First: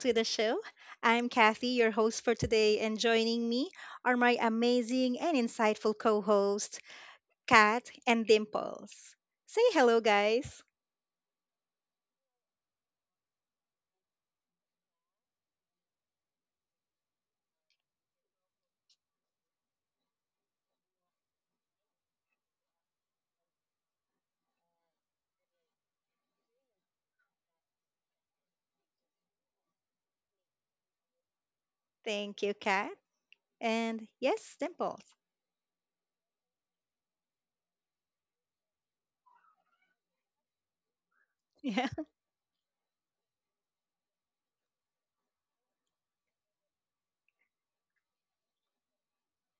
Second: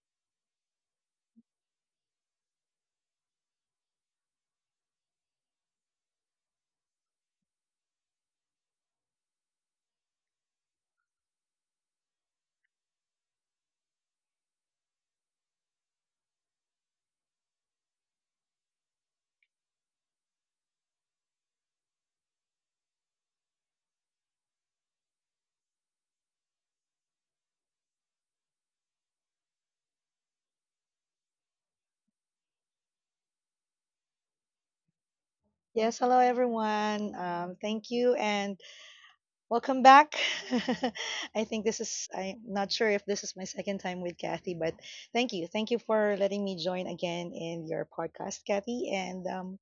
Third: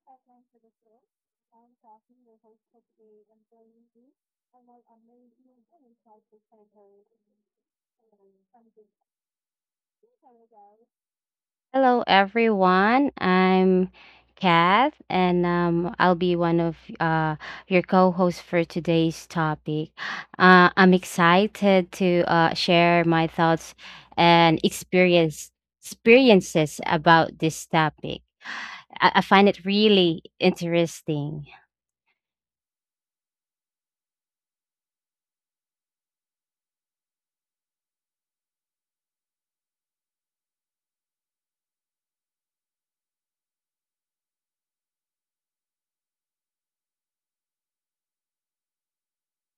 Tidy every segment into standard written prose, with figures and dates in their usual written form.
to the show. I'm Kathy, your host for today, and joining me are my amazing and insightful co hosts, Kat and Dimples. Say hello, guys. Hello, everyone. I'm Kath, and I'll be one of your co hosts for today's topic. I'm excited to share my thoughts and experiences about this topic. I find it really interesting. Thank you, Kat. And yes, Dimples. Yes, hello everyone. Thank you and welcome back. I think this is, I'm not sure if this is my second time with Kathy, but thank you. Thank you for letting me join again in your podcast, Kathy. And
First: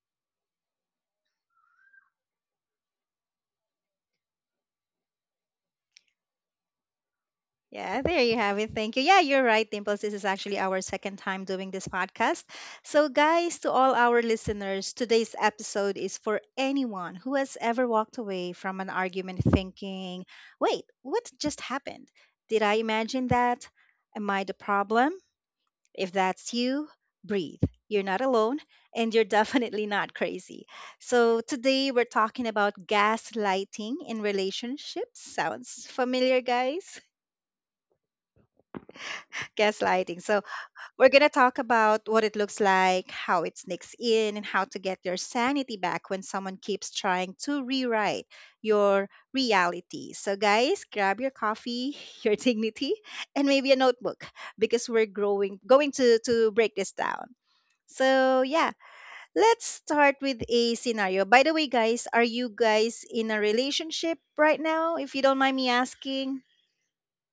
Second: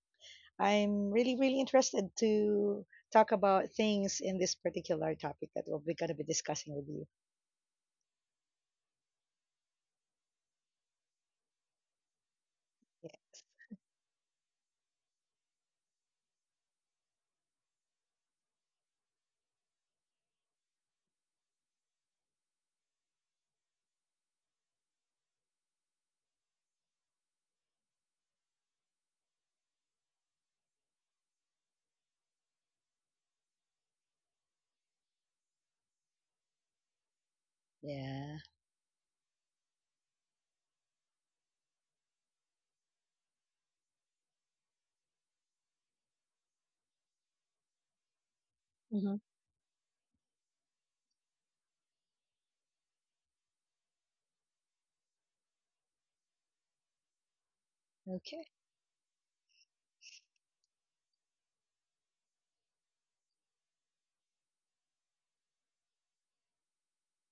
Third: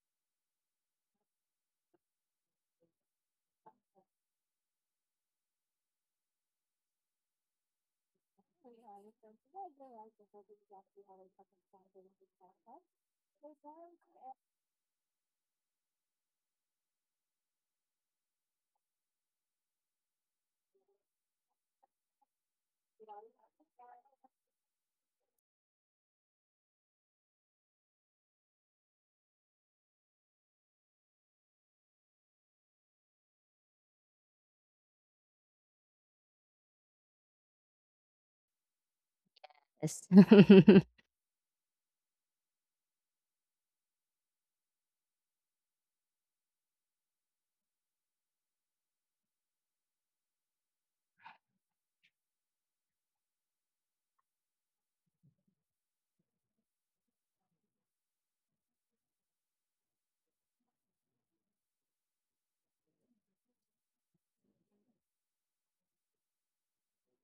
I'm really, really interested to talk about things in this particular topic that we're going to be discussing with you. Yeah, there you have it. Thank you. Yeah, you're right, Dimples. This is actually our second time doing this podcast. So, guys, to all our listeners, today's episode is for anyone who has ever walked away from an argument thinking, wait, what just happened? Did I imagine that? Am I the problem? If that's you, breathe. You're not alone, and you're definitely not crazy. So, today we're talking about gaslighting in relationships. Sounds familiar, guys? Yeah. Yes. Gaslighting. So we're going to talk about what it looks like, how it sneaks in, and how to get your sanity back when someone keeps trying to rewrite your Hmm. reality. So, guys, grab your coffee, your dignity, and maybe a notebook because we're growing going to break this down. So, Okay. yeah, let's start with a scenario. By the way, guys, are you guys in a relationship right now? If you don't mind me asking.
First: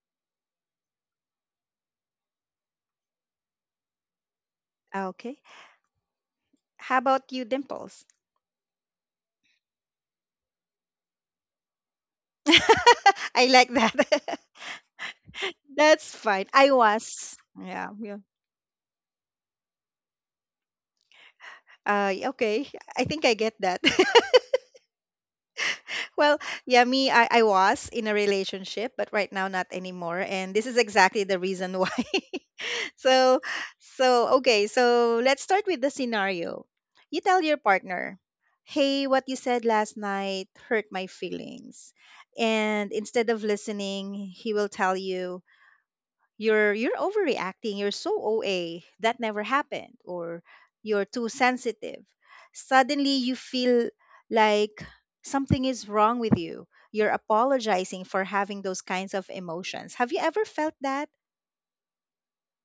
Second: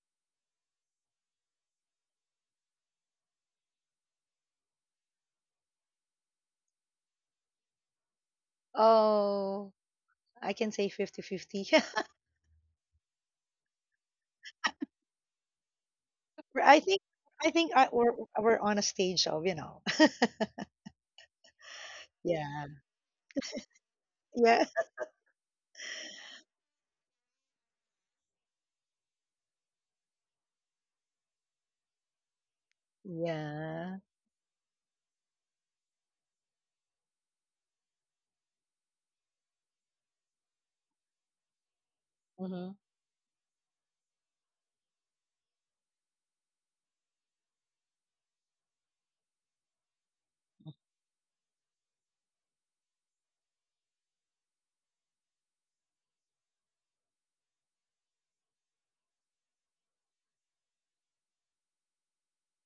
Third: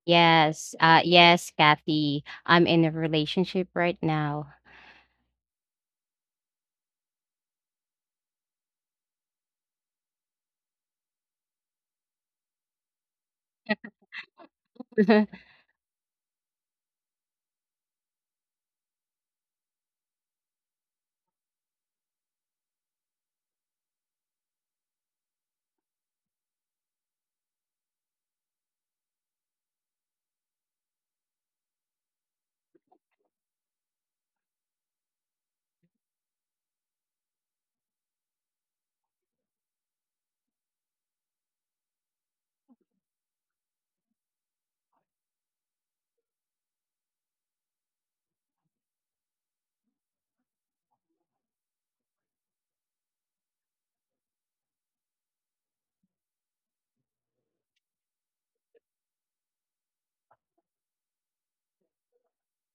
yes, Kathy. I'm in a relationship right now. Ah, okay. How about you, Dimples? Oh, I can say fifty-fifty. I like that. That's fine. I I think, was. I think I, Yeah. we're, Yeah. we're on a stage of, yeah. Okay. I think I get that. Yeah, Well, yeah, me, I was in a relationship, but right now not anymore. And this is exactly the reason why. so, yeah. so, okay. So let's start with the scenario. You tell your partner, hey, what you said last night hurt my feelings. Mm-hmm. And instead of listening, he will tell you, you're overreacting, you're so oa, that never happened, or you're too sensitive. Suddenly, you feel like something is wrong with you. You're apologizing for having those kinds of emotions. Have you ever felt that?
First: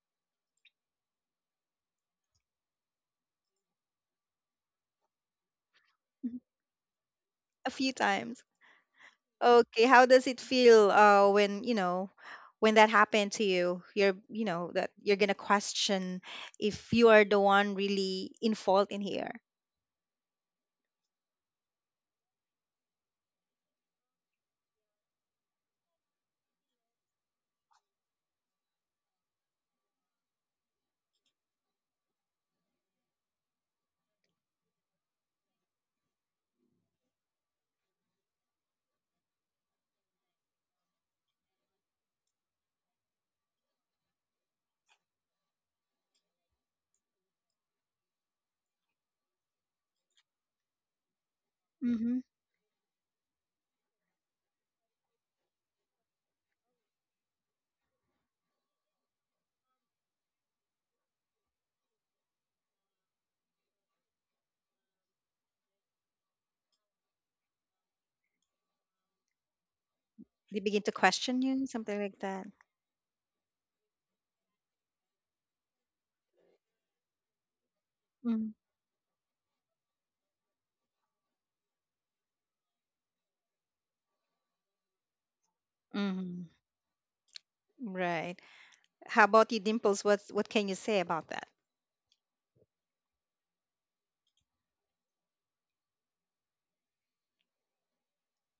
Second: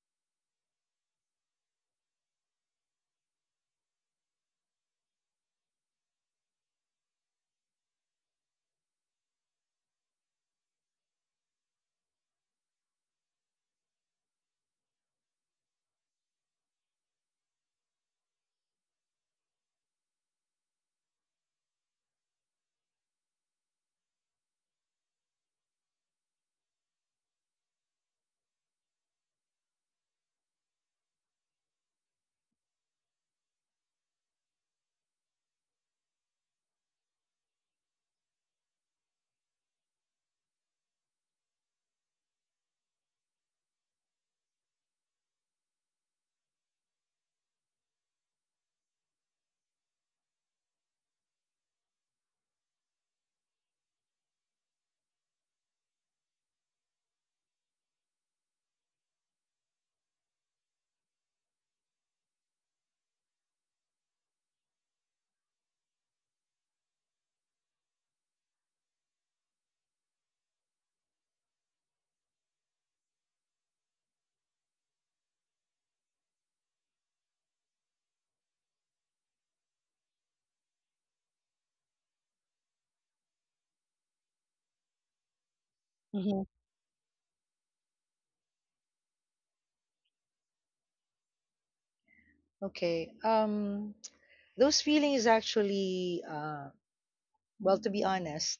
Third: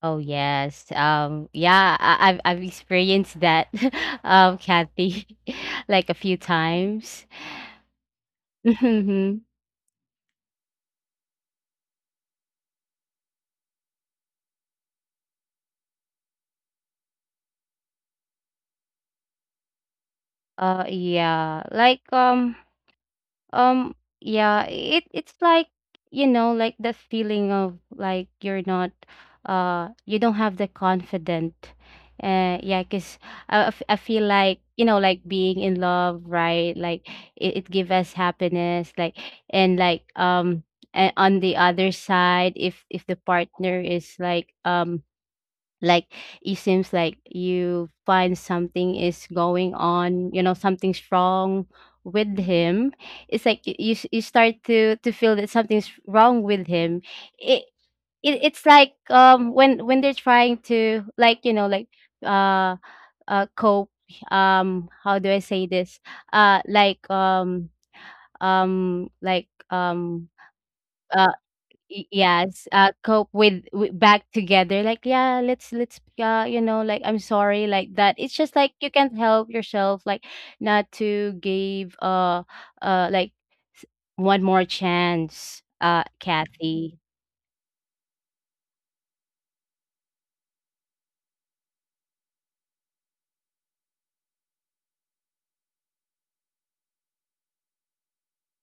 Oh yes. Yeah, I've I've experienced that Kathy like a few times. A few times. Mhm. Okay, how does it feel when you know when that happened to you, you know that you're gonna question if you are the one really in fault in here? Yeah. Um, yeah, it's like, you know, like the feeling of like you're not you don't have the confident. Yeah, 'cause I feel like, you know, like being in love, right? Like it gives us happiness, and like um and on the other side if the partner is like like it seems like you find something is going on, you know, something's wrong hmm with him. It's like you start to feel that something's wrong with him. It, it it's like when they're trying to, like, you know, like, uh cope. How do I say this? uh like um um like um they begin to uh question you, something Y like that. yes, cope with w back together, like, "Yeah, let's you know, like, I'm sorry," like that. It's just like you can't help yourself, like, not to give, like, s one more chance, Mm-hmm. Mhm. Kathy. Right. How about you, Dimples? What can you say about that? Okay. Those feelings actually, well, to be honest,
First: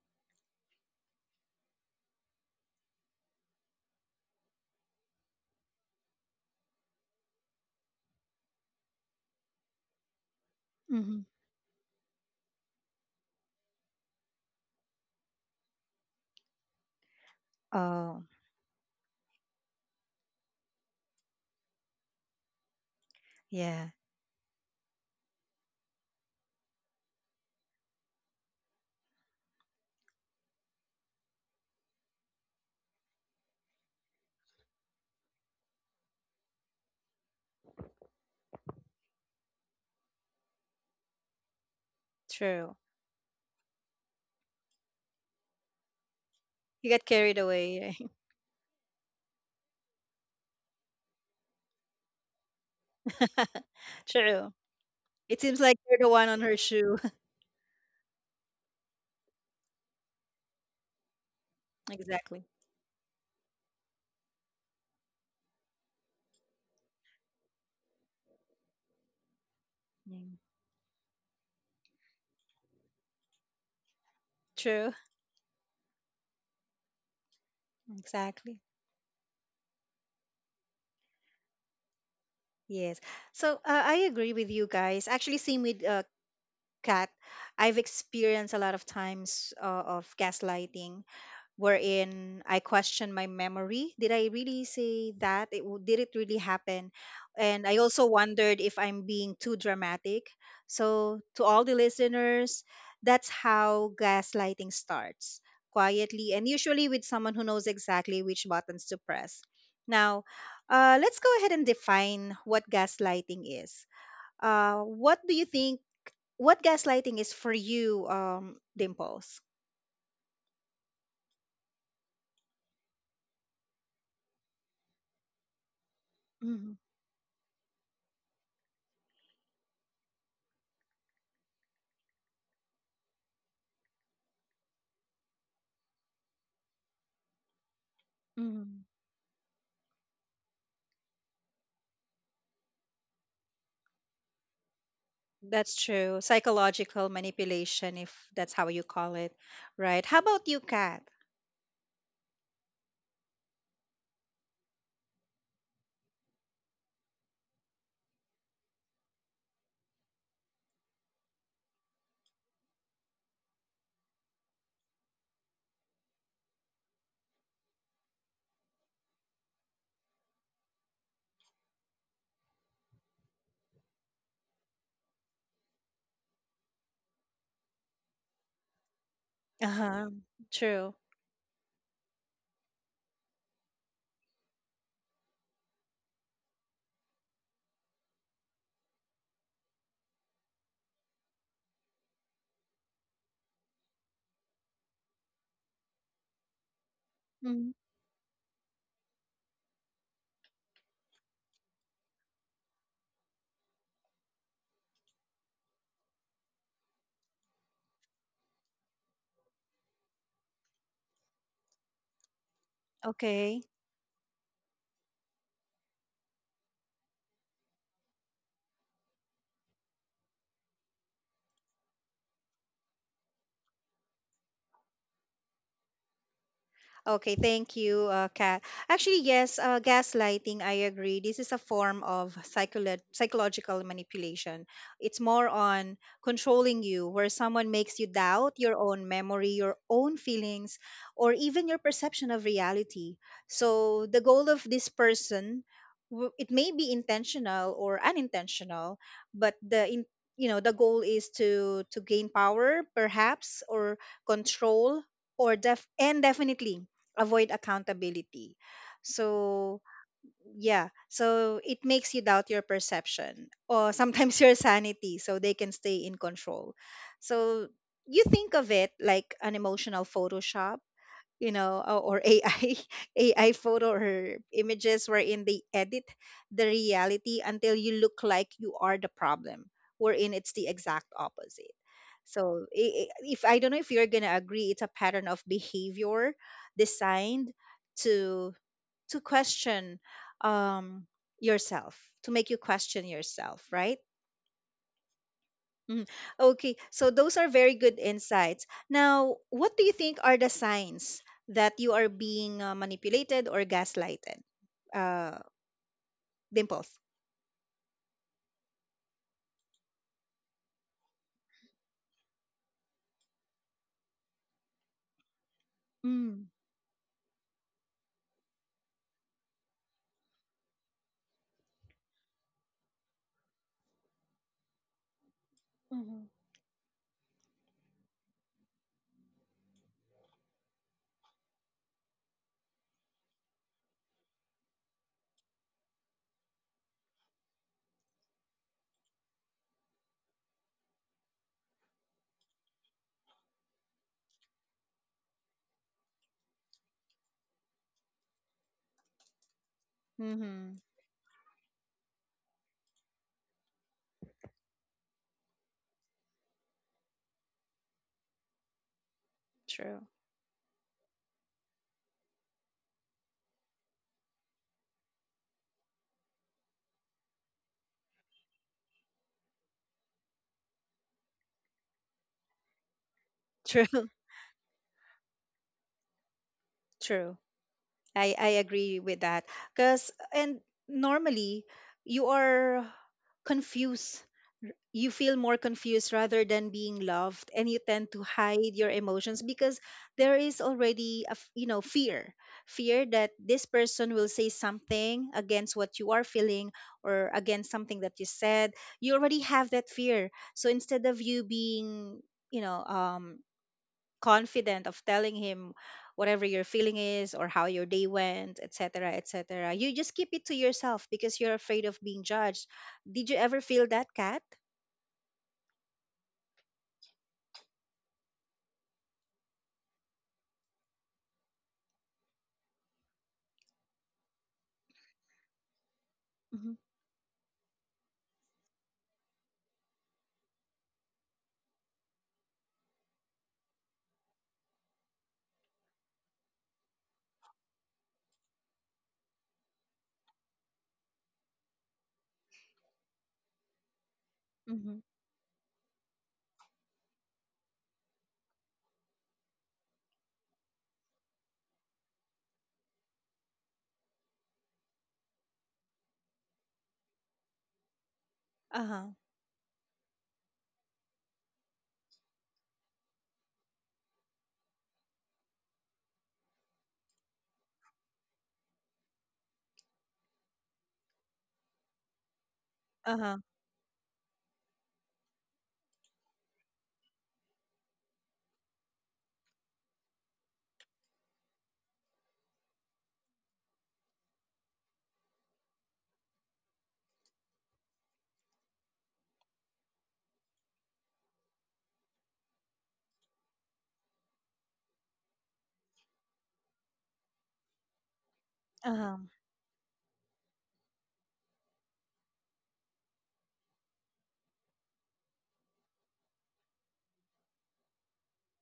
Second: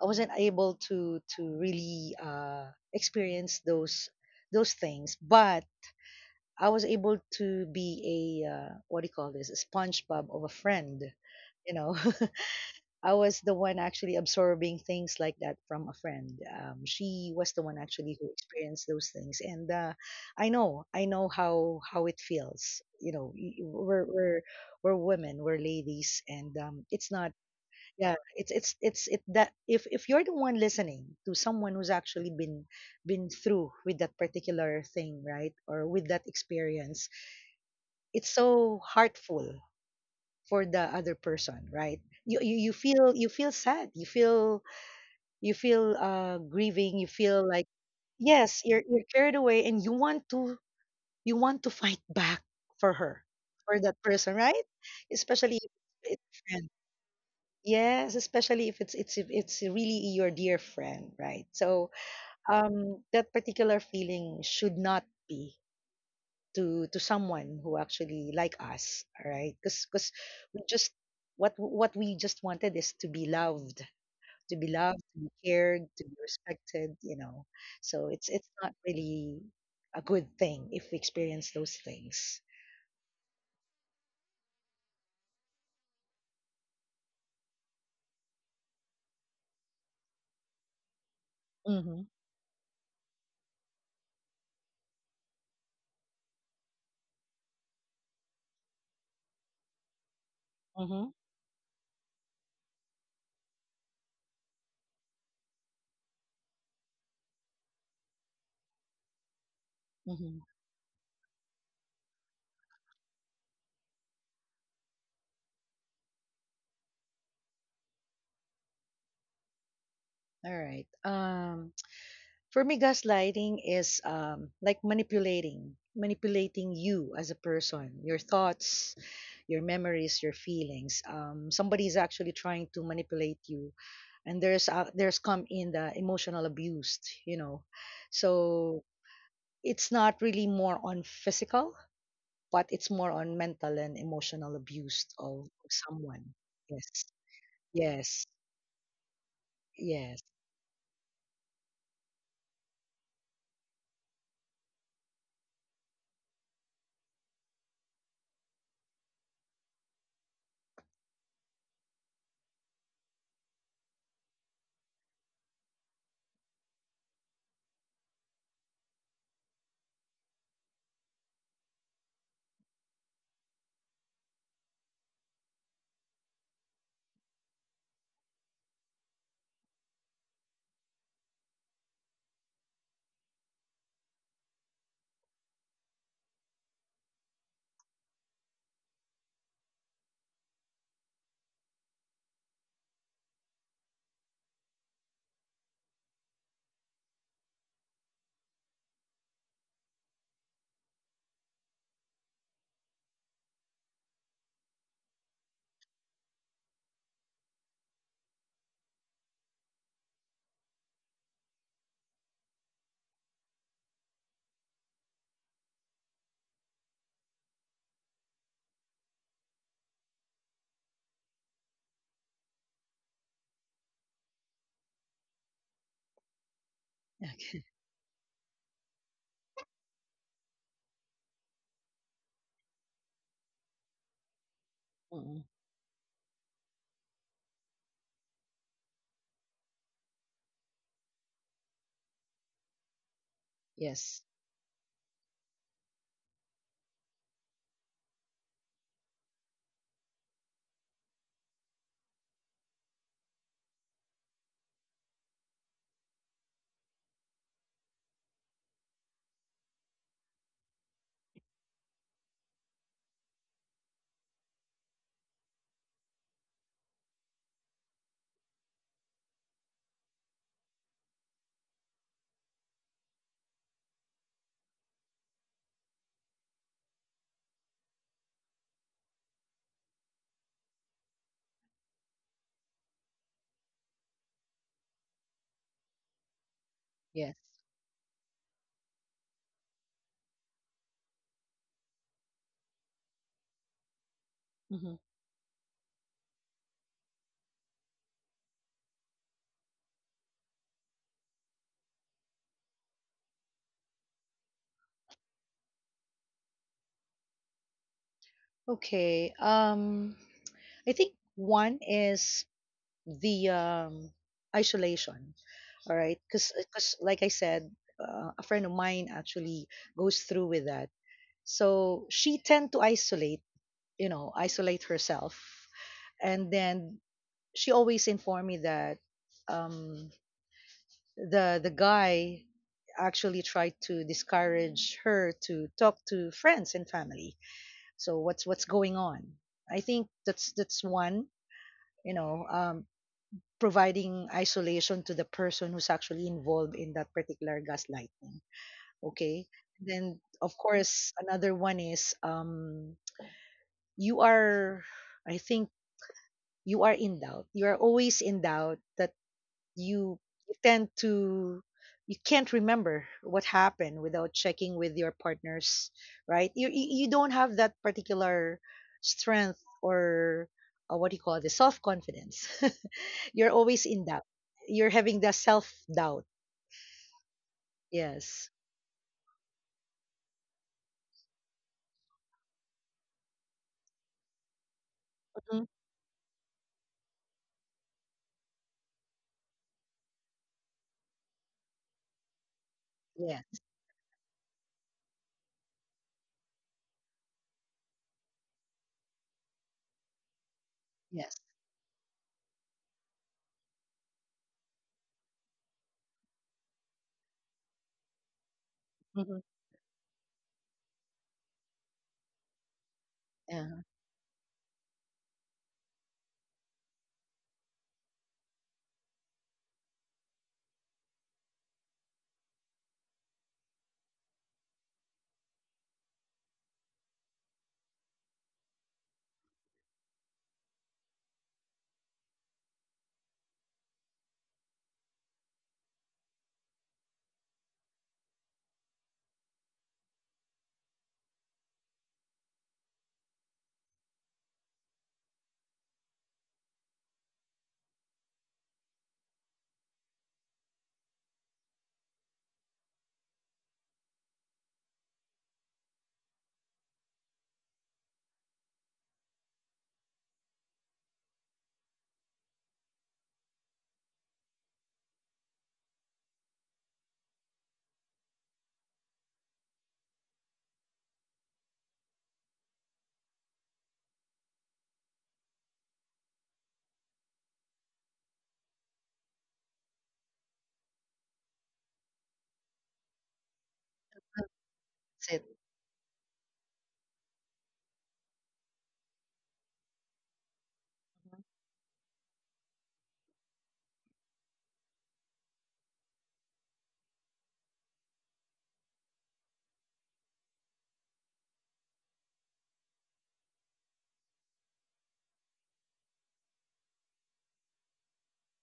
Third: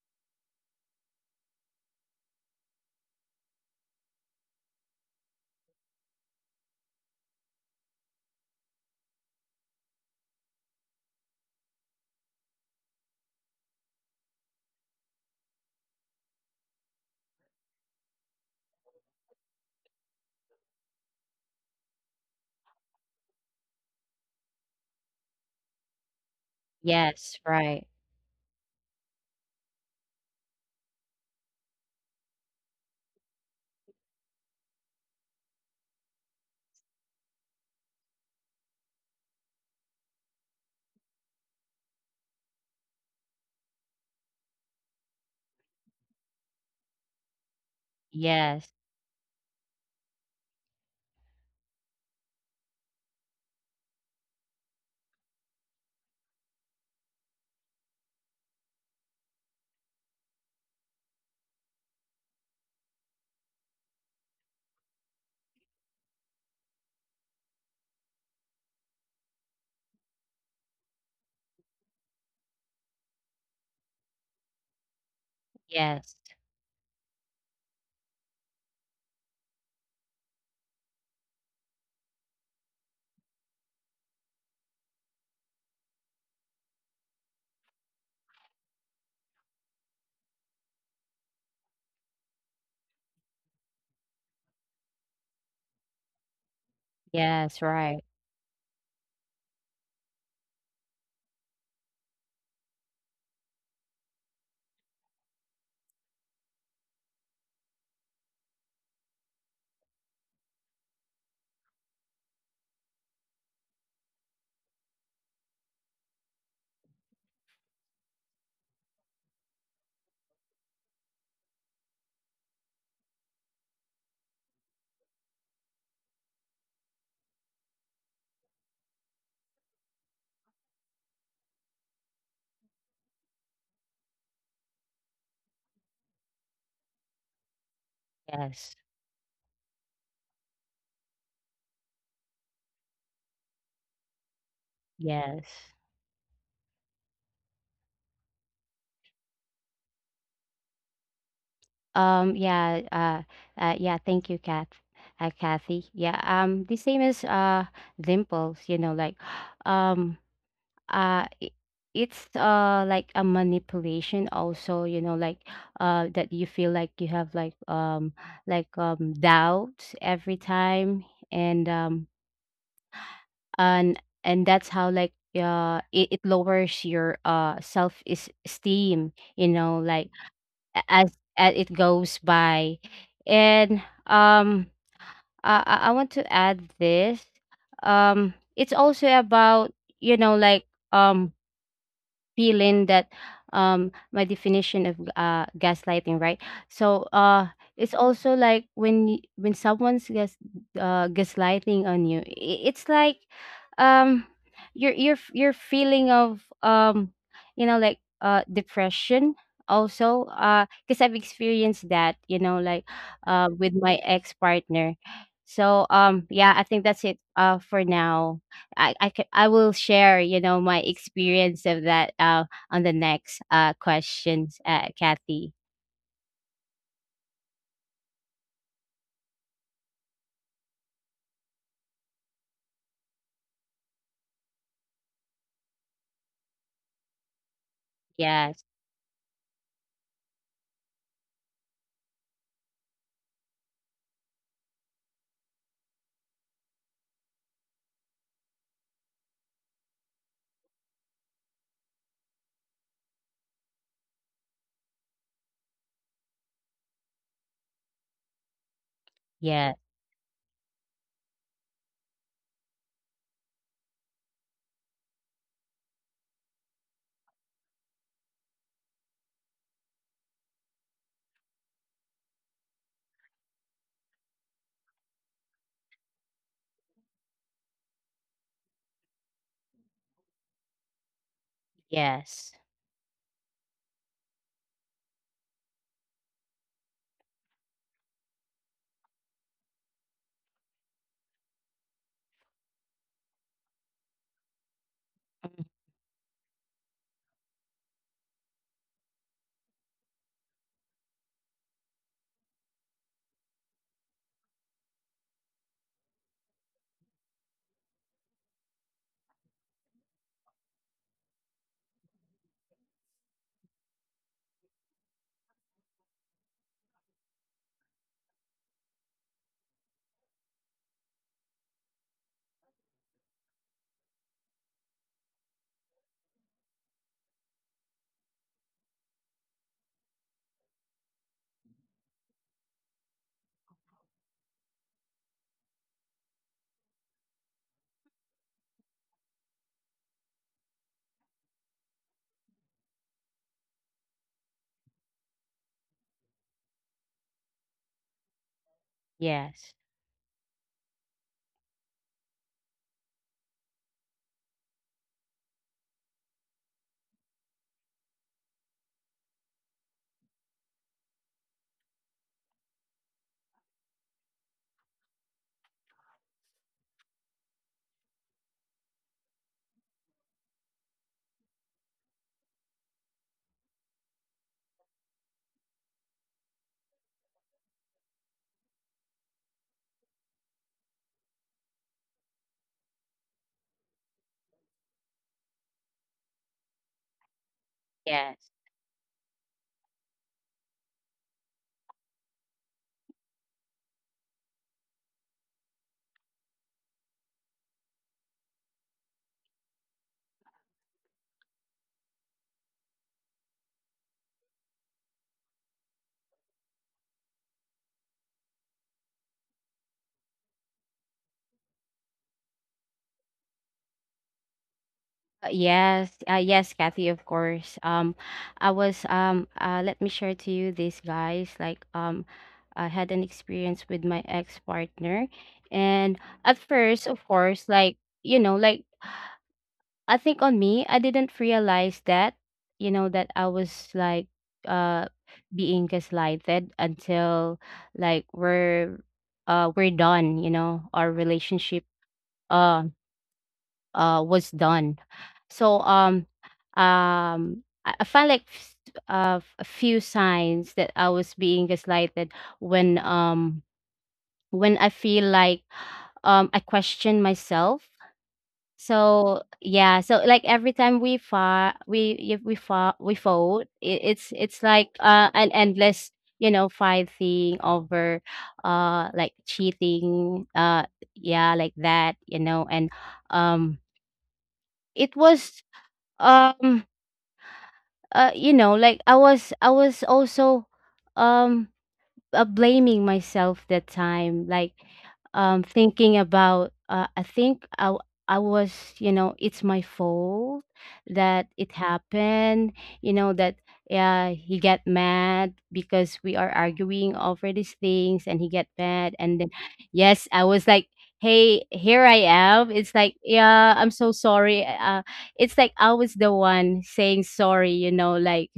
I wasn't able to really experience those things, but I was able to be a what do you call this? A SpongeBob of a friend, Hmm. you know. I was the one actually absorbing things like that from a friend. She was the one actually Oh, who experienced those things, and I know how it feels. You know, yeah, we're women, we're ladies, and it's not. Yes, right. Yeah, it's it that if you're the one listening to someone who's actually been through with that particular thing, right, or with that experience, it's so heartful for the other person, right? You true. feel you feel sad, you feel You grieving, got you carried feel like, away, right? yes, Yes, you're carried away, and you want to, you want to fight back for her, for that person, True. right, It seems especially if like you're the it's one a on her friend. shoe. Yes, especially if it's really your dear friend, right. So Exactly. That particular feeling should not be to someone who actually like us, all right, because Mm. we just, what we just wanted is to be loved, to be True. loved, to be cared, to be yes, respected, So it's Exactly. not really a good thing if we experience those things. Yes. So I agree with you guys. Actually, same with Kat. I've experienced a lot of times of gaslighting. Mhm. Wherein I questioned my memory. Did I really say that? Did it really happen? yes, And I right. also wondered if I'm being too dramatic. Mhm. So, to all the listeners, that's how gaslighting starts quietly and usually with someone who knows exactly which buttons to press. Now, Mhm. Let's go ahead and define what gaslighting is. What do you think? What gaslighting is for you, Dimples? All right. For me, gaslighting is like manipulating, Mm-hmm. manipulating you as a person, your thoughts, your memories, your feelings. Somebody is actually trying to manipulate you, and there's come in the emotional abuse, you know. Yes, Mm-hmm. So it's not really more on physical, but it's more on mental and emotional abuse of yes. That's true. someone. Yes, Psychological manipulation, yes, if that's how you call it, right? yes, How about you, Kat? Um, yeah, uh, yeah, thank you, Kathy. Yeah, the same as, Dimples, you know, like, um uh i- it's like a manipulation also, you know, like, that you feel like you have doubts every time. and um and that's how, like, it, it lowers your self esteem, you Uh know, huh. like, True. As it goes by. And um I want to add this. It's also about, you know, like, um feeling that, my definition of gaslighting, right? so uh Mhm. it's also like when when someone's gaslighting on you, it's like, um your your feeling of you know like depression, also because I've experienced that, you know, like Okay. with my ex partner. So yeah, I think that's it for now. I will share, you know, my experience of that on the next questions, Kathy. Okay, thank you, Kat. Actually, yes, gaslighting, I agree. This is a form of psychological manipulation. It's mm, more on controlling you, where someone makes you doubt Yes, your own memory, your own feelings, or even your perception of reality. So, yes, the goal of this person, it may be intentional or unintentional, but the goal is to gain power, perhaps, or control, or definitely avoid accountability. yeah, So, yeah, so it makes you doubt your perception or sometimes your sanity, so they can stay in control. So, you think of it like an emotional Photoshop, or AI, photo or images wherein they edit the reality until you look like you are the problem, wherein it's the exact opposite. yes, So if I don't know if you're gonna agree, it's a pattern of behavior yes. designed to to question, um, yourself, to make you question yourself, right? Hmm. Mm, Okay, so those are very good insights. Now, what do you think are the signs that you are being manipulated or gaslighted? Uh, dimples. Okay. I think one is the isolation. All right, Mm. because like I said, a friend of mine actually goes through with that. So she tend to isolate herself, Hmm. and then she always informed me that um, the guy actually tried to discourage her to talk to friends and family. So what's going on? I think that's one. You know, providing isolation to the person who's actually involved in that particular gaslighting. Okay. yes, Then, of Mm-hmm. course, another one is, you are. I think you are in doubt. You are always in doubt that. True. you you tend to, you can't remember what happened without checking with your partners, right? You don't have that particular strength or, what do you call it, the self confidence. You're always in True. doubt, you're having the self doubt. True. I Yes, I agree with that. Cause and normally you are confused. You feel more hmm, confused rather than being loved, and you tend to yes. hide your emotions because there is already a fear that yeah, this person will say something against what you are feeling or against something that you said. You already have that fear, so instead of yes, you being you know um confident of telling him whatever your feeling is or how your day went, etc., hmm, etc. You just keep it to yourself because you're afraid of being judged. Did you ever yeah, feel that, Kat? Yes, yes, Kathy, of course. I was let me share to you this, guys, like, I had an experience with my ex-partner. And at Hmm. first, of course, like, you know, like, I think on me, I didn't realize that, you know, that I was like uh being gaslighted until like we're done, you know, our relationship uh was Hmm. done. So I found like a few signs that I was being gaslighted when um when I feel like I question myself. Uh huh. So yeah, so like every time we fight, we if we fight, we fought. It's like an endless, you know, fighting over, like cheating, yeah, like that, you know. And Uh huh. um, it was um, you know, like I was also, um blaming myself that time, like, that's it, thinking about. I think I was, you know, it's my fault that it happened. You know that, yeah, he get mad because we are arguing over these things, and he get Uh huh. mad, and then, yes, I was like. Hey, here I am. It's like, yeah, I'm so sorry. It's like I was the one saying sorry, you know, like,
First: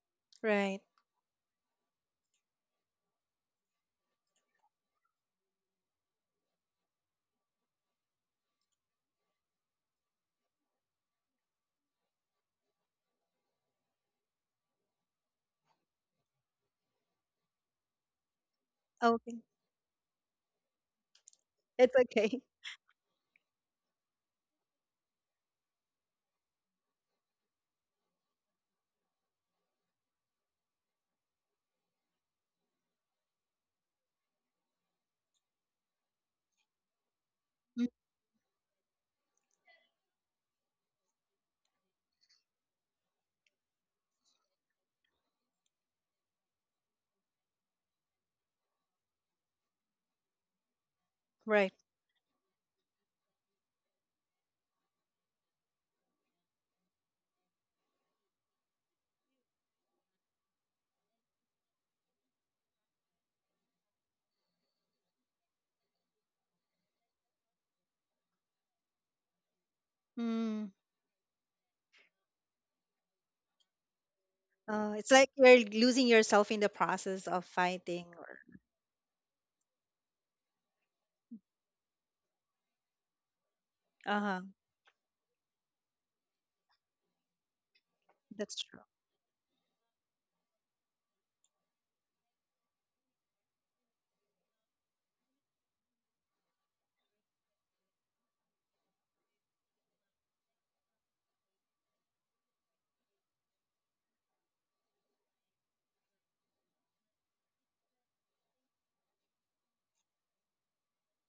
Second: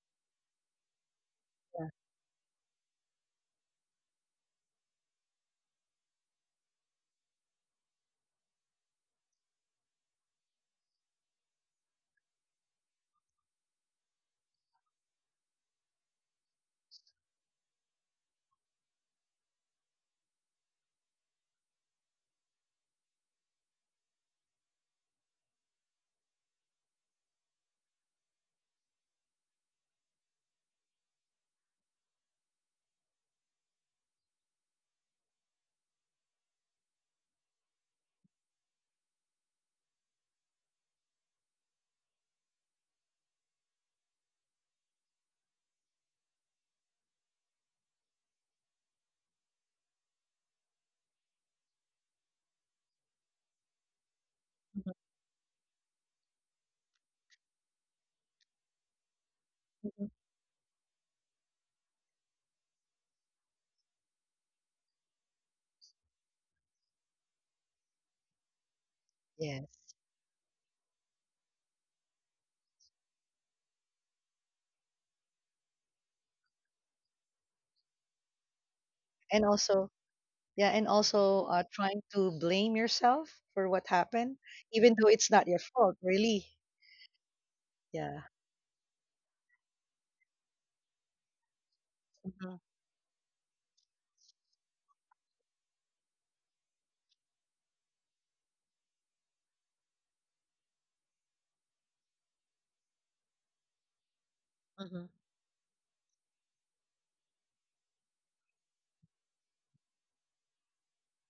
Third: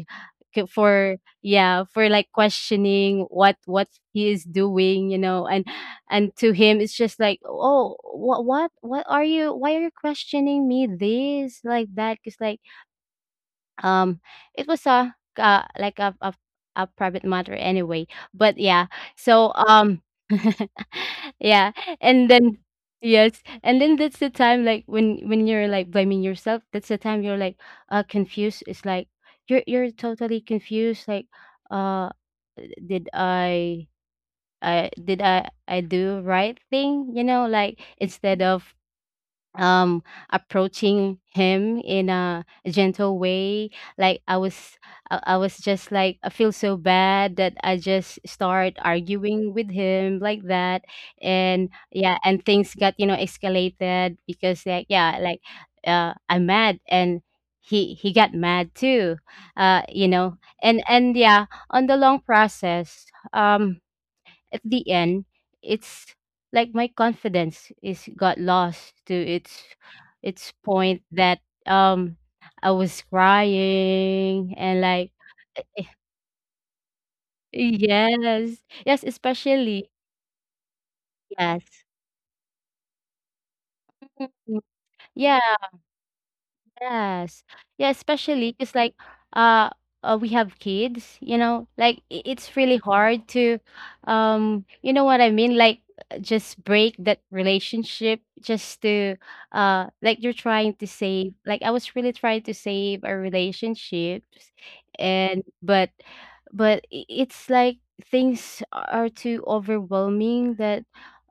Right. for, yeah, yeah. for like questioning what he is doing, you know. And to him, it's just like, oh, what are you, why are you questioning me this, like that, because like, um, it was a a private matter anyway. But yeah, Okay. so yeah, It's and okay. then, yes, and then that's the time like when you're like blaming yourself. That's the time you're like confused. It's like you're totally confused. Like, uh, did I do right thing? You know, like Mm. instead of um approaching him in a gentle way, like I was just like I feel so bad that I just start arguing with him like that. And Right. yeah, and things got, you know, escalated, because like, Hmm. yeah, like, I'm mad and he got mad too, you Hmm. know. And yeah, on the long process, um at the end, it's like my confidence is got lost to Yes, its Mm. point that um I was crying and Uh, like it's like you're losing yourself in the process of fighting. Or, yes yes and especially also, yeah, and also, yes trying to blame yourself for what uh happened, huh. Mm, even though it's not your yeah fault, really. Yes. Yeah, Yeah. Especially That's 'cause true. like, uh, we have kids, you know, like, it's Mhm. really hard to you know what I mean? Like, just break that relationship just to, like, you're trying to save, like, I was really trying to save our relationships. Mhm. And but it's like things are too overwhelming that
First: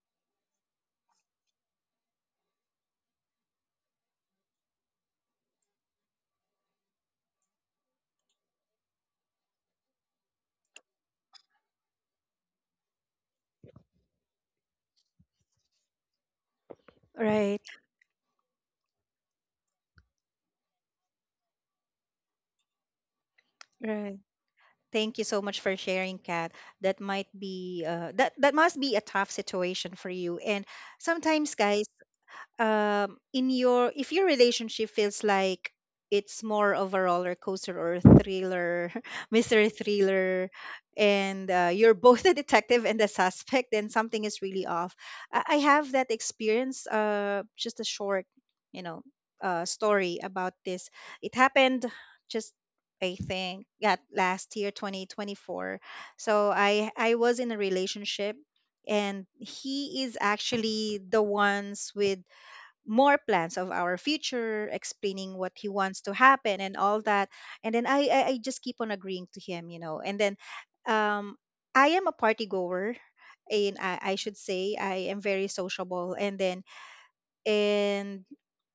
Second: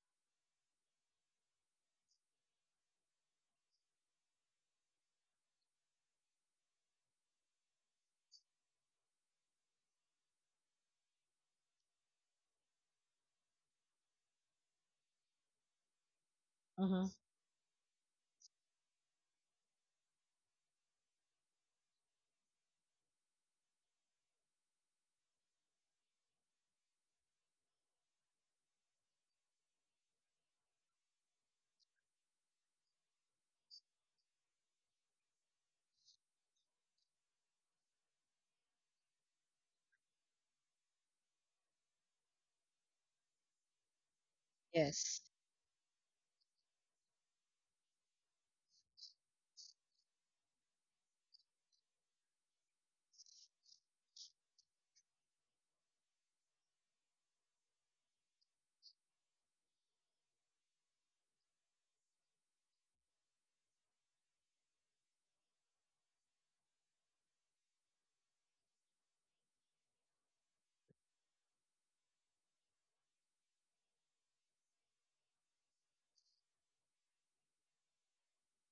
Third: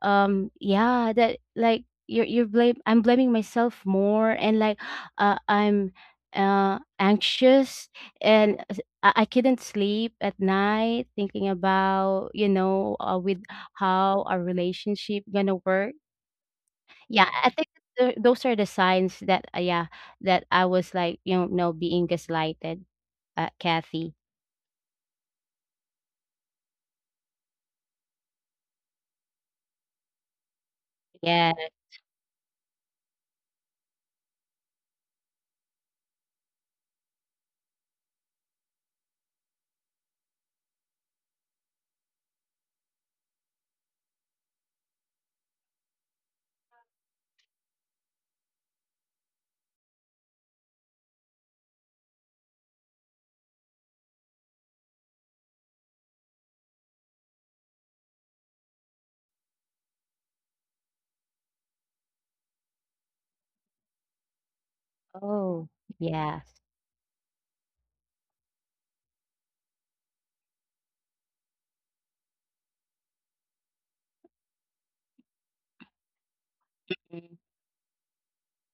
yeah, that, like, you're blame I'm blaming myself more, and like, I'm anxious, and I couldn't sleep at night thinking about, you know, with how our relationship gonna work. Mhm. Yeah, I Right. think those are the signs that, yeah, that I was, like, you know, no, being gaslighted, Kathy. Right. Thank you so much for sharing, Kat. That must be a tough situation for you. And Yeah. sometimes, guys, in your if your relationship feels like it's more of a roller coaster or a thriller mystery thriller, and you're both the detective and the suspect, then something is really off. Yes. I have that experience, just a short, you know story about this. It happened, just, I think, yeah, last year 2024. So I was in a relationship, and he is actually the ones with more plans of our future, explaining what he Oh wants to happen yes, and all that. And then I just keep on agreeing to him. And then um, I am a party goer, and I should say I am very sociable. And then Mm, and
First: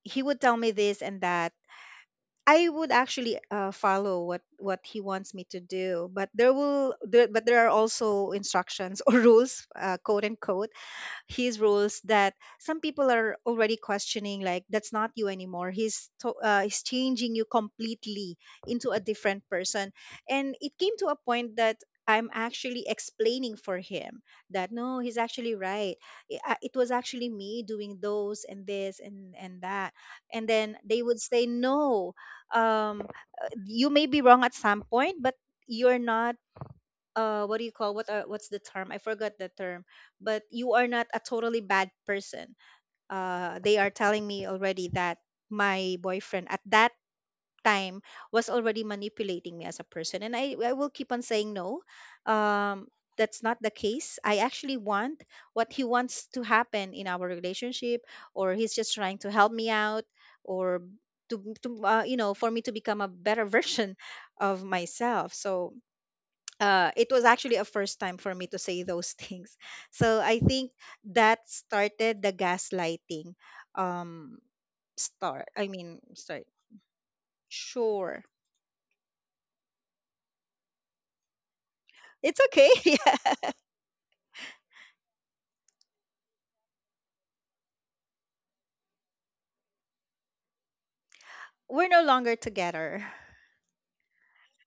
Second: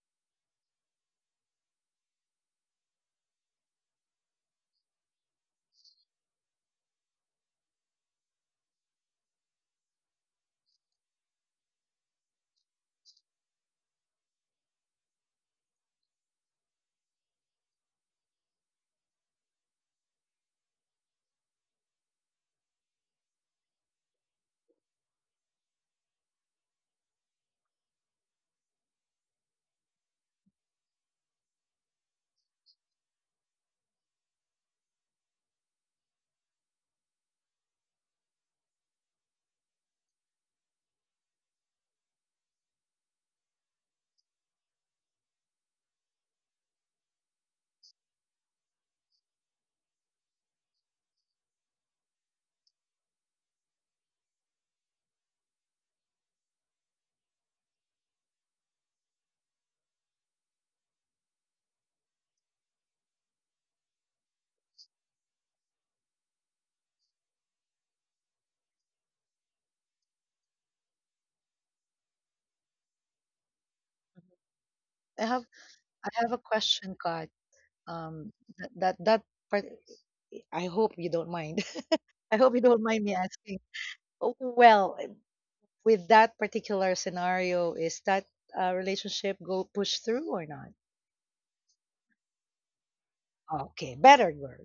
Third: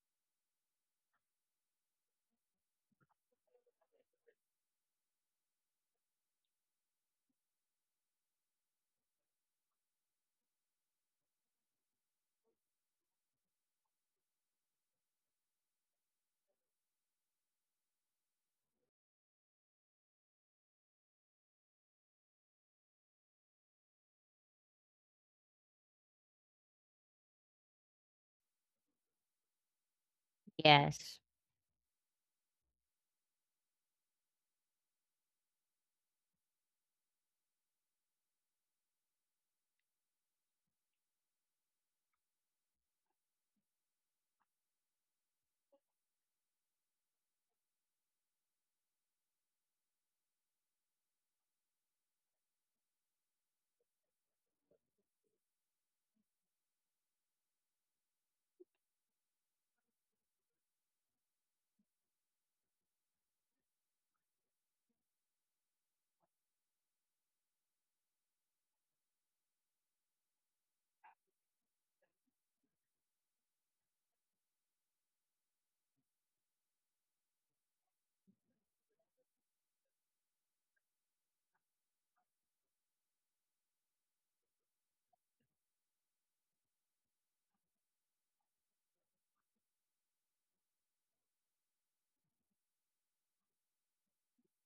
he would tell me this and that. I would actually follow what he wants me to do, but there are also instructions or rules, quote unquote, his rules, that some people are already questioning, like, that's not you anymore, he's changing you completely into a different person. And it came to a point that I'm actually explaining for him that no, he's actually right. It was actually me doing those and this and that, and then they yes. would say no. Um, you may be wrong at some point, but you're not what do you call what are what's the term, I forgot the term, but you are not a totally bad person. They are telling me already that my boyfriend at that time was already manipulating me as a person. And I will keep on saying no. um that's not the case, I actually want what he wants to happen in our relationship, or he's just trying to help me out, or to you know for me to become a better version of myself. So it was actually a first time for me to say those things. So I think that started the gaslighting, um, I have start. I mean, I have a sorry. question, Kat. Sure. Um, that part, I hope you don't mind. I It's hope you okay. don't mind me Yeah. asking. Oh, well, with that particular scenario, is that, relationship go push through or not? We're no longer together. Okay, better girl.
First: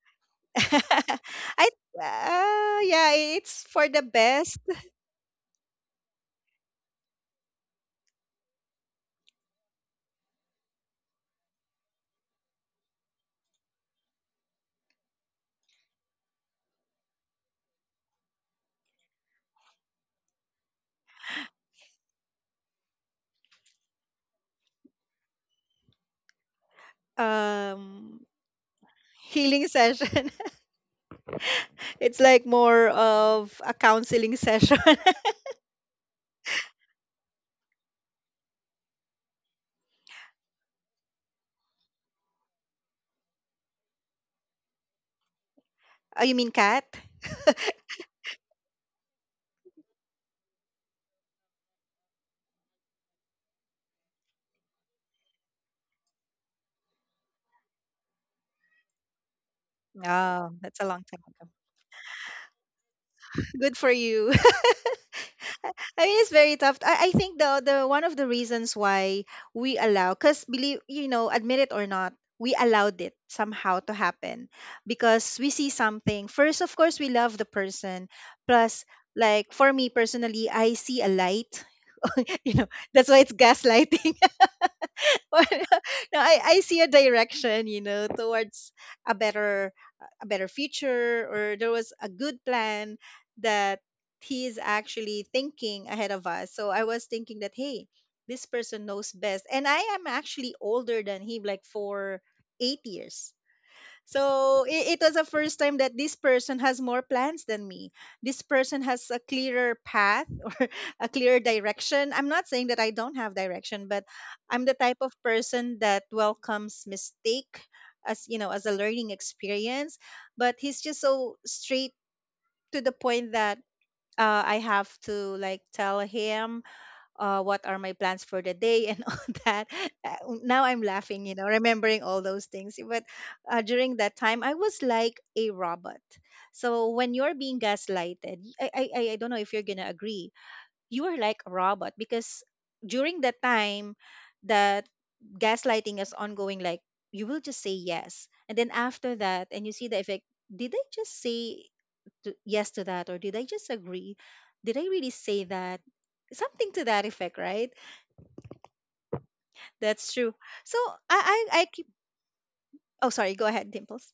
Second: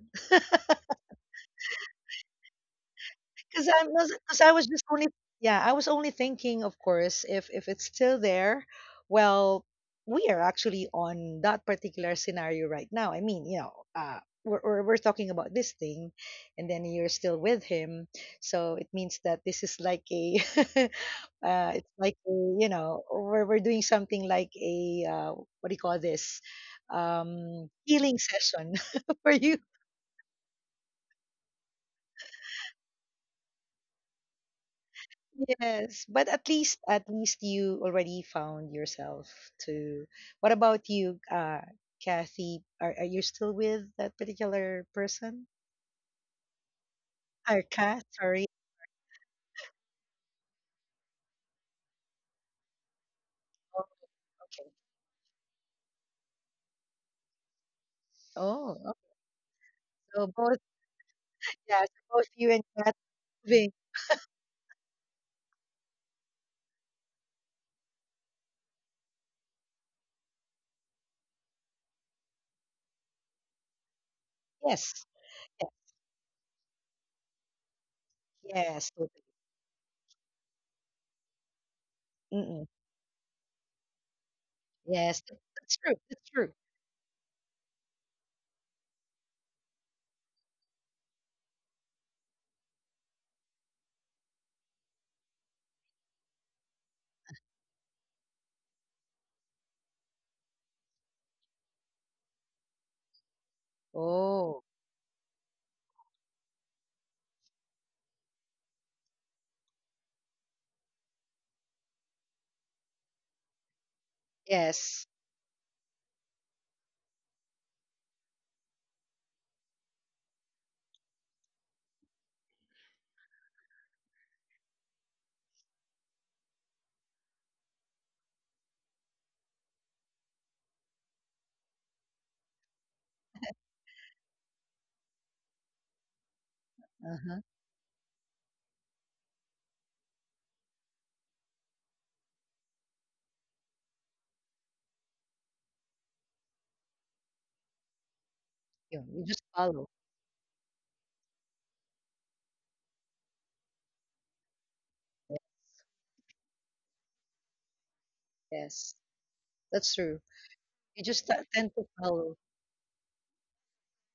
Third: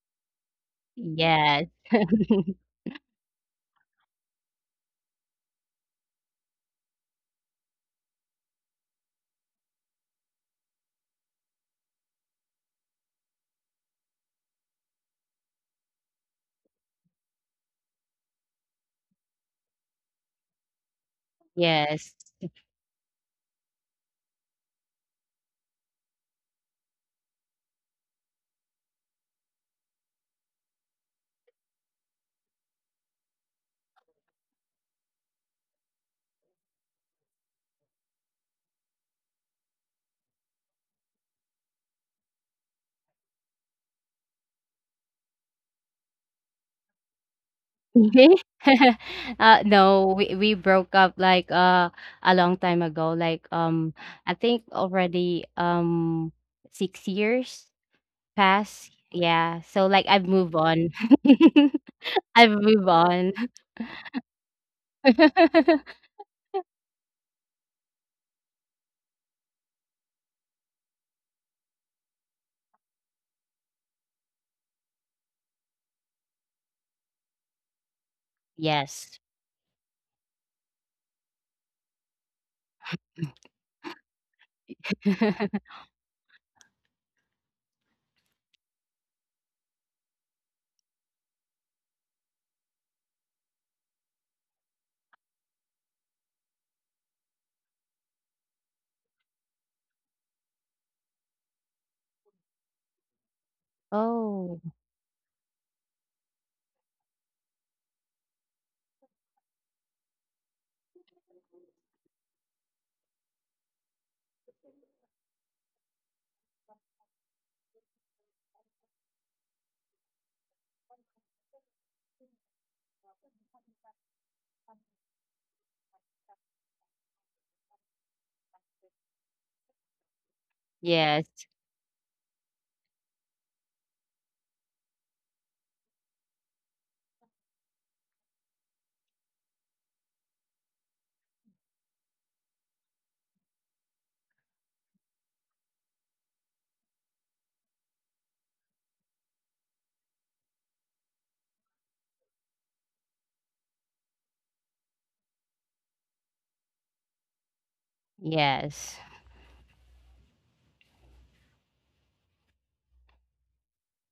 Yes. I yeah, it's Because I for the was, because I best. was just only, yeah, I was only thinking, of course, if it's still there, well, we are actually on that particular scenario right now. I mean, we're talking about this thing, and then you're still with him, so it means that this is like a, it's Yes. like a, we're doing something like a, what do you call this? Healing um session for you. Healing session. It's like more of a counseling session. Yes, but at least you already found yourself to. What about you, Kathy? Are you still with that particular person? Oh, you mean Cat? Or Kath? Sorry. No, we broke up like a long time ago. Like Oh, I think okay. already 6 years Oh, past. oh, Yeah. So like I've so Oh, moved both that's a on. long time ago. yeah, so both you I've and moved Kath on. moving. Good for you. I mean, it's very tough. I think the one of the reasons why we allow, because, believe, admit it or not, we allowed it somehow to happen Yes. because we Yes. see something. First, of course, we love the person. Plus, Yes. Totally. Yes. like for me personally, I see a light. Mm-mm. That's why it's gaslighting. Yes. Or, That's true. no, That's I, true. I see a direction, towards a better future, or there was a good plan that he is actually thinking ahead of us. So I was thinking that, hey, this person knows best. And I am actually older than him, like for 8 years. Oh, Oh, So it was the first time that this person has more plans than me. This person has a clearer path or a clearer direction. I'm not saying that I don't have direction, but I'm the type yes. of person that welcomes mistake, as you know as a learning experience. But he's just so straight to the point that I have to like tell him what are my plans for the day and all that. Uh, Now I'm laughing, yes, remembering all those things. But during that time, I was like a robot. So when Uh you're huh. being gaslighted, I don't know if you're going to agree, you are like a robot because during the time that gaslighting is ongoing, like, you will just say yes. And then You, after you just that, and you follow. see the effect, did I just say yes to that? Or did I just agree? Did I really say that, something to that effect? Right? Yes. yes, That's That's true. true. So You just I tend to keep— follow. oh, sorry, go ahead, Dimples.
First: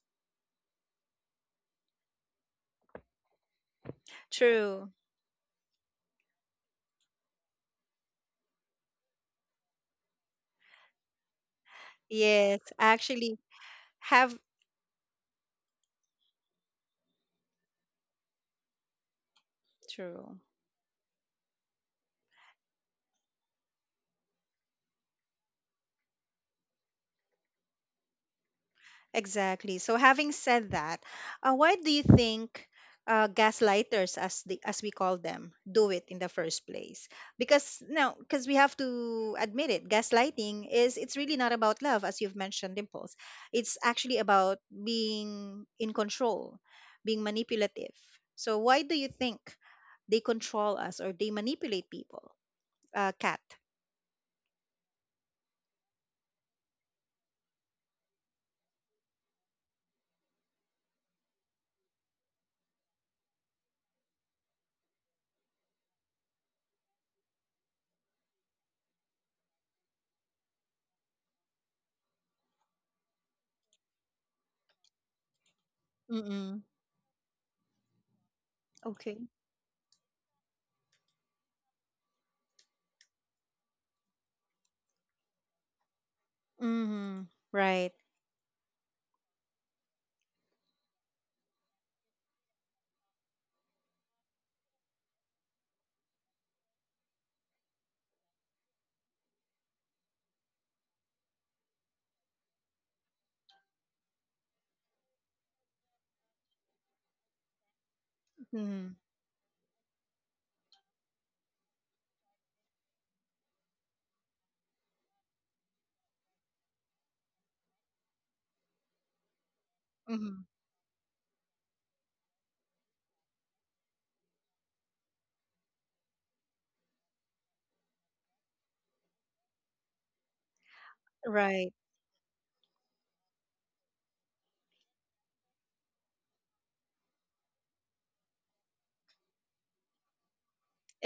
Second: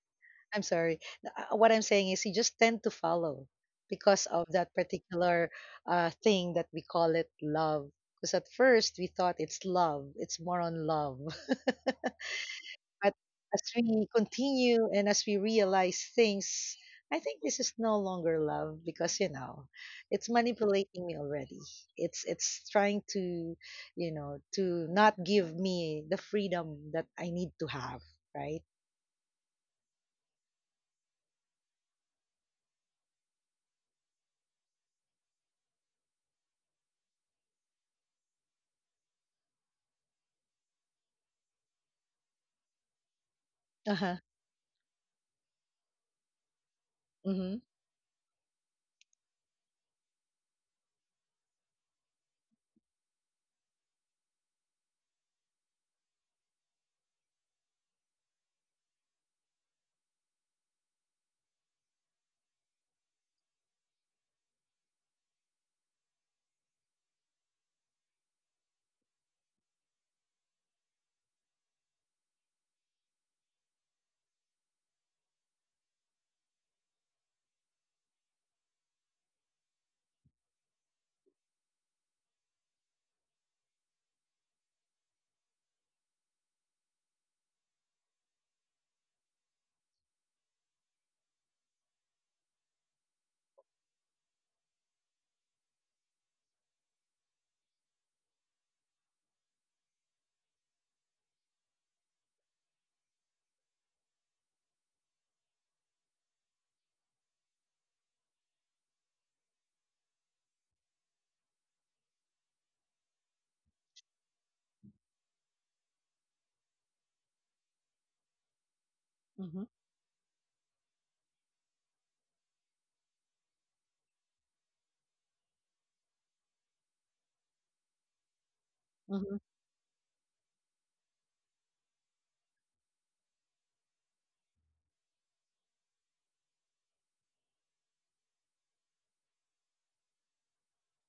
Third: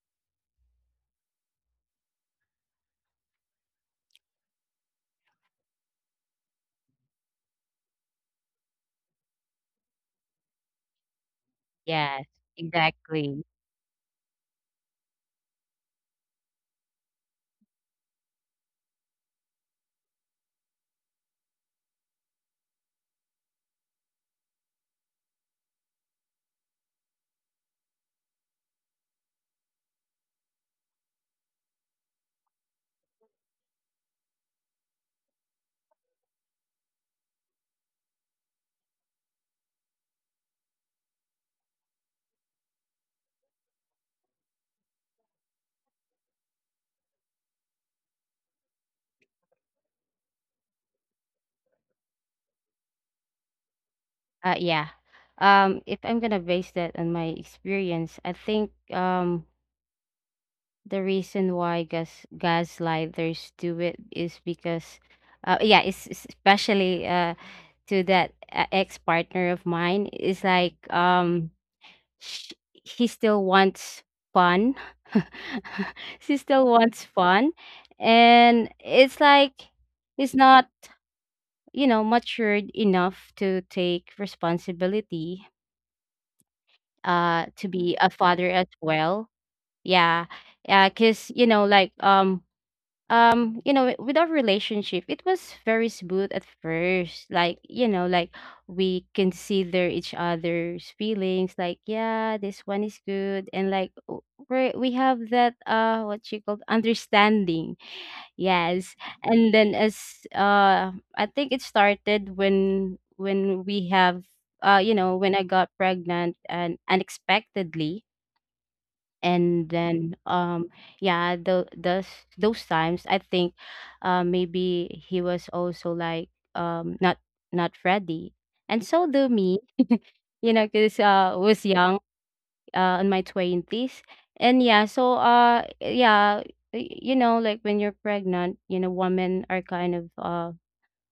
I'm sorry. What I'm saying is you just tend to follow because of that True. particular, thing that we call it love. Because at first we thought it's love, it's more on love. yes, Yes, I But actually exactly. as we have. continue and as we realize things, I think this is no longer love, because it's True. manipulating me already. It's trying to, to not give me the freedom that I need to have, right? Exactly. So having said that, why do you think gaslighters, as the as we call them, do it in the first place? Because no, because we have to admit it, gaslighting is it's really not about love, as you've mentioned, Dimples. It's Uh huh. actually about being in control, being Mhm. manipulative. So why do you think they control us or they manipulate people? Cat. Yeah. If I'm gonna base that on my experience, I think the reason why gaslighters do it is because, yeah, it's especially to that ex partner of mine is like, sh- he still wants fun. She Mm-mm. still wants fun. And Okay. it's like he's not, you know, matured enough to take responsibility Mm-hmm. To Right. be a father as well. Yeah. Yeah, cuz you know like you know with our relationship it was very smooth at first like, you know, like we consider each other's feelings like, yeah, this one is good. And like, we have that what you called understanding. Yes. Mm-hmm. And then as, I think it started when we have, you know, when I got pregnant and unexpectedly. Mhm. And then, Mm-hmm. Yeah, the those times, I think, maybe he was also like, not not ready, and so do Mhm. me, you know, because I was Right. young, in my twenties. And yeah, so yeah, you know, like when you're pregnant, you know, women are kind of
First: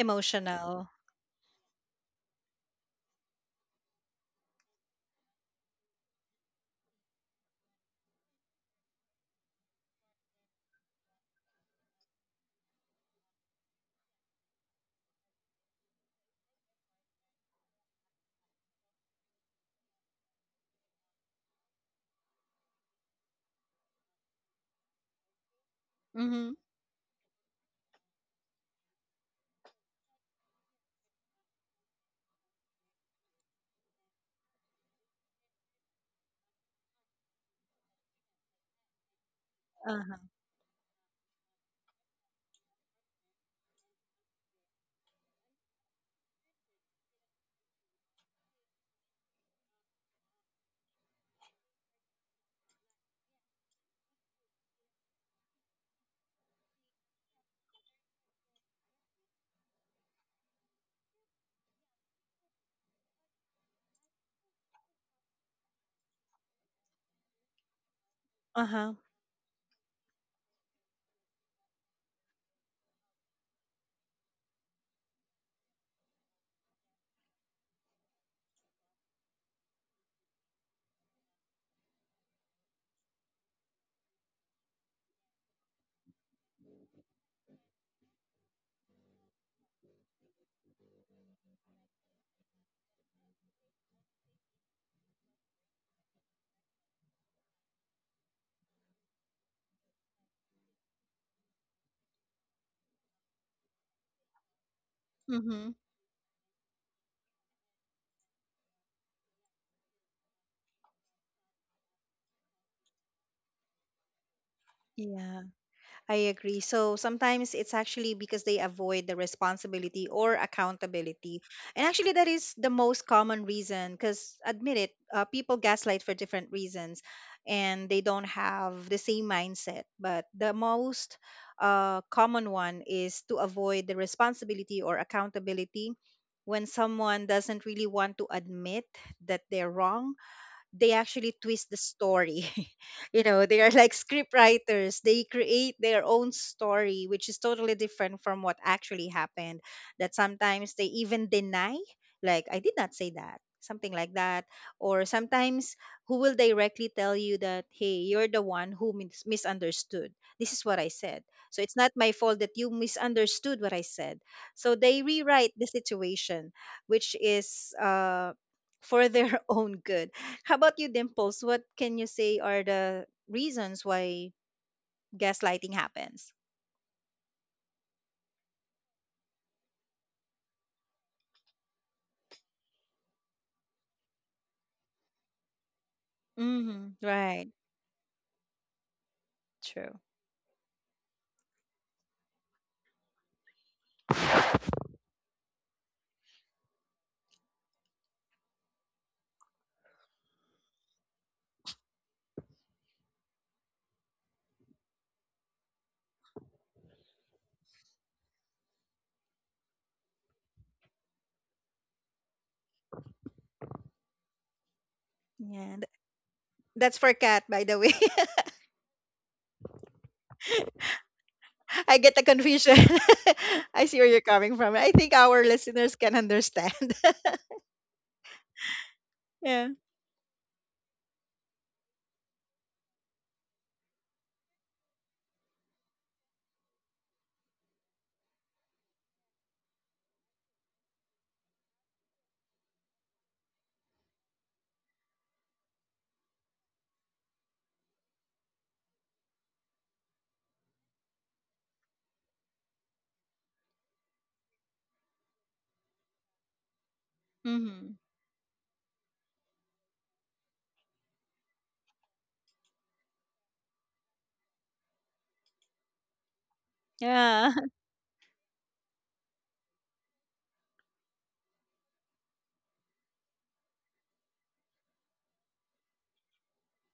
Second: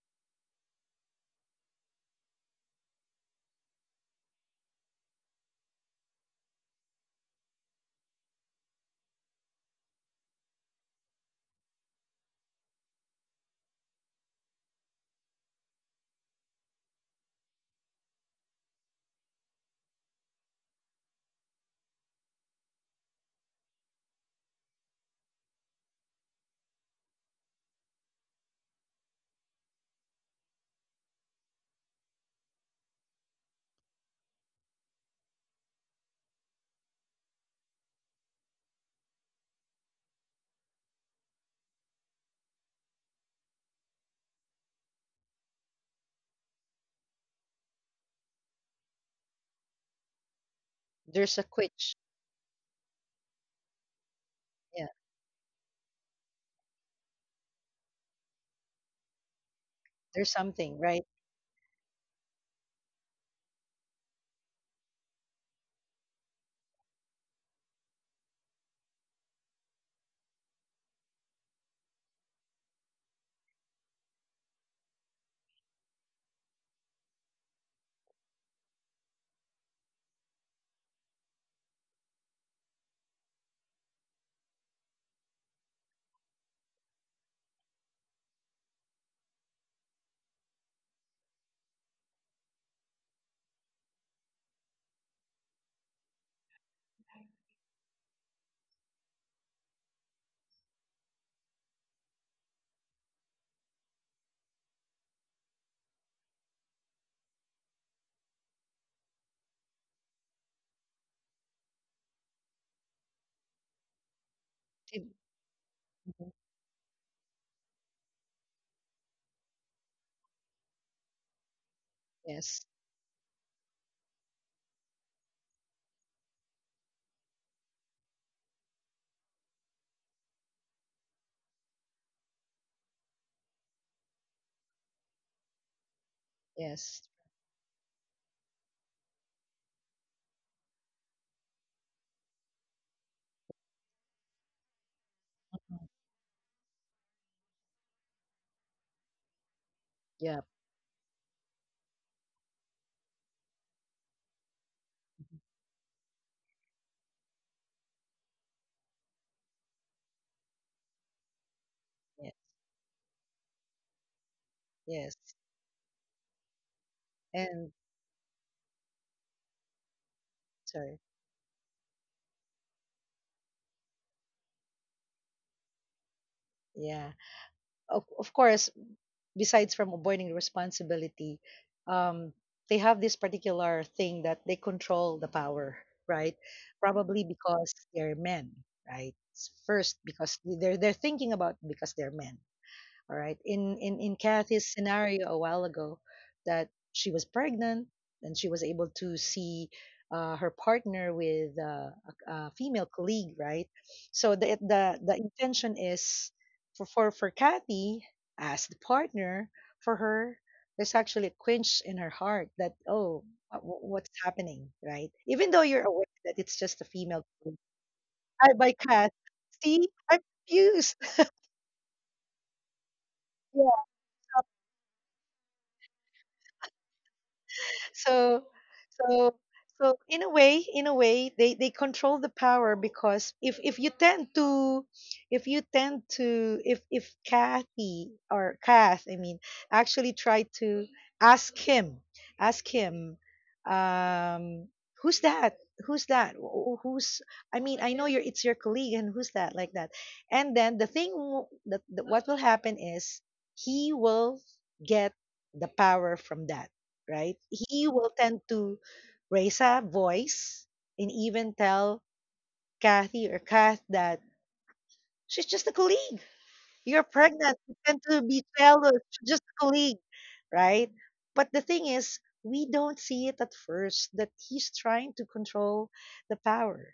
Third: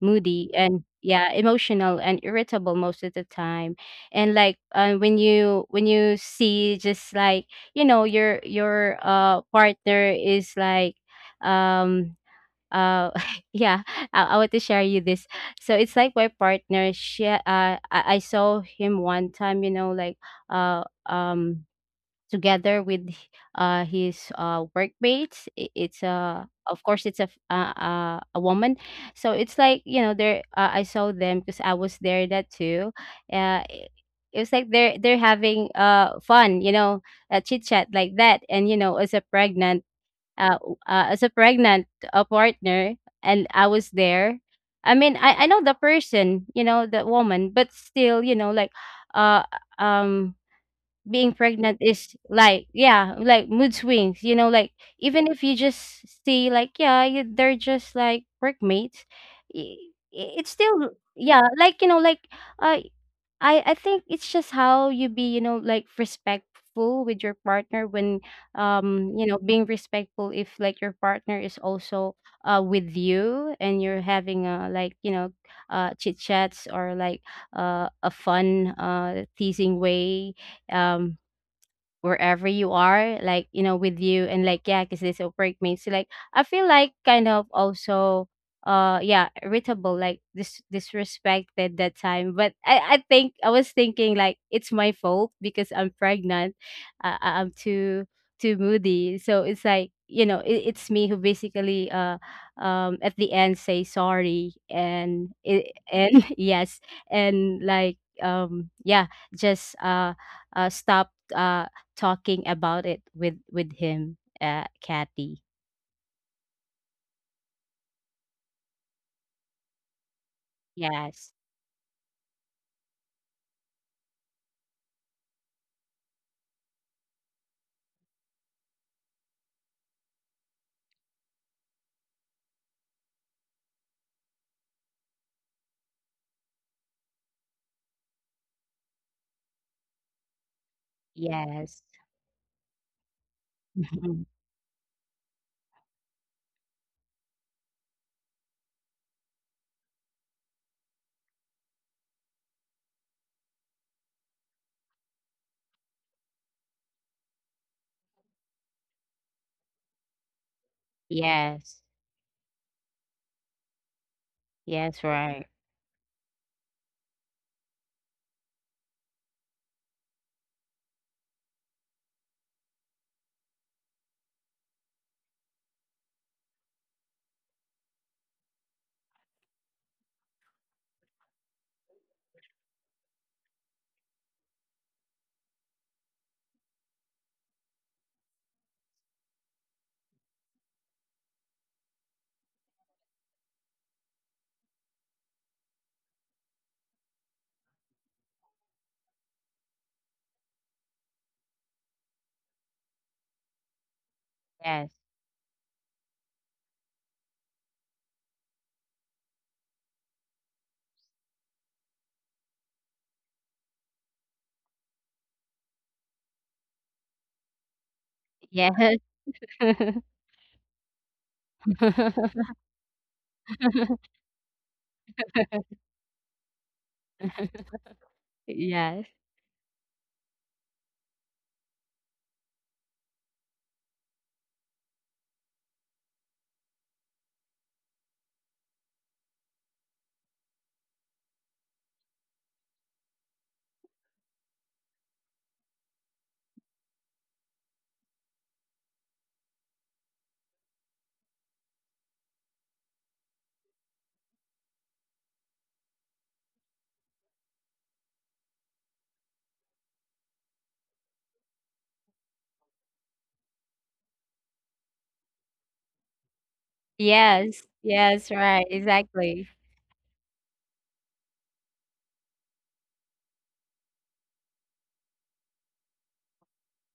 moody and, yeah, emotional and irritable most of the time. And like, when you see, just like, you know, your partner is like, um uh yeah, I want to share you this. So it's like, my partner, she, I saw him one time, you know, like, uh um together with his workmates. It's a, Mm-hmm. of course, it's a a woman. So it's like, you know, there. I saw them because I was there that too. Uh, i- it was like they're having fun, you know, a chit chat like that. And, you know, as a pregnant Uh-huh. As a pregnant, partner, and I was there. I mean, I know the person, you know, the woman, but still, you know, like, uh, um, being There's a pregnant quitch. is like, yeah, like mood swings, you know, like, Yeah, even if you just see like, yeah, you, they're just like workmates. i- there's it's something, still, right? yeah, like, you know, like, uh, I think it's just how you be, you know, like respectful with your partner when Uh-huh. You know, being respectful if like your partner is also with you and you're having a, like, you know, chit chats, or like a fun teasing way, um, wherever you are, like, you know, with you. And like, yeah, because this work mates, like, I feel like kind of also, yeah, irritable, like disrespected that time. But I think I was thinking like it's my fault because I'm pregnant. I'm too too moody, so it's like, you know, it, it's me who basically at the end say sorry. And Mm-hmm. it, and yes, and like, yeah, just stop talking about it with him, It- Kathy. Yeah, mhm. I agree. So sometimes it's actually because they avoid the responsibility or Yes. accountability. And actually, that is Yes, the most common reason because, admit it, people gaslight for different reasons and they don't have the same mindset. But the most common one is to avoid the responsibility or accountability when yes, someone doesn't really want to admit that they're wrong. They actually twist the Yes. story. You know, they are like Mhm. script writers. They create mhm, their own story, which is totally different from what actually happened. That yeah, sometimes they even deny, like, I did not say that, something like that. Or mhm, sometimes who will directly tell you that, hey, you're the one who misunderstood. This is what I said. So it's Yes. not my yeah, fault that you misunderstood what I said. So they Yes, yes. right. rewrite the situation, which is, And for their own good. How about you, sorry, Dimples? What can you say are the reasons why gaslighting happens? yeah. Of course, besides from avoiding responsibility, um, they have this particular thing that they control the power, right? Hmm. Probably Right. because they're men, right? True. First, because they're thinking about because they're men. All right. In Kathy's scenario a while ago, that she was pregnant and she was able to see, her partner with, a female colleague, right? So the Yes. the the intention is for, for Kathy, as the partner, for her. There's actually a quench in her heart that, oh, what's happening, right, even though Yeah. You're aware that it's just a That's for female Kat, colleague. by the way. Hi, by Yes. Kath. See, I'm confused. I get the confusion. I see where you're coming from. I think our listeners can understand. so Yes. so Yeah. so in a way they control the power, because if you tend to, if Kathy or Kath, I mean, actually try to ask him, ask him um who's that, who's that Wh- who's I mean, I know, your it's your colleague, and who's that, like that. And then the thing, w- that, that what will happen is, he will get the power from that, right? He Hmm. will tend to raise a voice and even tell Kathy or Kath that she's just a colleague. You're Yeah. pregnant. Yes. You tend to Yes, be right. jealous. She's just Exactly. a colleague, right? But the thing is, we don't see it at first, that he's trying to control the power,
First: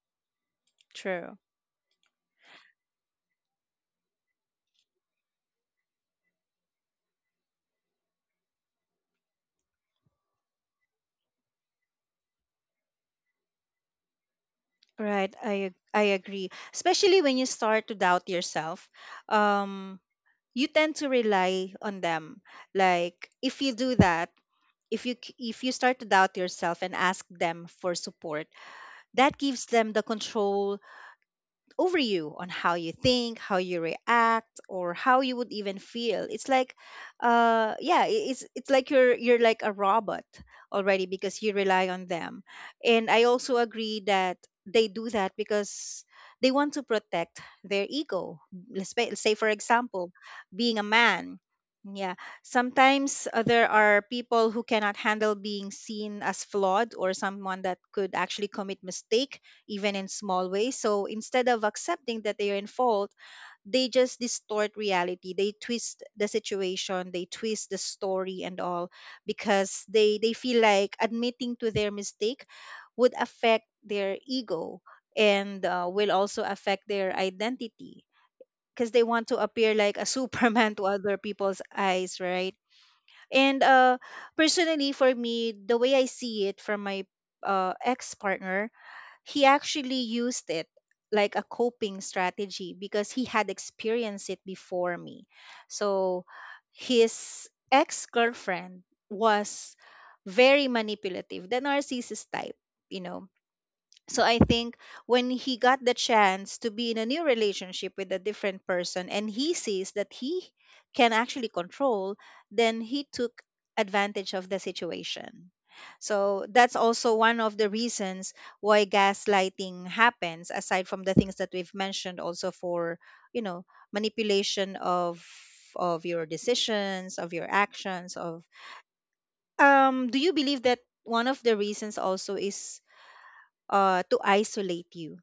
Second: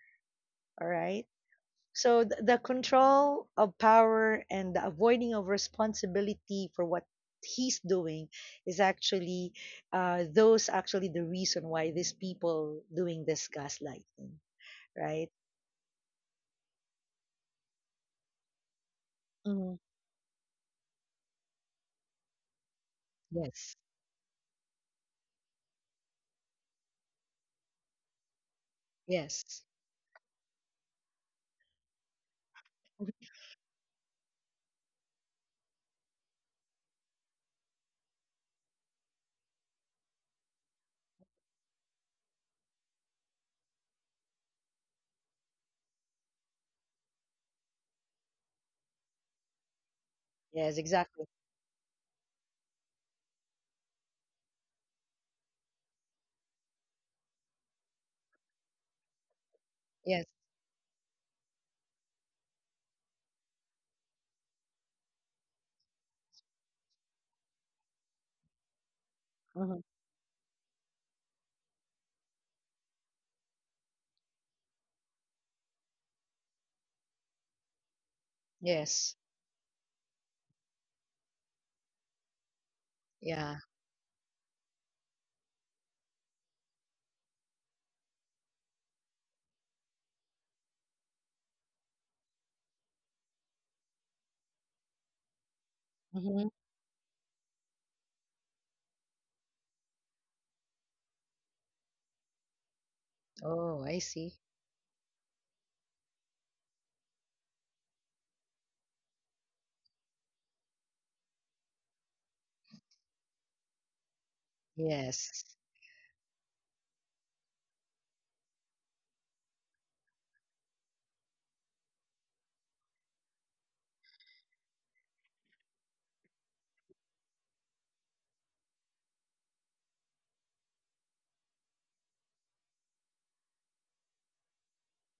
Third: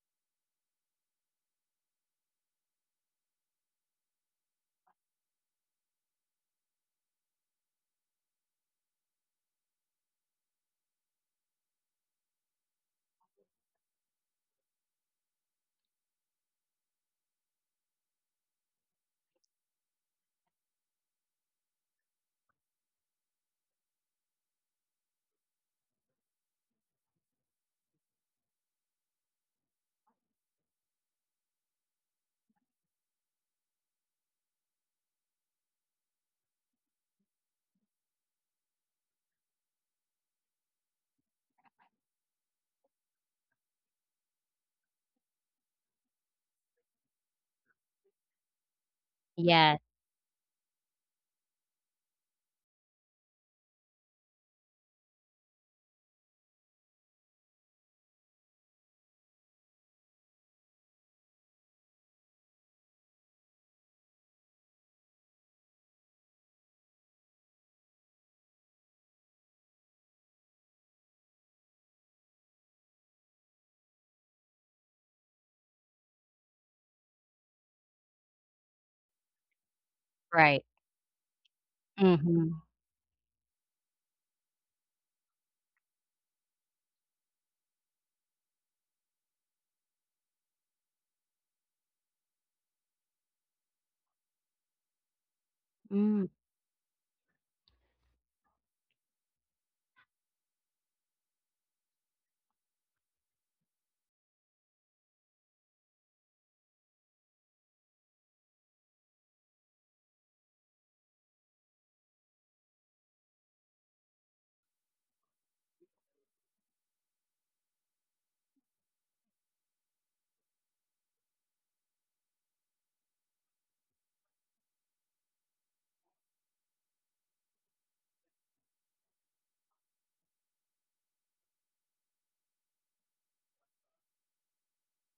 all right? True. So the control of power and the avoiding of responsibility for what he's doing is actually, those actually the reason why these people doing this gaslighting, right? Right. I agree. Especially when you start to doubt yourself, Hmm. um, you tend to rely on them. Like, if you Yes. do that, if you start to doubt yourself and ask them for support, that gives Yes. them the control over you on how you Mhm. think, how you react, or how you would even feel. It's like, yeah, it's like you're like a robot already because you rely on them. And I also agree that they do that because they want to protect their ego. Let's say, say for Yes, example, being Yes. a Exactly. man. Yeah, sometimes there are people who cannot handle being seen as flawed or someone that could actually commit mistake even in Yes. small ways. So instead of accepting that they are in fault, they just distort reality. They twist the situation, they twist the story and all because Hmm. they feel like admitting to their mistake would affect their ego and will also affect their identity because they Yes. want to appear like a right. superman to other people's eyes, right? Mhm. And Yeah. Personally, for me, the way I see it from my ex partner, he actually used it like a coping strategy because he had experienced it before me. So Mm, Hmm. his ex girlfriend was very manipulative, the narcissist type, you know. Oh, I So I see. think when he got the chance to be in a new relationship with a different person and he sees that he can actually control, then he took advantage of the Yes. situation. So that's also one of the reasons why gaslighting happens aside from the things that we've mentioned, also for, you know, manipulation of your decisions, of your actions, of do you believe that one of the reasons also is to isolate you?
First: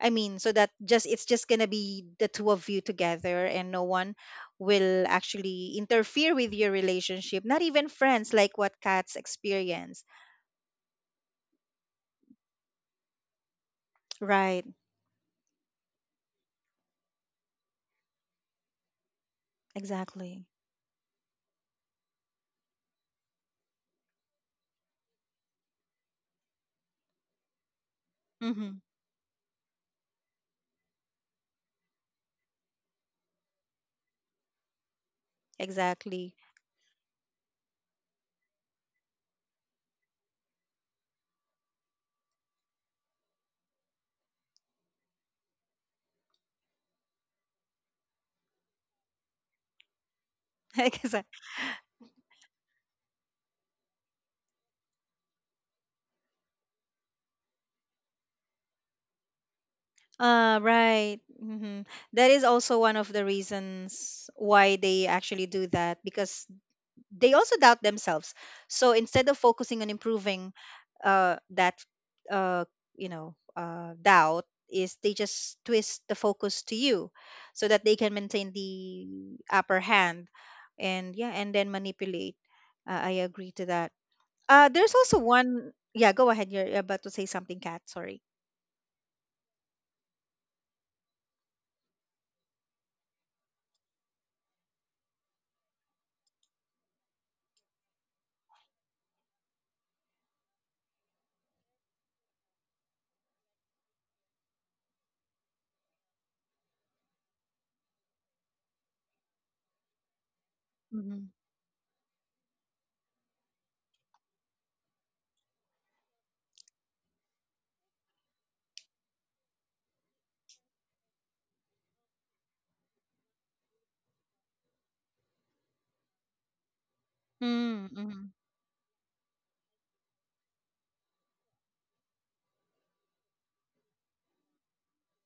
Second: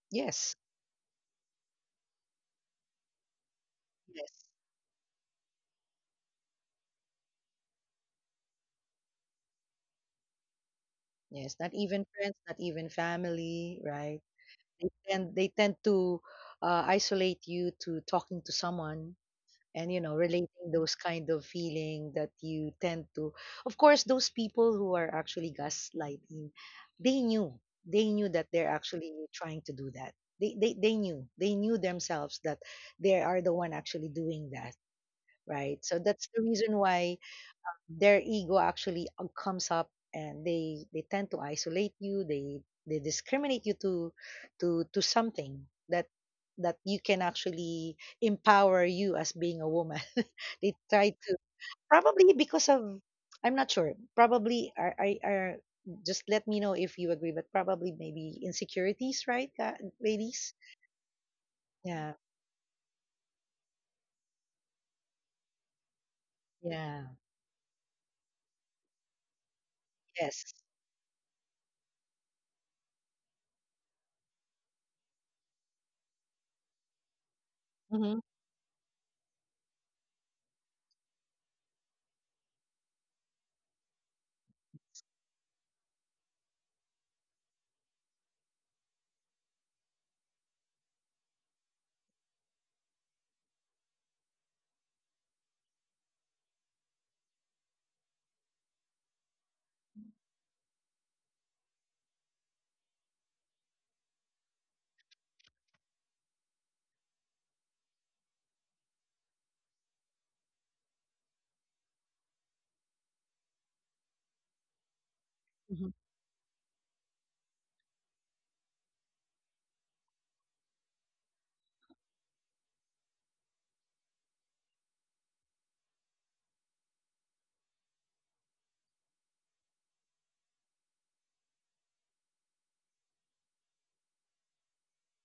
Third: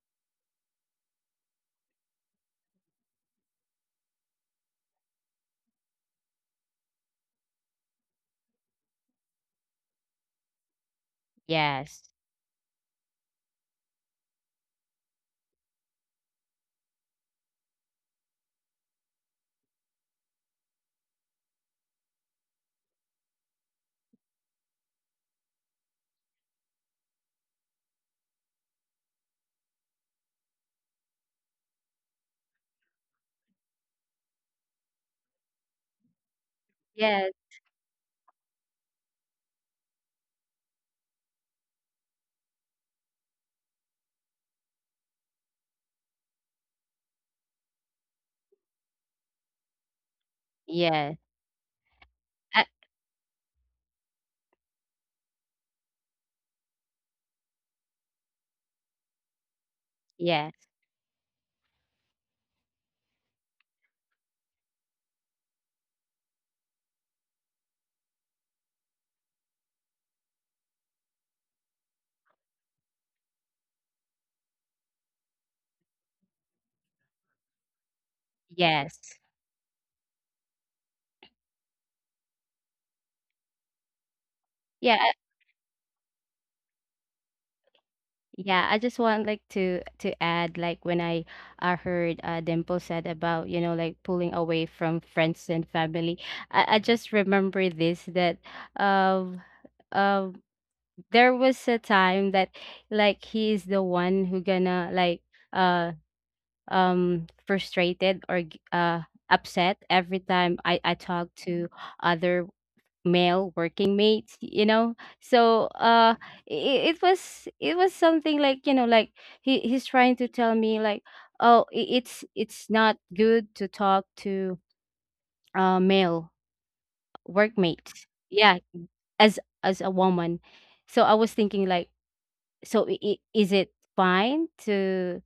I mean, so Yes. that just it's just gonna be the two of you together, and no one Yes. will actually interfere with your relationship. Not even friends, like what cats experience. Yes. Not even yes. friends. Not even family. Right. Right. They tend to isolate you to talking to someone, and Exactly. relating those kind of feeling that you tend to. Of course, those people who are actually gaslighting, they knew they knew that they're Mm-hmm. actually trying to do that. They knew themselves that they are the one actually doing that, right, so that's Exactly. the reason why Yes. their ego actually, comes up, and they tend to isolate you, they discriminate you to, to something that that you can actually empower you as being a woman. They try Yes. Exa- to, probably Uh, because of, I'm not sure, probably are I are just let me know if you agree, but probably maybe insecurities, right, yes. ladies. Right. Mm-hmm. Yeah. That is also one of the reasons why they actually do that because Yeah. they also doubt themselves. So instead of focusing on Yes. improving that, uh, you know, doubt, is they just twist the focus to you, so that they can Hmm. maintain Yes. the upper hand, and yeah, and then manipulate. I agree to that. There's Yeah, also one. Yeah, go ahead. You're about to say something, Kat. Sorry. Yeah, I just want like to add, like when I heard Dimple said about like pulling away from friends and family, I just remember this that um uh, there was a time that, like, he is the one who gonna like uh frustrated or upset every time I Mm-hmm. talk to other male working mates, so it was something like, like he's trying to tell me, like, oh, it's not good to talk to male workmates, Mm-hmm. yeah, as a woman. So I was thinking like, is it fine to,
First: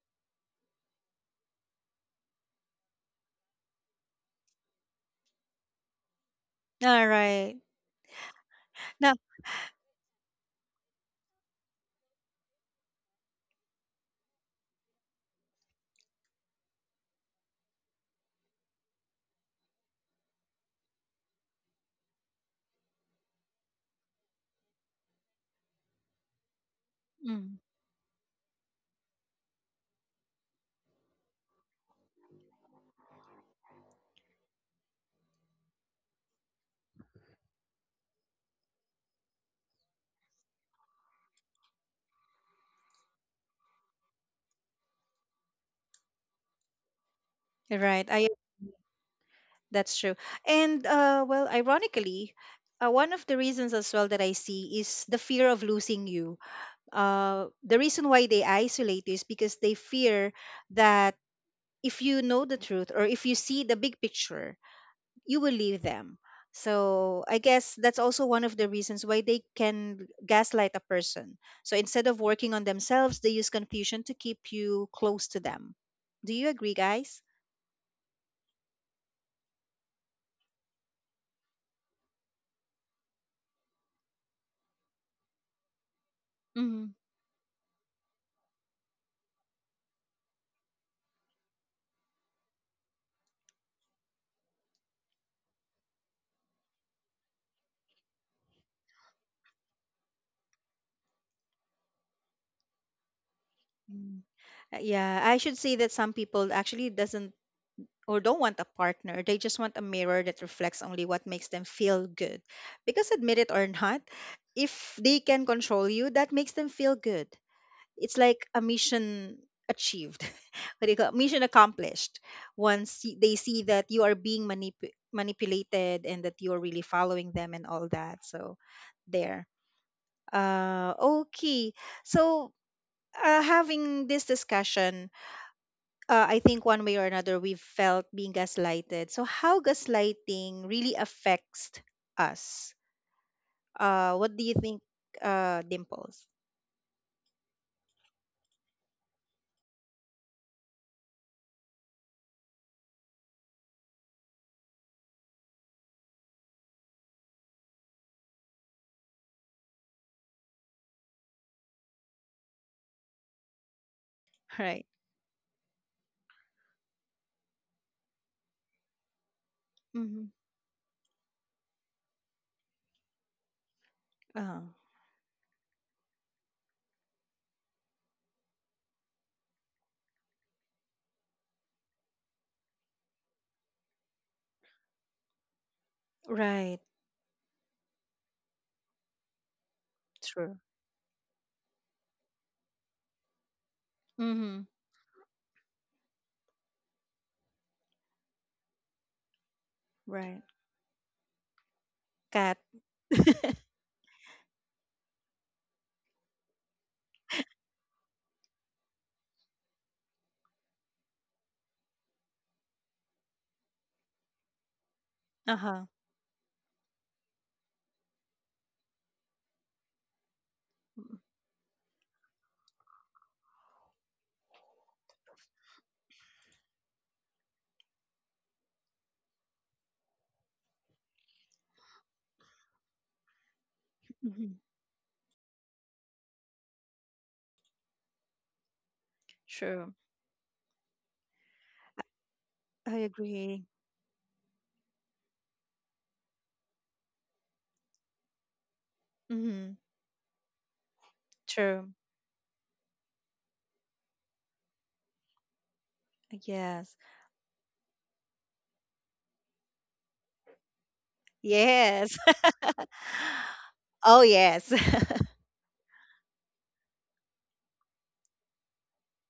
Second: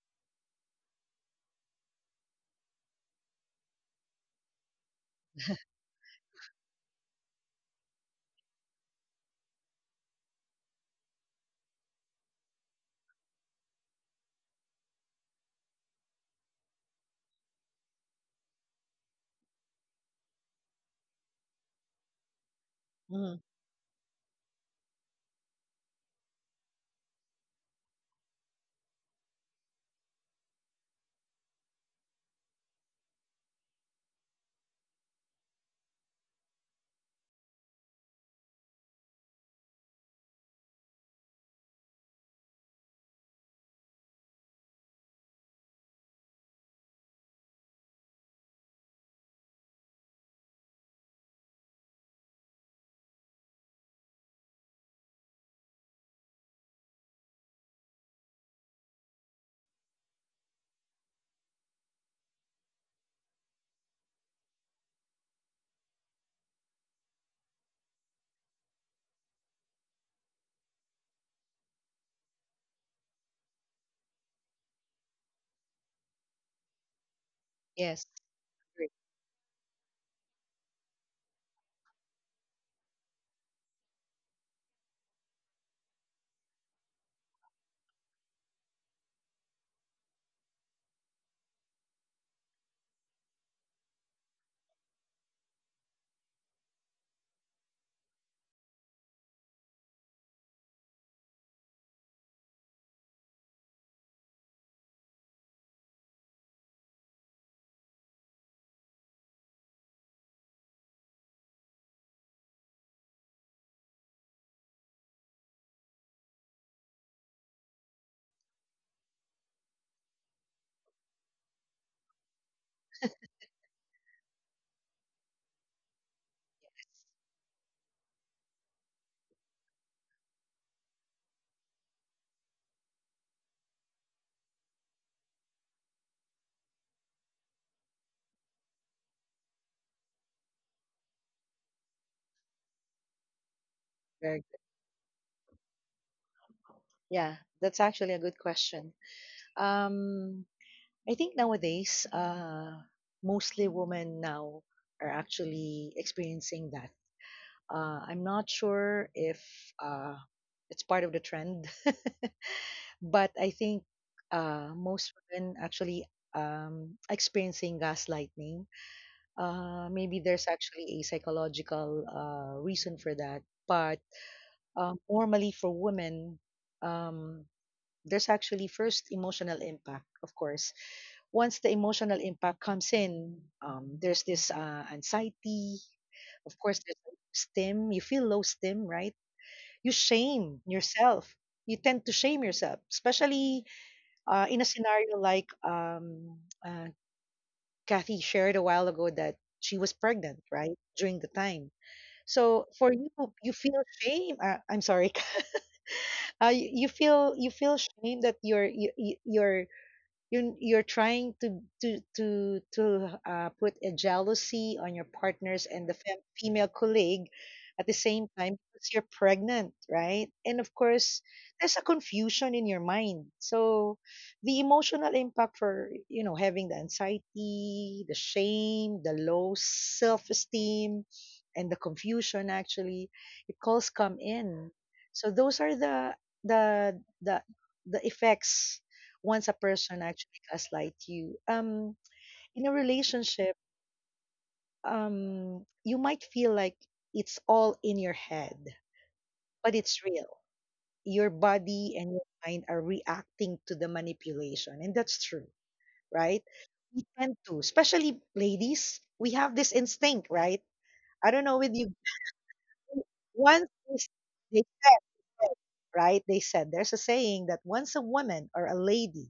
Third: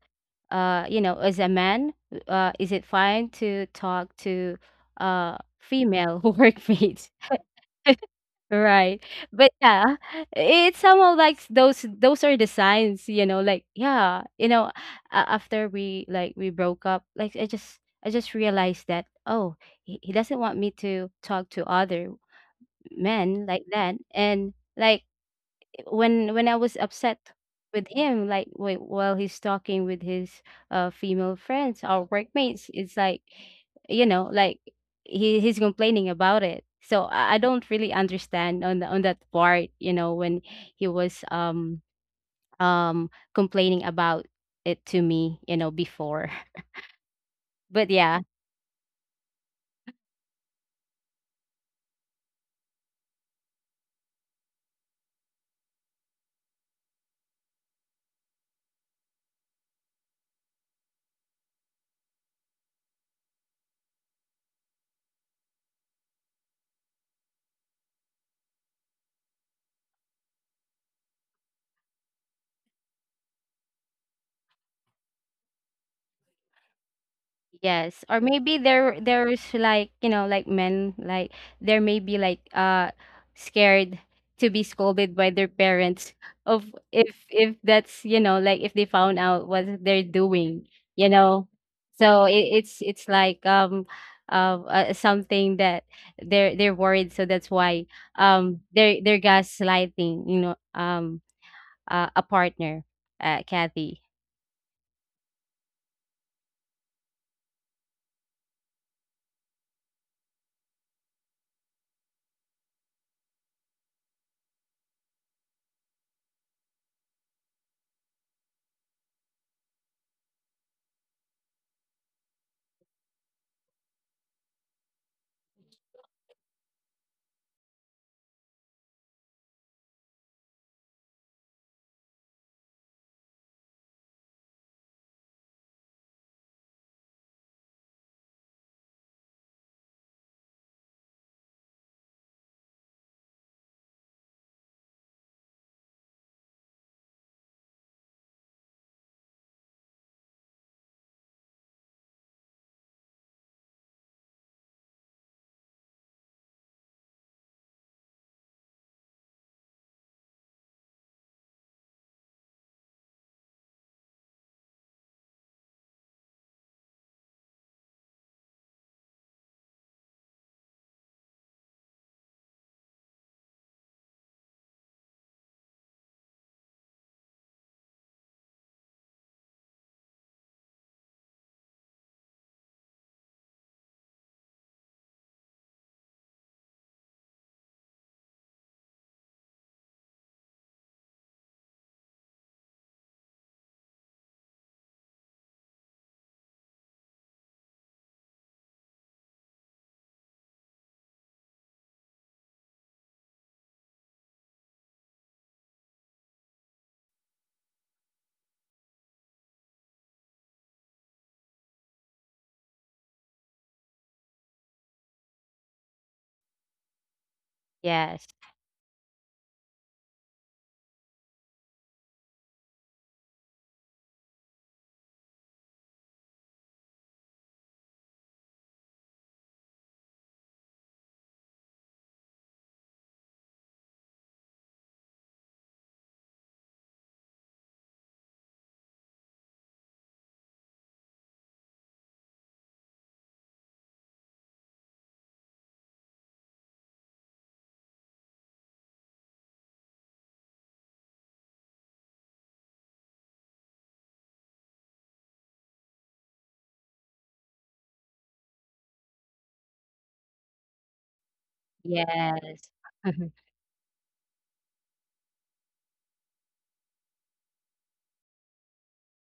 as a man, is it fine to talk to female All workmates? right. Right. Now, But yeah, it's somehow like those are the signs, like, yeah, after we, like, we broke up, like I just realized that, oh, he doesn't want me to talk to other Mm-hmm. men like that. And, like, when I was upset mm, with him, like, wait, while he's talking with his female friends or workmates, it's like, like, he's complaining about it. So I don't really understand on on that part, when he was complaining about it to me, before. But right. yeah. I That's true. And well, ironically, one of the reasons as well that I see is the fear of losing you. The reason why they isolate you is because they fear that if you know the truth or if you see the big picture, you will leave them. So I guess that's also one of the reasons why they can gaslight a person. So instead of working on themselves, they use confusion to keep you close to them. Do you agree, guys? Yes, Yes, or maybe great. there's like, like, men, like there may be like scared to be scolded by their parents of Mm-hmm. if that's, like, if they found out what they're doing, you know. So it's like something that they're worried, so that's why they're gaslighting, a partner, Kathy. Yeah, I should say that some people actually doesn't or don't want a partner. They just want a mirror that reflects only what makes them feel good. Because admit it or not, if they can control you, that makes them feel good. It's like a mission achieved. What do you call mission accomplished? Once they see that you are being manipulated and that you're really following them and all that. So there. Uh, okay. So having this discussion, I think one way or another we've felt being gaslighted. So how gaslighting really affects us? Very What do you good. think, Dimples? Yeah, that's actually a good question. Um, I think nowadays, mostly women now are actually experiencing that. I'm not sure if, uh, it's part of the trend. But I think, Right. most women actually, experiencing gaslighting. Maybe Mm-hmm. there's actually a psychological, reason for that. But, Uh, normally for women, um, there's actually first emotional impact, of course. Once the emotional impact comes in, there's this, anxiety. Of course, right. there's low stim. You feel low stim, right? You True. shame yourself. You tend to shame yourself, especially, in Mm-hmm. a scenario like, uh, Kathy shared a while ago that she was pregnant, Right. right, during the time. Cat. So for you, you feel shame. I'm sorry. You feel shame that you're, you're trying to, to put a jealousy on your uh partners and huh. the female colleague at the same Yes. time, because you're pregnant, right? And of course, there's a confusion in your mind, so the emotional impact, for you know having the anxiety, the shame, the low self-esteem, and the confusion, actually it calls come Mm-hmm. in. So those are the, the the the effects once a Sure. person actually gaslight you, in a I relationship. agree. You might feel like it's all in your head, Mm-hmm. but it's real. Your True. body and your mind are reacting to the manipulation, and that's true, right? Yes. We tend to, especially ladies, we have this instinct, right? I don't know with you. Yes. Yes. Once is- Oh, they yes. said, there's a saying that once a woman or a lady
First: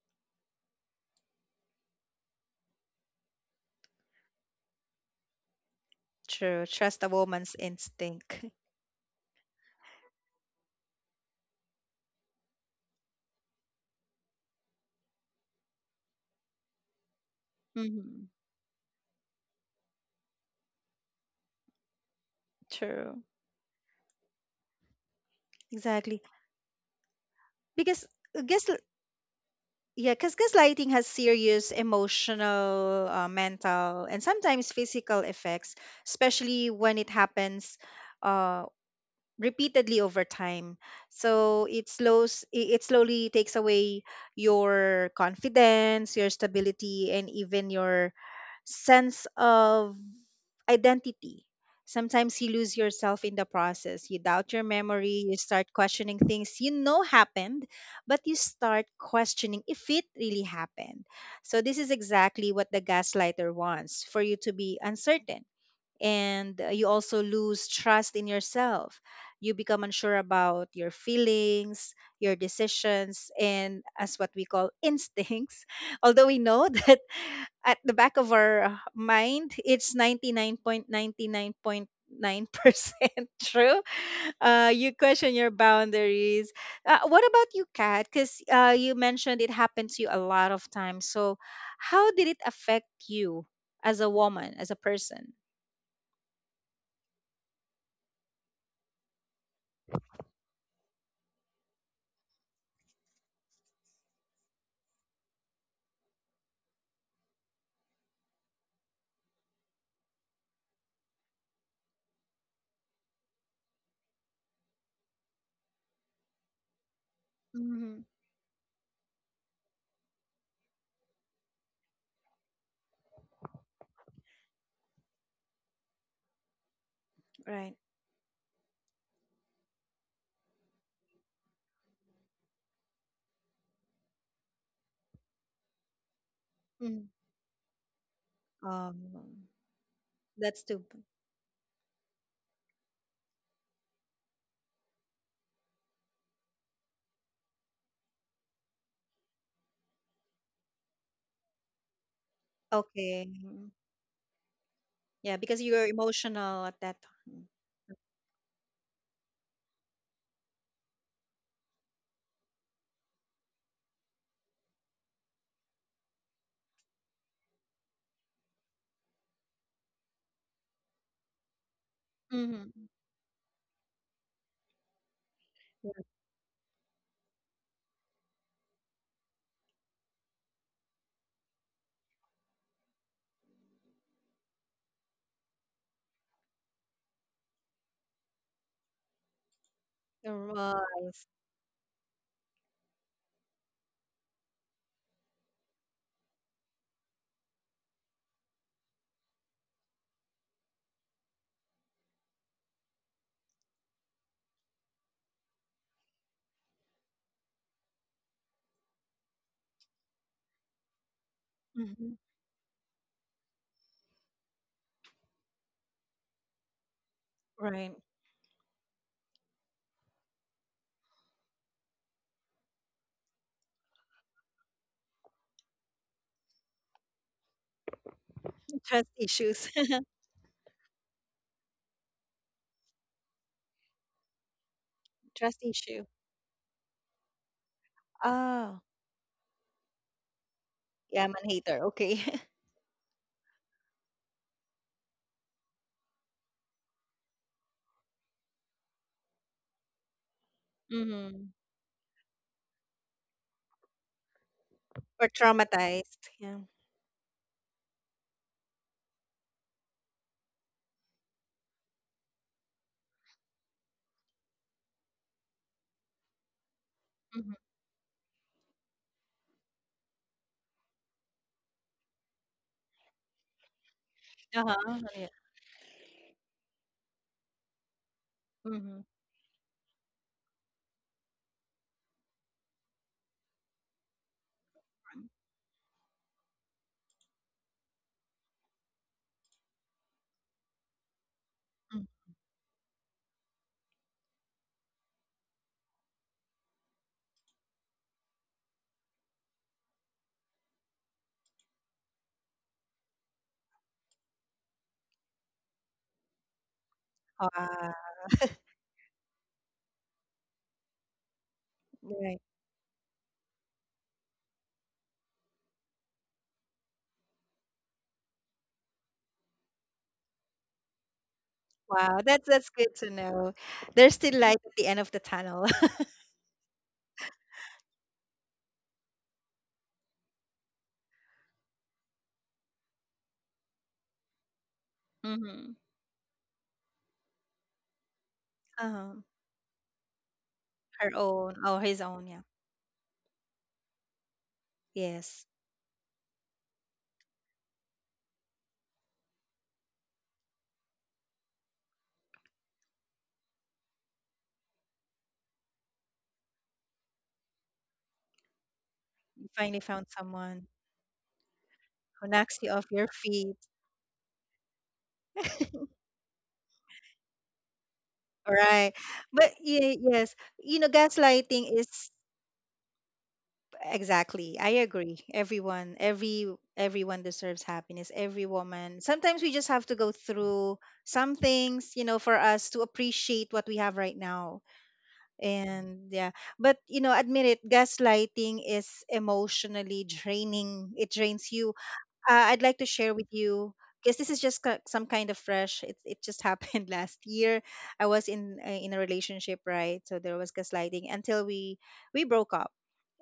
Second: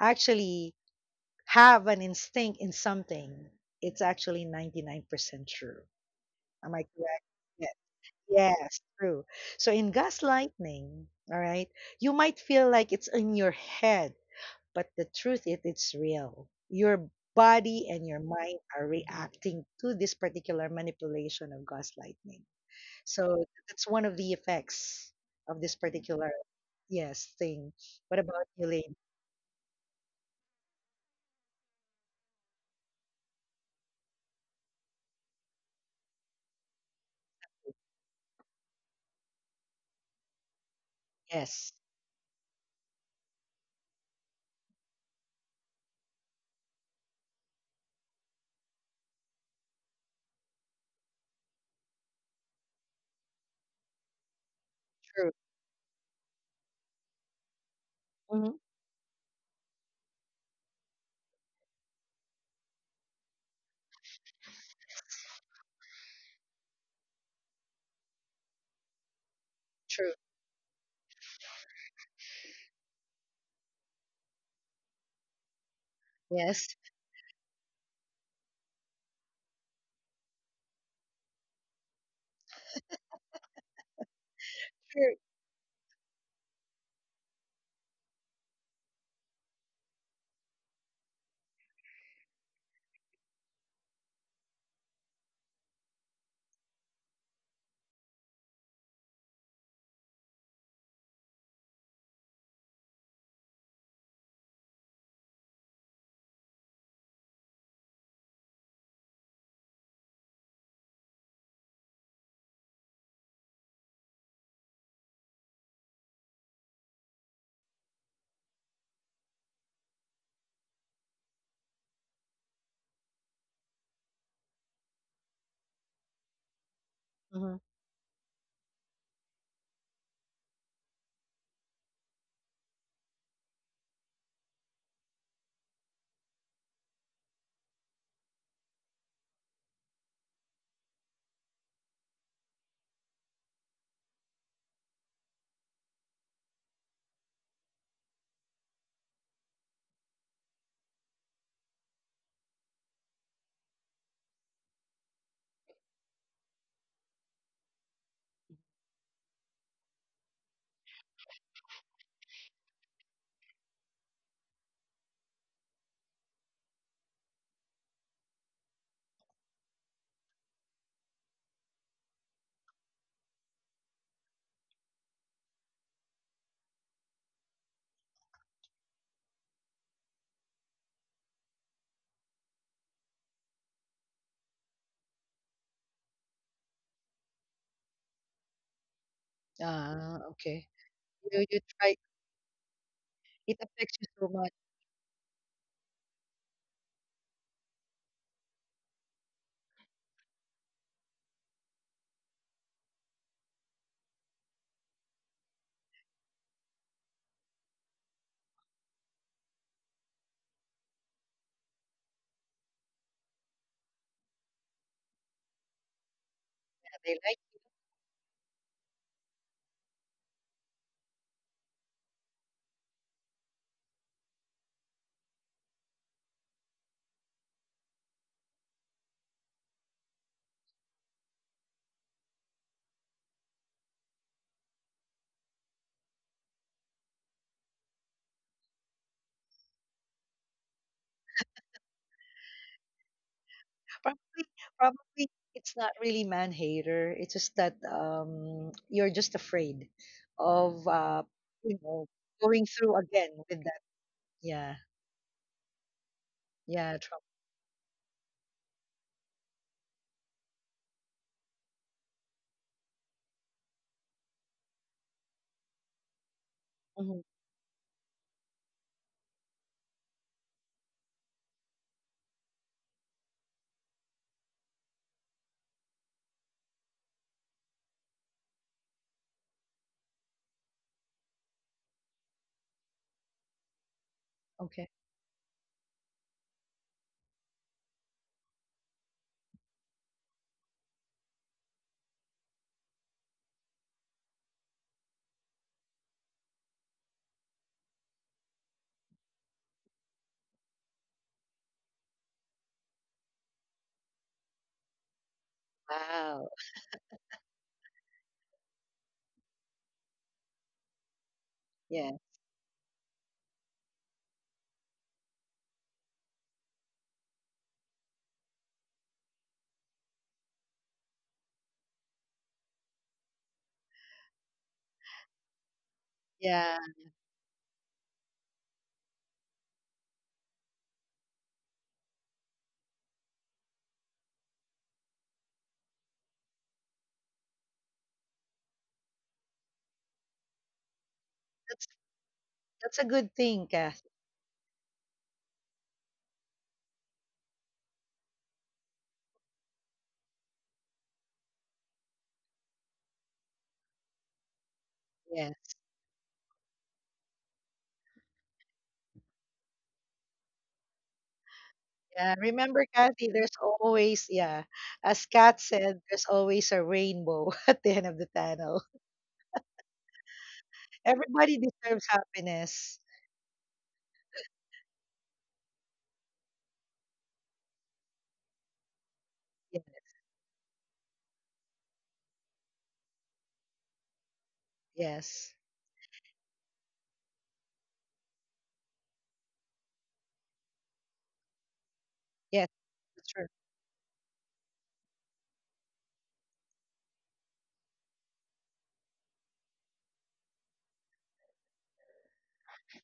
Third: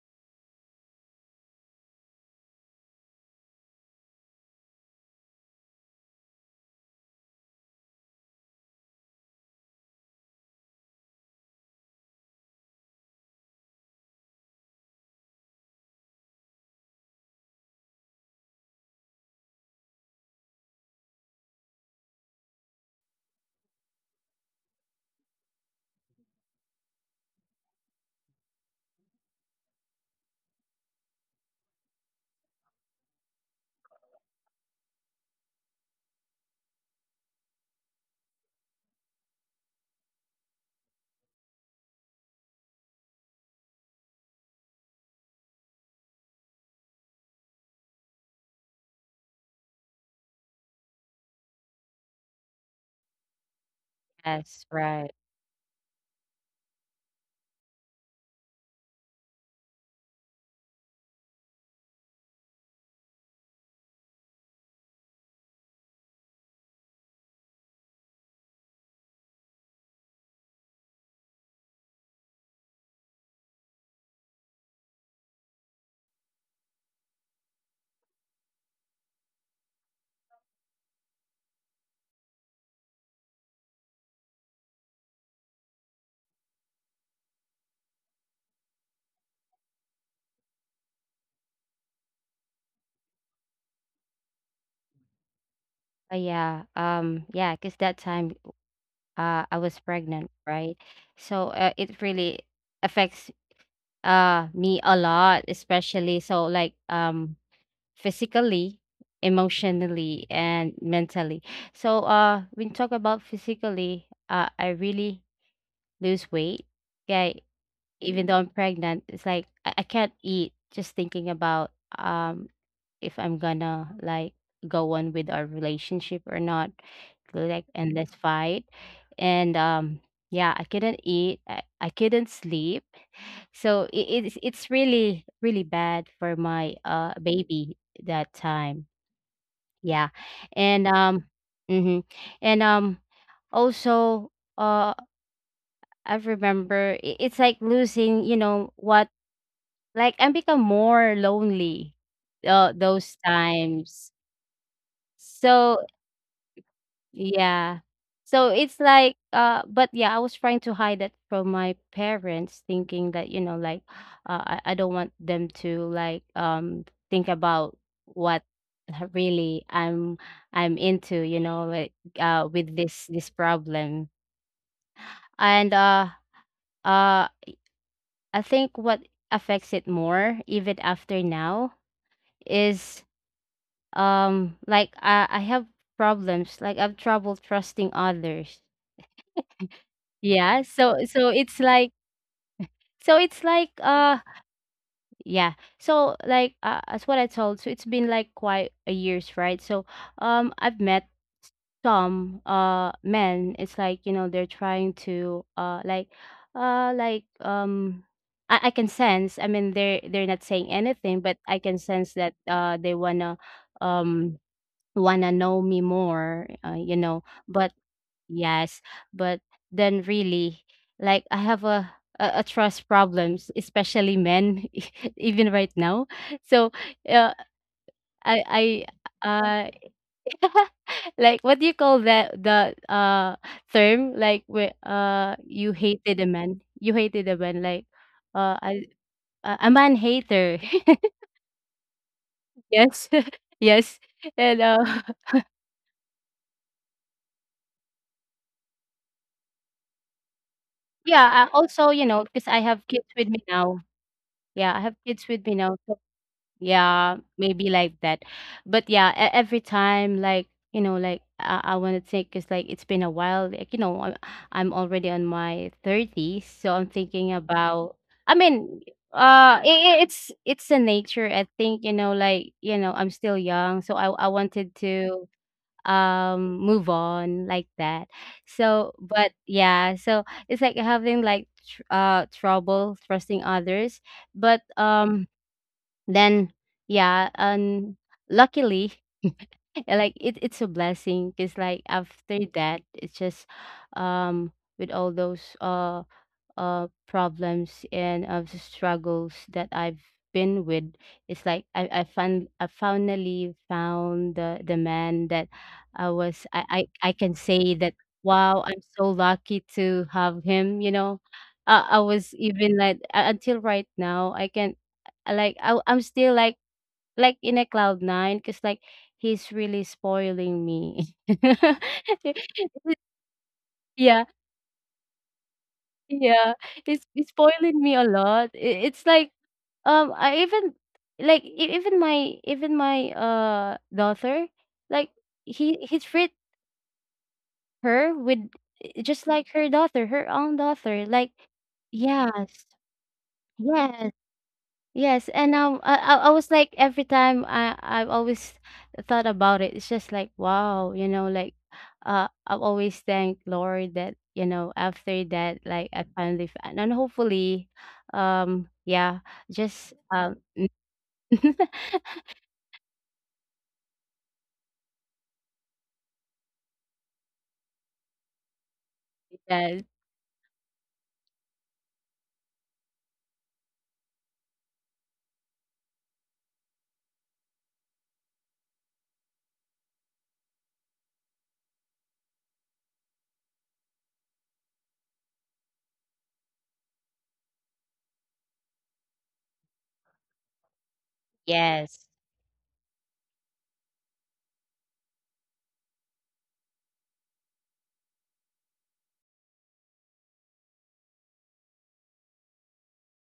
actually have an instinct in something, it's actually 99% true. True. Am I Trust a correct? woman's Yes, instinct. yes, true. So in gaslighting, all right, you might feel like it's in your head, but the truth is it's real. Your body and your Mm-hmm. mind are reacting to this particular manipulation of gaslighting. True. So that's one of the effects of this Exactly. particular, yes, thing. Because What uh, about you, guess l- Lane? yeah, because gaslighting has serious emotional, mental, and sometimes physical effects, especially when it happens uh, repeatedly over time. So Yes, it slowly takes away your confidence, your stability, and even your sense of identity. Sometimes you lose yourself in the process. You doubt your Yes, right. memory, true. you start questioning things you know happened, but you Mhm. start questioning if it really happened. So this is exactly what the gaslighter wants, for you to be uncertain, and you also lose trust in yourself. You become True. unsure about your feelings, your decisions, and as what we call instincts. Although we know Yes. that at the back of our mind, it's 99.99.9% true. You True. question your boundaries. What about you, Kat? Because you mentioned it happened to you a lot of times. So, how did it affect you as a woman, as a person? Oh yeah, yeah, because that time I was pregnant, right? So it really affects me a lot, especially so, like, physically, emotionally, and mentally. So when talk about physically, I really lose weight. Okay, Mhm. even though I'm pregnant, it's like I can't eat, just thinking about um if I'm gonna, like, go on with our relationship or not. Really, Mm-hmm. like, Right. endless fight. And yeah, I couldn't eat, I couldn't sleep. So it's really really bad for my Mm. Baby that time, Um, yeah. that's And hmm and um also, uh I remember it's like losing, you know what, like, I become more lonely those okay. Mm. times. Yeah, because So you're emotional at that time. yeah. So it's like, but yeah, I was trying to hide that from my parents, thinking that, like, I don't want them to, like, think about what really I'm into, like, Mm-hmm. with this problem. And uh I think what affects it more, even after now, is like I have problems, like I've trouble trusting others. Ah, Yeah, okay. Right. so You it's like. try, so it's it like affects you uh so much yeah. So, like, as what I told, so it's been like quite a years, right? So I've met some men. It's like, they're trying to like I can sense. I mean, they're not saying anything, but I can sense Hmm. that they wanna um wanna know me morethat, they like, But. Right. Yes, but then really, like, I have a trust problems, especially men, even right now. So, uh, I Trust I issues. Like what do you call that, the term, like, where Trust you issue. hated a man, you hated a man, like Oh, I, a man hater. yeah, I'm a hater. Okay. Yes, yes, prob- and probably it's not really man hater. It's just that, you're just afraid of, yeah. Mm-hmm. I you also, know you know, because I going have through kids with again me with that, now. yeah, Yeah, I have kids Or with me now. So. traumatized. Yeah. yeah, Yeah, trouble. maybe like that. But yeah, every time, like, like, I want to think, because, like, it's been a while, like, I'm already on my 30s, so I'm Mhm. thinking Mm-hmm. about, I mean, it's the nature. I think, like, I'm still young, so I wanted Uh-huh. Yeah. to move on like that. So, Mm-hmm. but yeah, so it's like having like tr trouble trusting others, but Okay. um. Then yeah, and luckily, like, it's a blessing, because, like, after that, it's just um with all those problems and of the struggles that I've been with. It's like I finally found the man that I was Wow. I I, I can say that Wow. wow, I'm so lucky to have him. I Yeah. was Right. even like, until right now I can, I'm still like in a cloud nine, because, like, he's really spoiling me. Wow. That's good to know. There's Yeah, still light at the end of the tunnel. yeah, Yeah. it's spoiling me a lot. It's like I even, like, even my daughter, like, Mm-hmm. he treat her with Um, just like her own daughter, her like. own. Or his That's own. Yeah. Yes. that's a good thing, Yes. Kathy. Yes, Yes, and I was, like, every time I've always thought about it. It's just like wow, like, I've always thanked Lord that after that, like, Yes. I finally found. And hopefully, yeah, you finally just found someone who Yeah. knocks you off Remember, your Kathy, feet. there's always yeah, as Kat said, there's always a rainbow at the end of the All right. tunnel. But yes, yeah, yes, you know, Everybody gaslighting is— deserves happiness. exactly. I agree. Everyone, everyone deserves happiness. Every woman. Sometimes we just have to go through some things, you know, for us to appreciate what we have right now. Yes. And yeah, but you know, admit it, gaslighting is emotionally draining. It drains you. yes, Uh, I'd like to Yes, share with that's true. you because this is just some kind of fresh. It just happened last year. I was in a relationship, right? So there was gaslighting until we broke up.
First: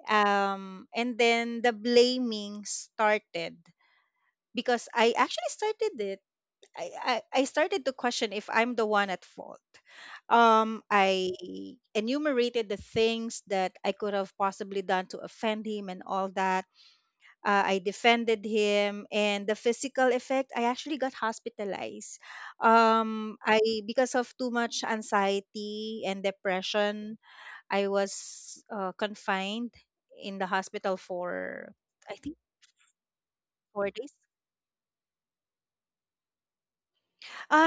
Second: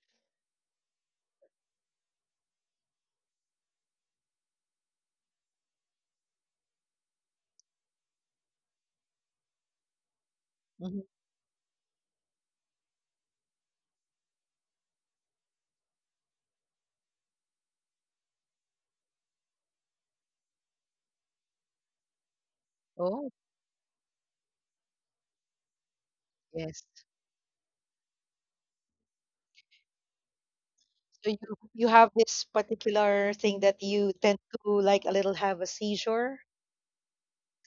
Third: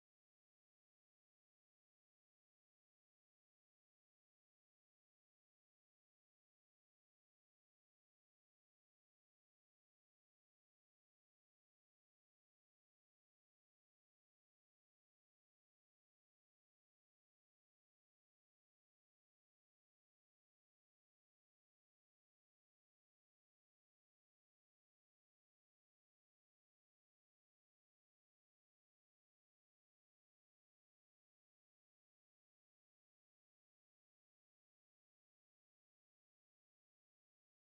And then the blaming started because I actually started it. I, I started to question if I'm the one at fault. Mhm. I enumerated the things that I could have possibly done to offend him and all that. Uh, I defended him, and the physical effect, I actually got hospitalized. Oh, I because of too much anxiety and yes. depression, I was confined in the hospital So you for you have I think this particular thing that 4 days. you tend to, like a little have a seizure.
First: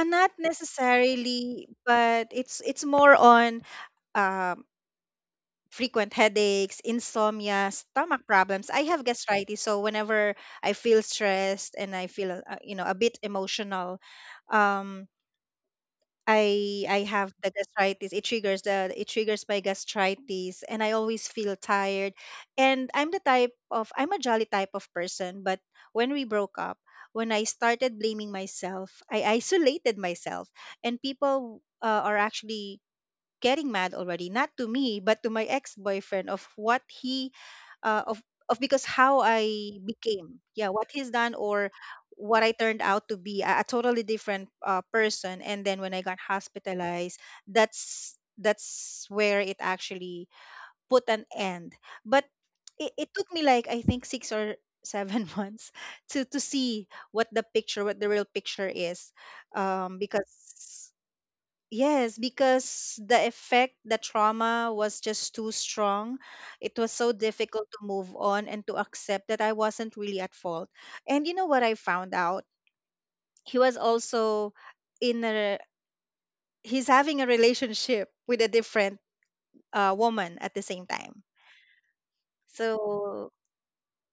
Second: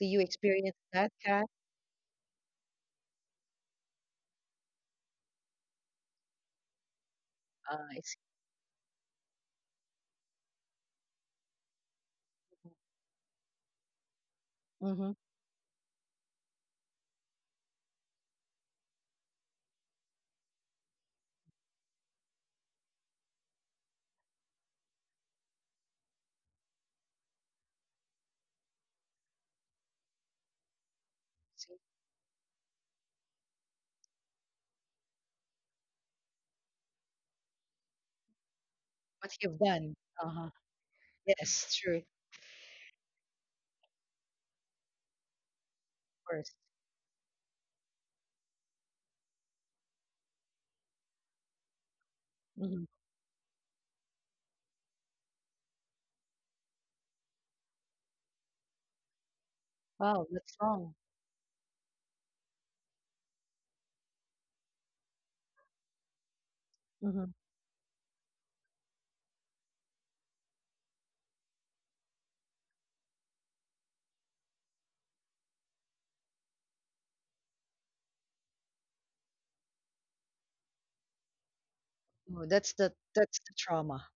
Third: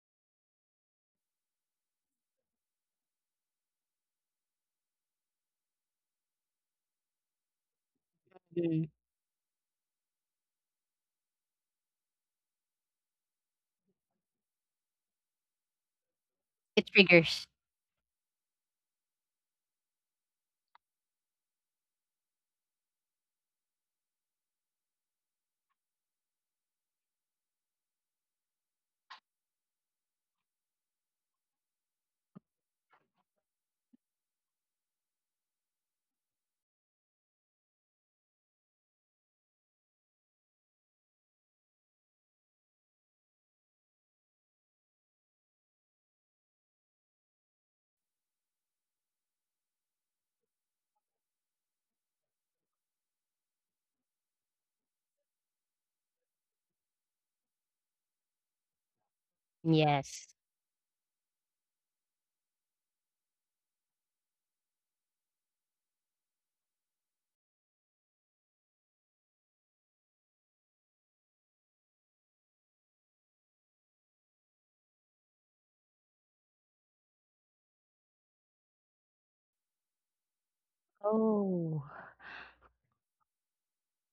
Do you Not experience that, Kat? necessarily, but it's more on um, frequent headaches, insomnia, Ah, I see. stomach problems. I mm, have gastritis, so whenever I feel stressed and I feel you know, a bit emotional, um Mm-hmm. It I have triggers. the gastritis. It triggers the it triggers my gastritis and I always feel tired. And I'm the type of— I'm a jolly type of person, but when we broke up, when I started blaming myself, I isolated myself and people See are actually getting mad already, not to me, but to my ex-boyfriend of what he uh, of of because how what you've I done. became, Uh-huh. yeah, what he's done or Yes, true, of what I turned out to be, a totally different person. And then when I got course. hospitalized, that's where it actually put an end. But Mm-hmm. It took me like I think six or seven months to see what the picture, what the real picture is, Wow, because Yes. that's long. yes, because the effect, the trauma was just too strong. It was so Mm-hmm. difficult to move on and to accept that I wasn't really at fault. And you know what I found out? He was also in he's having a relationship with a different woman at the same time. Oh, Oh, that's the, So that's the trauma.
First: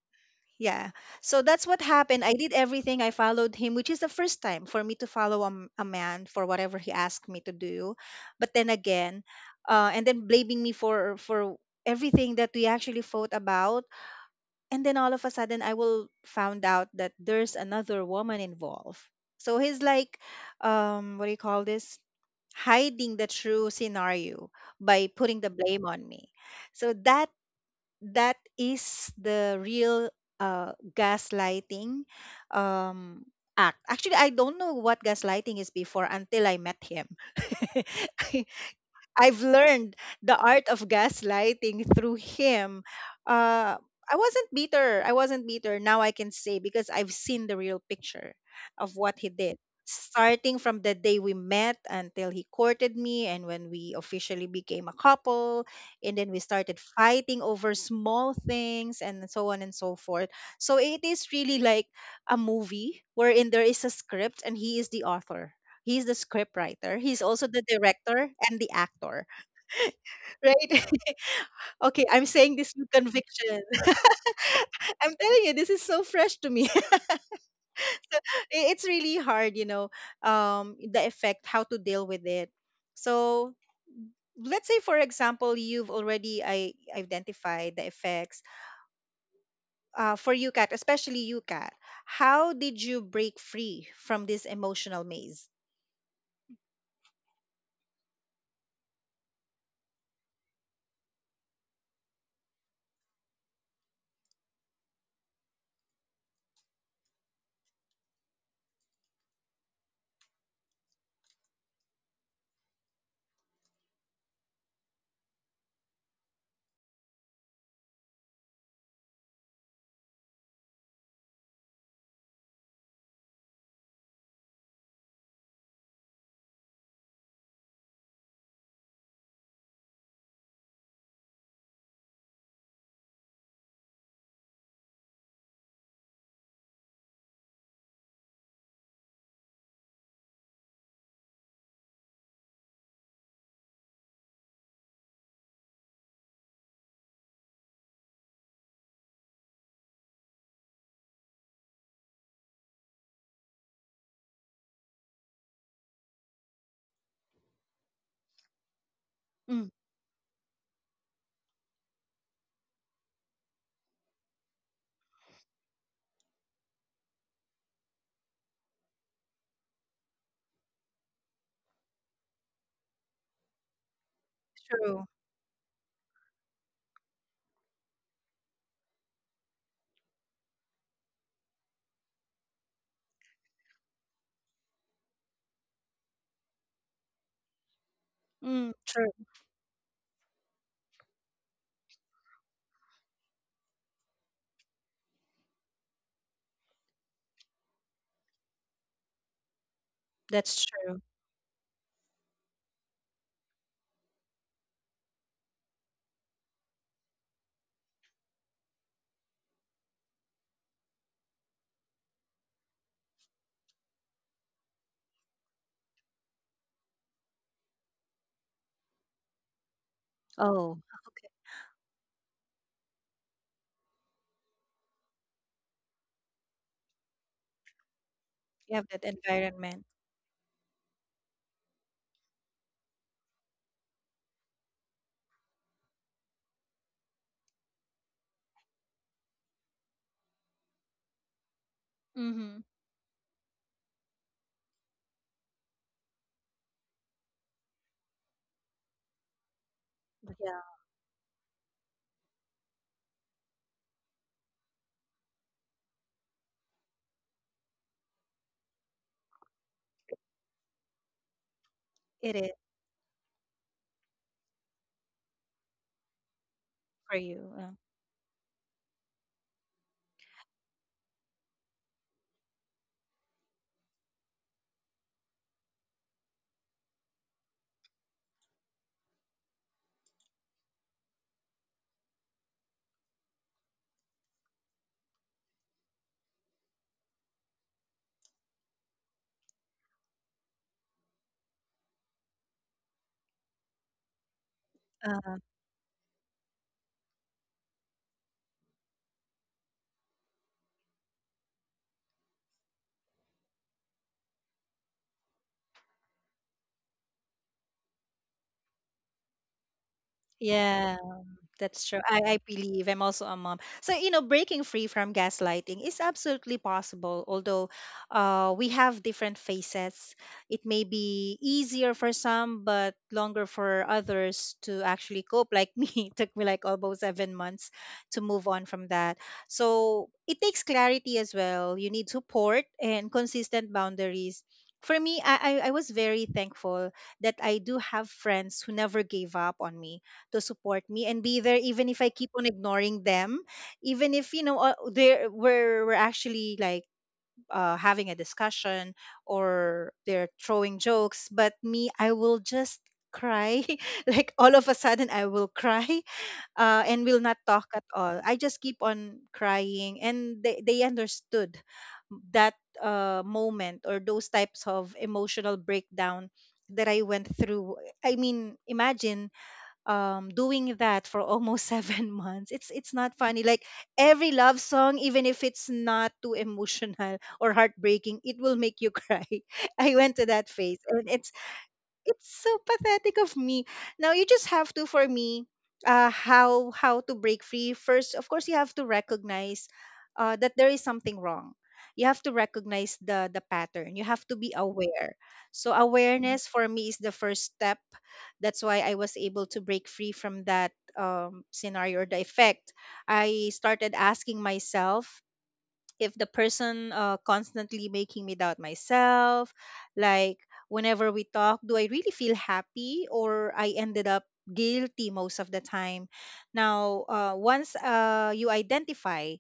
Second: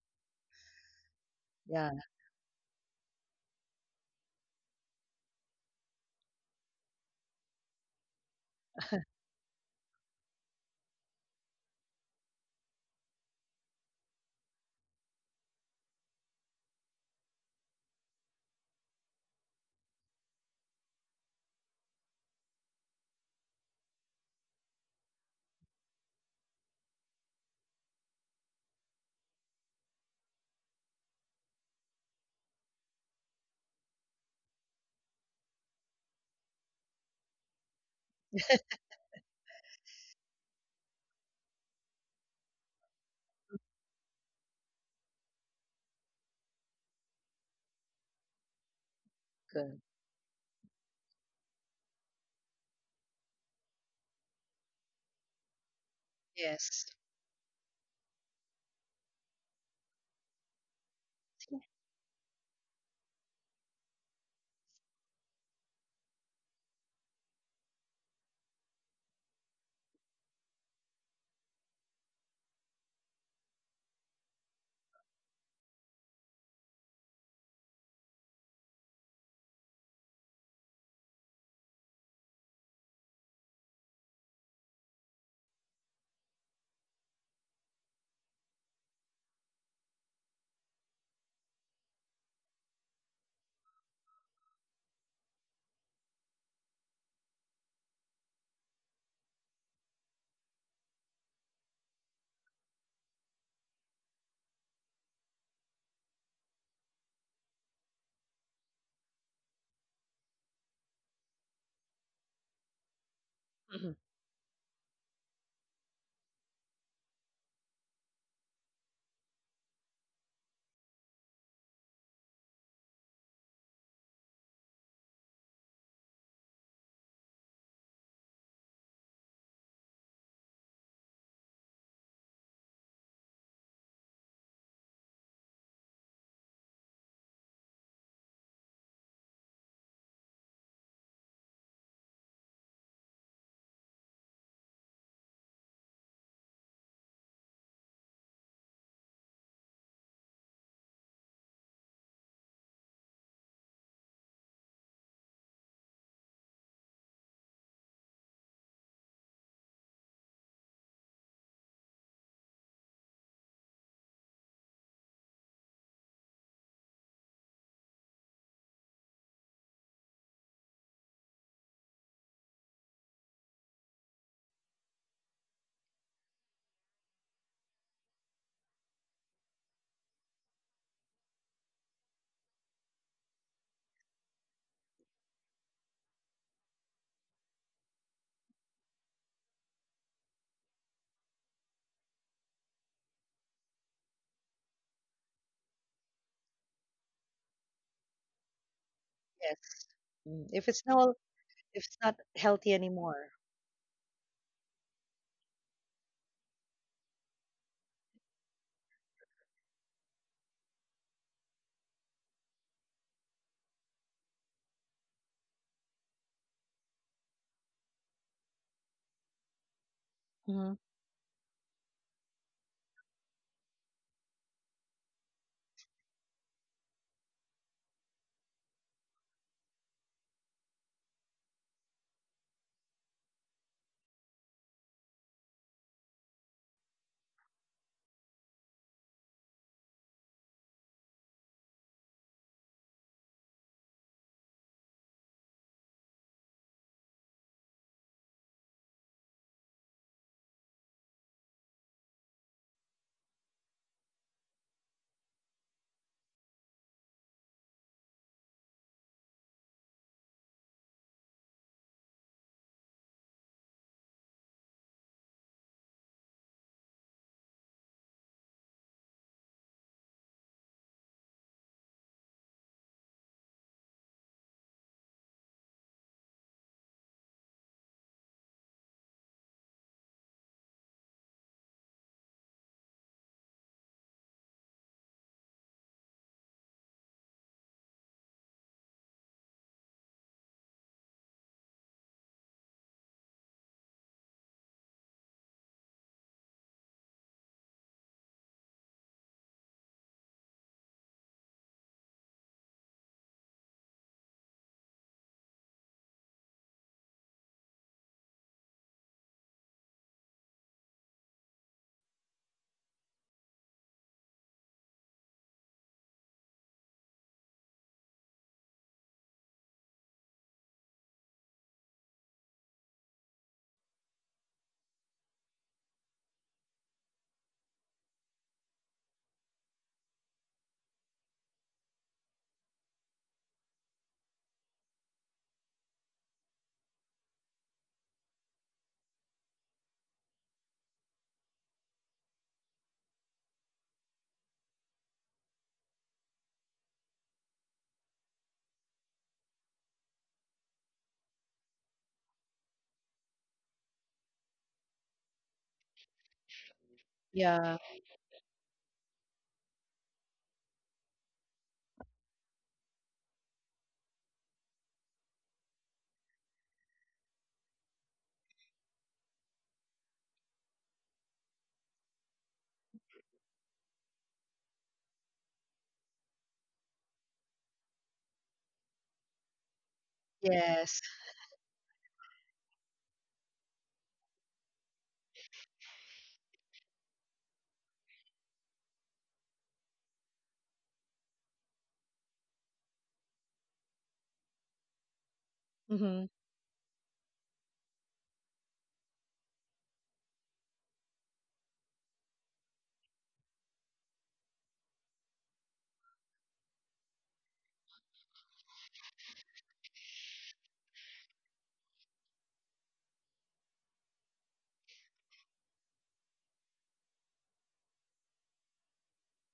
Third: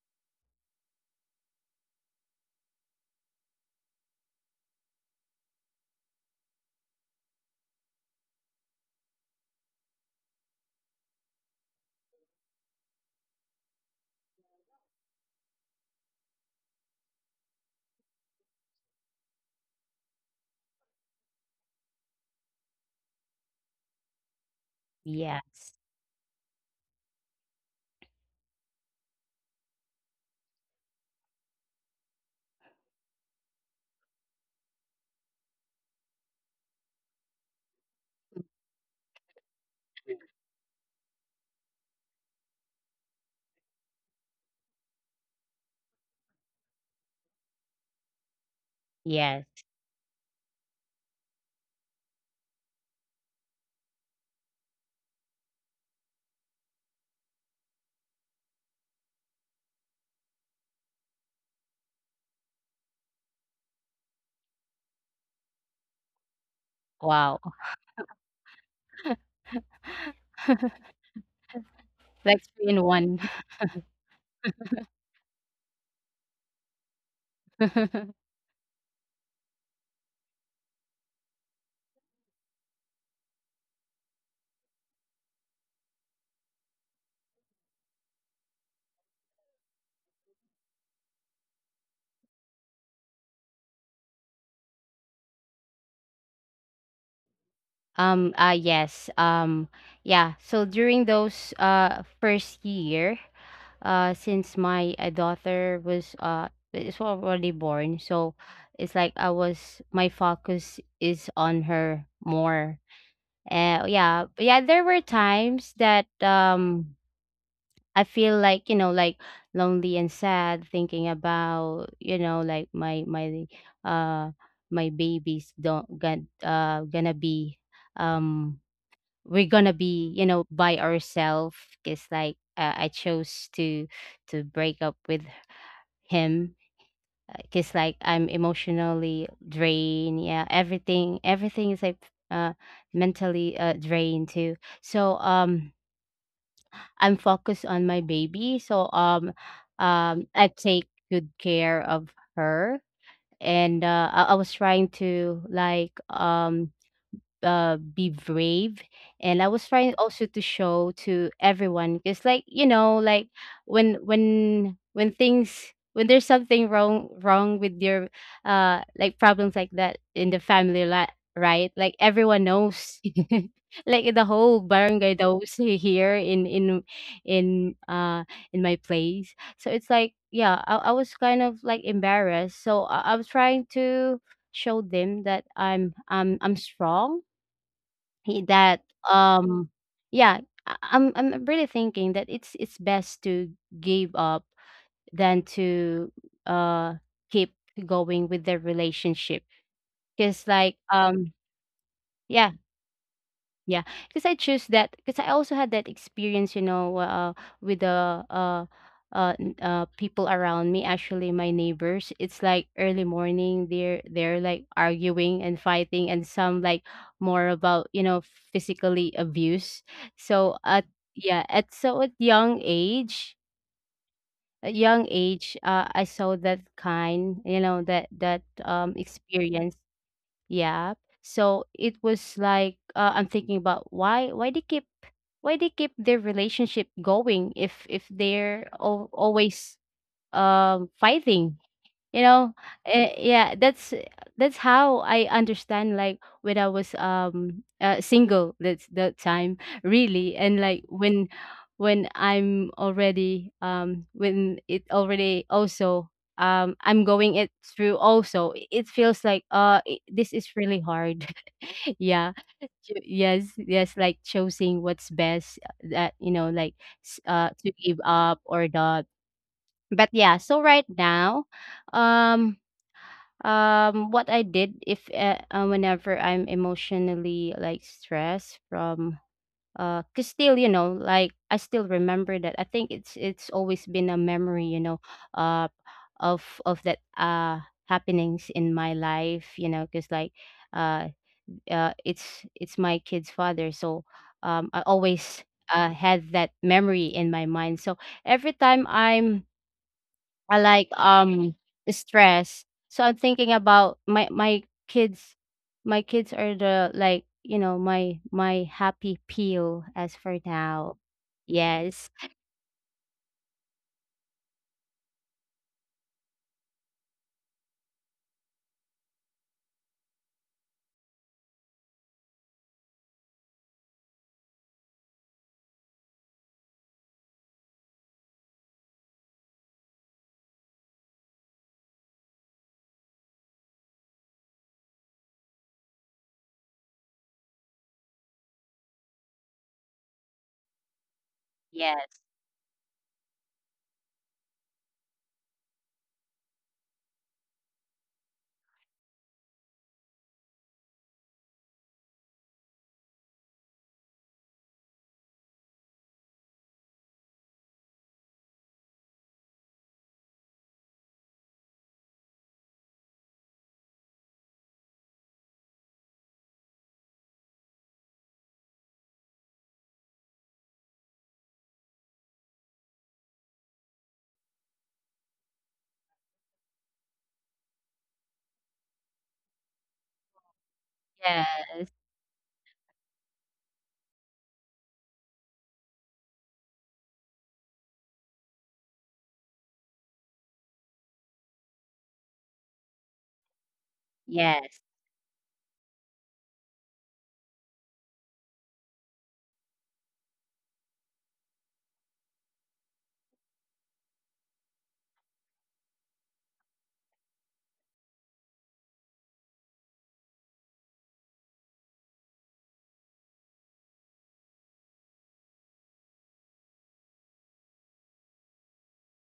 yeah. So that's what Yeah, happened. I did everything. I followed him, which is the first time for me to follow a man for whatever he asked me to do. But then again, and then blaming me for everything that we actually fought about. And then all of a sudden, I will found out that there's another woman involved. So he's like, what do you call this? Hiding the true scenario by putting the yes. blame on me. So that is the real gaslighting um, act. Actually, I don't know what gaslighting is before until I met him. I've learned the art of gaslighting through him. Uh, I wasn't bitter. I wasn't bitter. Now I can say because I've seen the real picture of what he did. Yes. good. Starting from the day we met until he courted me, and when we officially became a couple, and then we started Yes. fighting over small things, and so on and so forth. So it is really like a movie wherein there is a script, and he is the author. He's the script writer. He's Wow. also the director and the actor, right? Okay, I'm That's saying three this in with one. conviction. I'm telling you, this is so fresh to me. It's really hard, you know, the effect, how to deal with it. So let's say, for example, you've already identified the effects. For you, Kat, especially you, Kat, how did you break free from this emotional maze? Yes. Yeah. So during those first year, since my daughter was is already born, so it's like I was my focus is on her more. Mm-hmm. Yeah. But yeah, there were times that I feel like, like, lonely and sad, thinking about, like, uh my babies don't gonna be, um we're gonna be, by ourselves, cuz like, I chose to break up with him, cuz like, I'm emotionally drained. Yeah, everything is like, uh mentally drained too. So I'm focused on my baby. So I take good care of her. And I was trying to, like, be brave, and I was Mm, trying also to show to everyone, because, like, like, when things, when there's something wrong with your like problems like that in the family, right, like, everyone knows, like the whole true. barangay knows, here in in uh my place. So it's like, yeah, I was kind of like embarrassed, so I was trying to show them that I'm strong. he Mm, that, true. um yeah, I'm really thinking that it's best to give up than to, uh, keep going with the relationship. Yes. Mm. Cause, If That's like, it's true. not, if it's not yeah, healthy anymore. yeah, because I choose that, because I also had that experience, with uh, people around me. Actually, my neighbors. It's like early morning, they're like arguing and fighting, and some like more about, physically abuse. So Mm-hmm. Oh, at, yeah, at, so at young age, I saw that kind, that that you have that experience. environment. Yeah. So it was like, I'm thinking about why they keep, their relationship going, if they're always fighting you know Mm-hmm. Yeah, that's how I understand, like, when I was single, that's that time, really. And, Yeah, like, when I'm already, when it already, also, I'm going it through also, it feels like, I this is really hard. Yeah. it is Yes, yes, like choosing what's best, that like, for you. to give up or not. But yeah, so right now, um what I did, if whenever I'm emotionally like stressed from cause, still, like, I still remember that. I think it's always been a memory uh of that happenings in my life, because, like, uh, it's my kid's father. So I Uh, uh, always had that memory in my mind. So every time I'm I like stress. So I'm thinking about my kids. My kids are the, like, my happy pill as for yeah. now. That's true. Yes, I believe I'm also a mom. So, you know, breaking free from gaslighting is absolutely possible, although we have different phases. It may be easier for some, but longer for others to actually cope. Like me, it took me like almost 7 months to move on from that. So, it takes clarity as well. You need support and consistent boundaries. For me, I was very thankful that I do have friends who never gave up on me to support me and be there even if I yes, keep on ignoring them, even if you know they're we're actually like having a discussion or they're throwing jokes, but me, I will just cry. Like, all of a sudden, I will cry. And will not talk Yeah. at all. I just keep on crying, and they understood that moment or those types of emotional breakdown that I went through. I mean, imagine doing that for almost 7 months. It's not funny. Like, every love song, even if it's not too emotional or heartbreaking, it will make you cry. I went to that phase, Yes. and yes, it's so pathetic of me. Now you just have to, for me, how to break free. First, of course, you have to recognize that there is something wrong. You have to recognize the pattern. You have to be yes, aware. So Mm-hmm. awareness for me is the first step. That's why I was able to break free from that scenario or the effect. I started asking myself if the person constantly making me doubt myself, like, whenever we talk, do I really feel happy, or I ended up guilty most of the time? Now, once you identify